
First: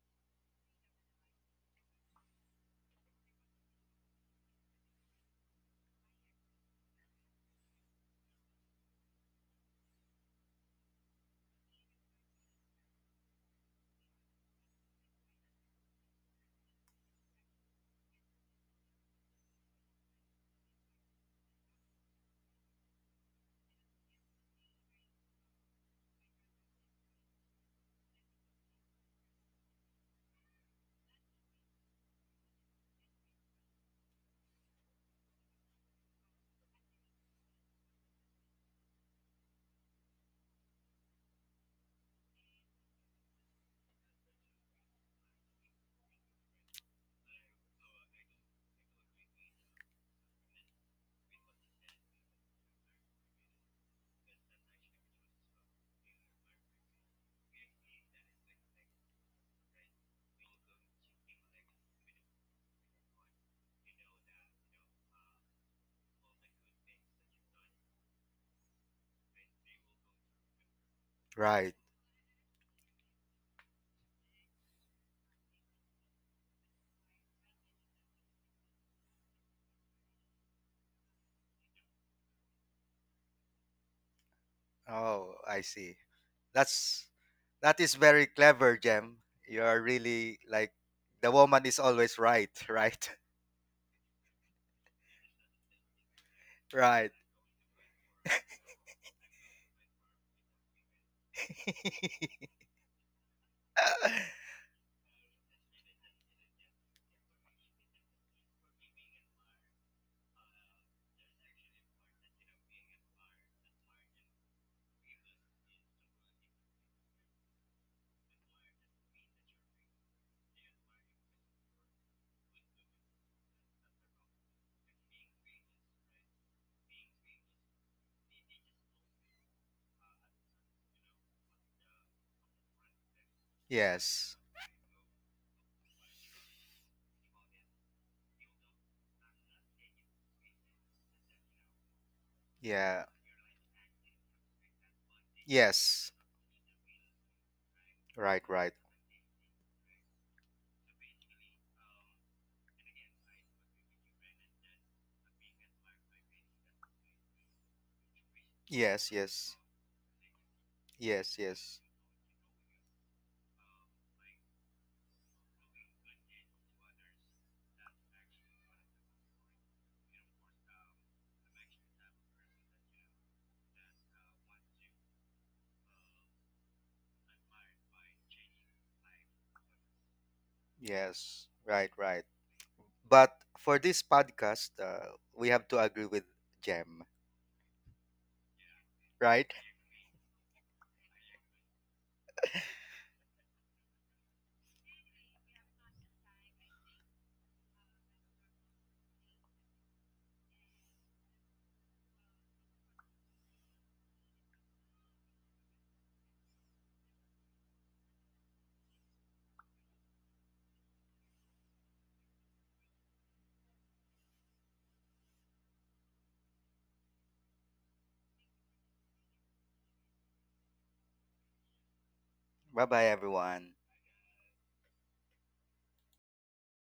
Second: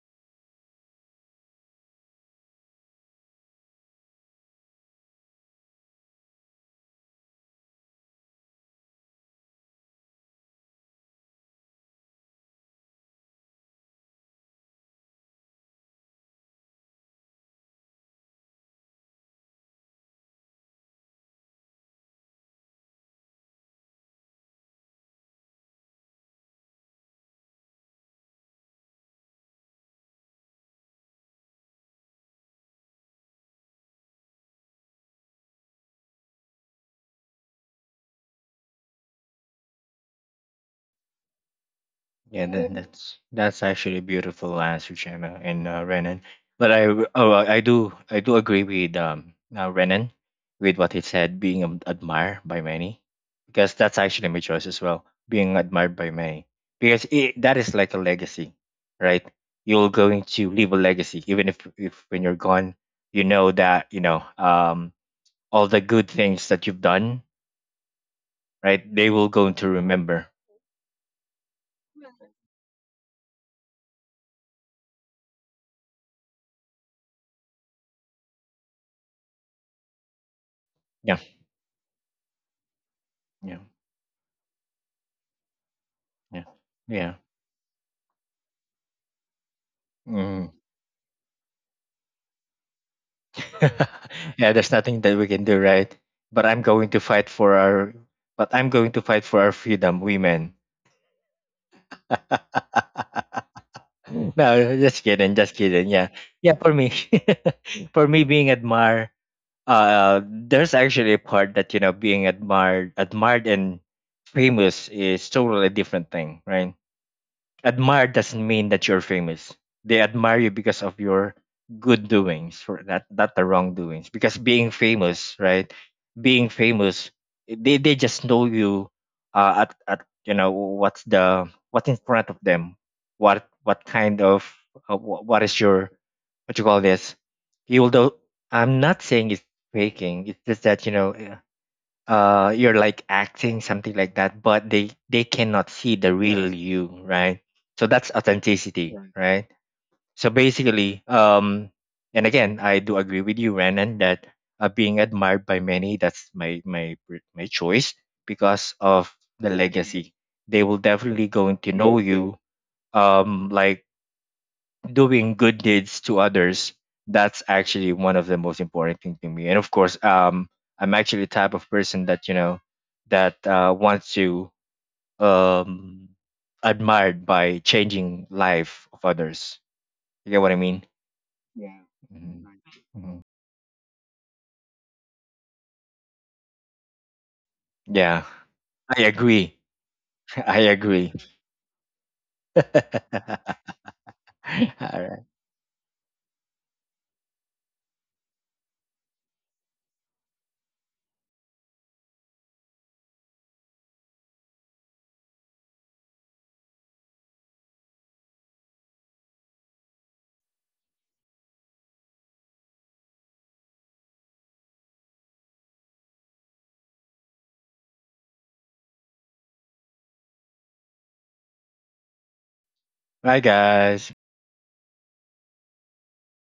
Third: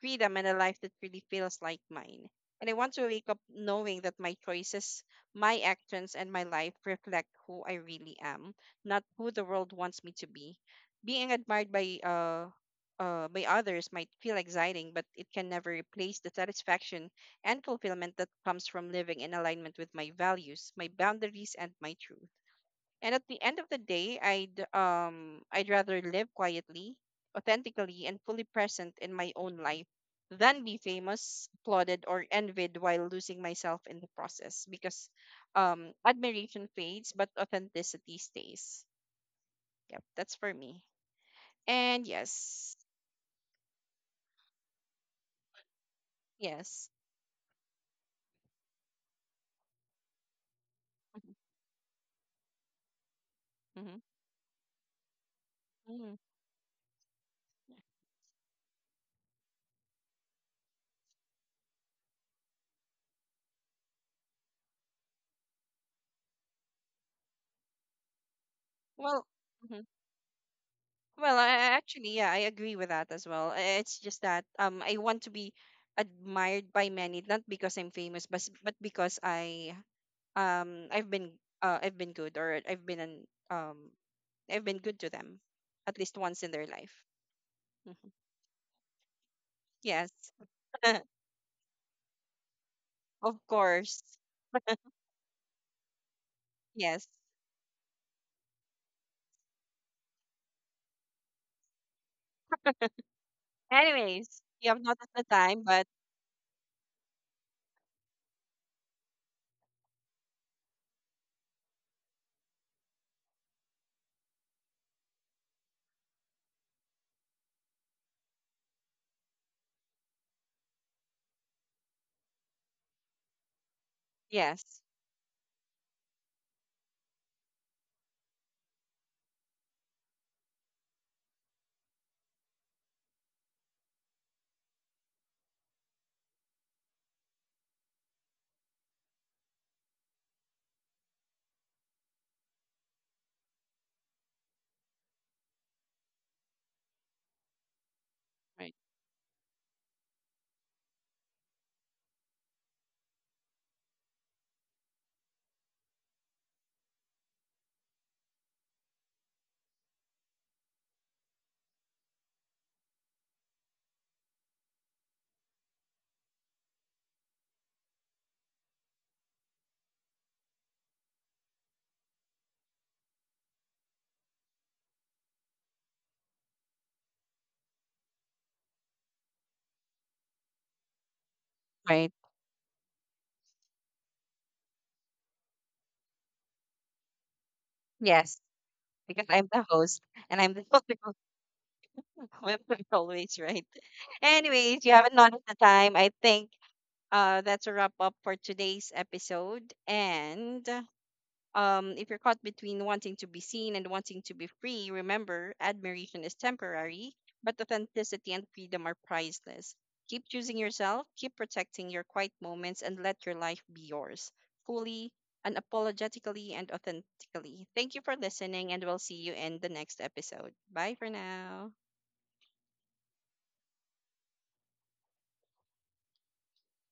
Speaker 1: freedom, and a life that really feels like mine. And I want to wake up knowing that my choices, my actions, and my life reflect who I really am, not who the world wants me to be. Being admired by others might feel exciting, but it can never replace the satisfaction and fulfillment that comes from living in alignment with my values, my boundaries, and my truth. And at the end of the day, I'd rather live quietly, authentically, and fully present in my own life than be famous, applauded, or envied while losing myself in the process. Because admiration fades, but authenticity stays. Yep, that's for me. And
Speaker 2: Yeah, that,
Speaker 1: yes,
Speaker 2: that's that's actually a beautiful answer, Gemma and Renan. But
Speaker 1: yes.
Speaker 2: I do agree with Renan with what he said, being admired by many, because
Speaker 1: hmm
Speaker 2: that's actually my choice as well, being admired by
Speaker 1: hmm
Speaker 2: many, because it, that is like a legacy, right? You're going to leave a legacy, even if when you're gone, you know that you know all the good things that you've done, right? They
Speaker 1: Well.
Speaker 2: will go to
Speaker 1: Mm-hmm.
Speaker 2: remember.
Speaker 1: Well,
Speaker 3: Right.
Speaker 1: actually, yeah, I agree with that as well. I- It's just that I want to be admired by many, not because I'm famous, but but because I um, I've
Speaker 2: Yeah,
Speaker 1: been I've been good, or
Speaker 2: yeah,
Speaker 1: I've been good to them,
Speaker 3: Oh, I
Speaker 1: at
Speaker 3: see.
Speaker 1: least once
Speaker 2: yeah,
Speaker 1: in their life.
Speaker 2: yeah.
Speaker 3: That's that is
Speaker 1: Mhm.
Speaker 3: very clever, Jem. You are
Speaker 1: Yes,
Speaker 3: really,
Speaker 2: Mm-hmm.
Speaker 3: like, the woman is always right, right?
Speaker 1: of course.
Speaker 2: Yeah, there's nothing that we can do, right? But I'm going to
Speaker 1: Yes.
Speaker 3: Right.
Speaker 2: fight for our but I'm going to fight for our freedom, women.
Speaker 1: Anyways, you
Speaker 2: No,
Speaker 1: have
Speaker 2: just
Speaker 1: noticed the
Speaker 2: kidding, just
Speaker 1: time, but
Speaker 2: kidding. Yeah. Yeah, for me. For me, being admired, there's actually a part that, you know, being admired and famous is totally different thing, right? Admire doesn't mean that you're famous. They admire you because of your good doings, for not the wrongdoings. Because being
Speaker 1: yes,
Speaker 2: famous, right? Being famous, they just know you at you know what's the what's in front of them, what kind
Speaker 3: Yes.
Speaker 2: of what is your, what you call this? You will do. I'm not saying it's faking. It's just that you know you're like
Speaker 3: Yeah.
Speaker 2: acting something like that, but they cannot see
Speaker 3: Yes.
Speaker 2: the real you, right? So that's
Speaker 3: Right, right.
Speaker 1: right,
Speaker 2: authenticity, right? So basically, and again I do agree with you, Renan, that being admired by many, that's my choice because
Speaker 3: Yes,
Speaker 2: of the
Speaker 3: yes.
Speaker 2: legacy. They will definitely
Speaker 3: Yes,
Speaker 2: going to
Speaker 3: yes.
Speaker 2: know you like doing good deeds to others. That's actually one of the most important thing to me, and of course, I'm actually the type of person that you know that wants to um admired by changing life of others. You get what I mean?
Speaker 3: Yes. Right,
Speaker 1: right.
Speaker 3: right.
Speaker 2: Mhm. Mhm.
Speaker 3: But for this podcast, we have to agree with Jem,
Speaker 2: Yeah,
Speaker 1: Yes,
Speaker 2: I
Speaker 1: because
Speaker 3: right?
Speaker 1: I'm
Speaker 2: agree.
Speaker 1: the host, and I'm
Speaker 2: I
Speaker 1: the
Speaker 2: agree.
Speaker 1: one
Speaker 2: All
Speaker 1: who is always right. Anyways, you haven't
Speaker 2: right,
Speaker 1: noticed the time. I think that's a wrap up for today's episode. And if you're caught between wanting to be seen and wanting to be free, remember admiration is temporary, but authenticity and freedom are priceless. Keep choosing yourself, keep protecting your quiet moments, and let your life be yours fully, unapologetically, and authentically. Thank you for listening and we'll see you in the next episode. Bye for now.
Speaker 3: Bye, bye,
Speaker 2: bye
Speaker 3: everyone.
Speaker 2: guys.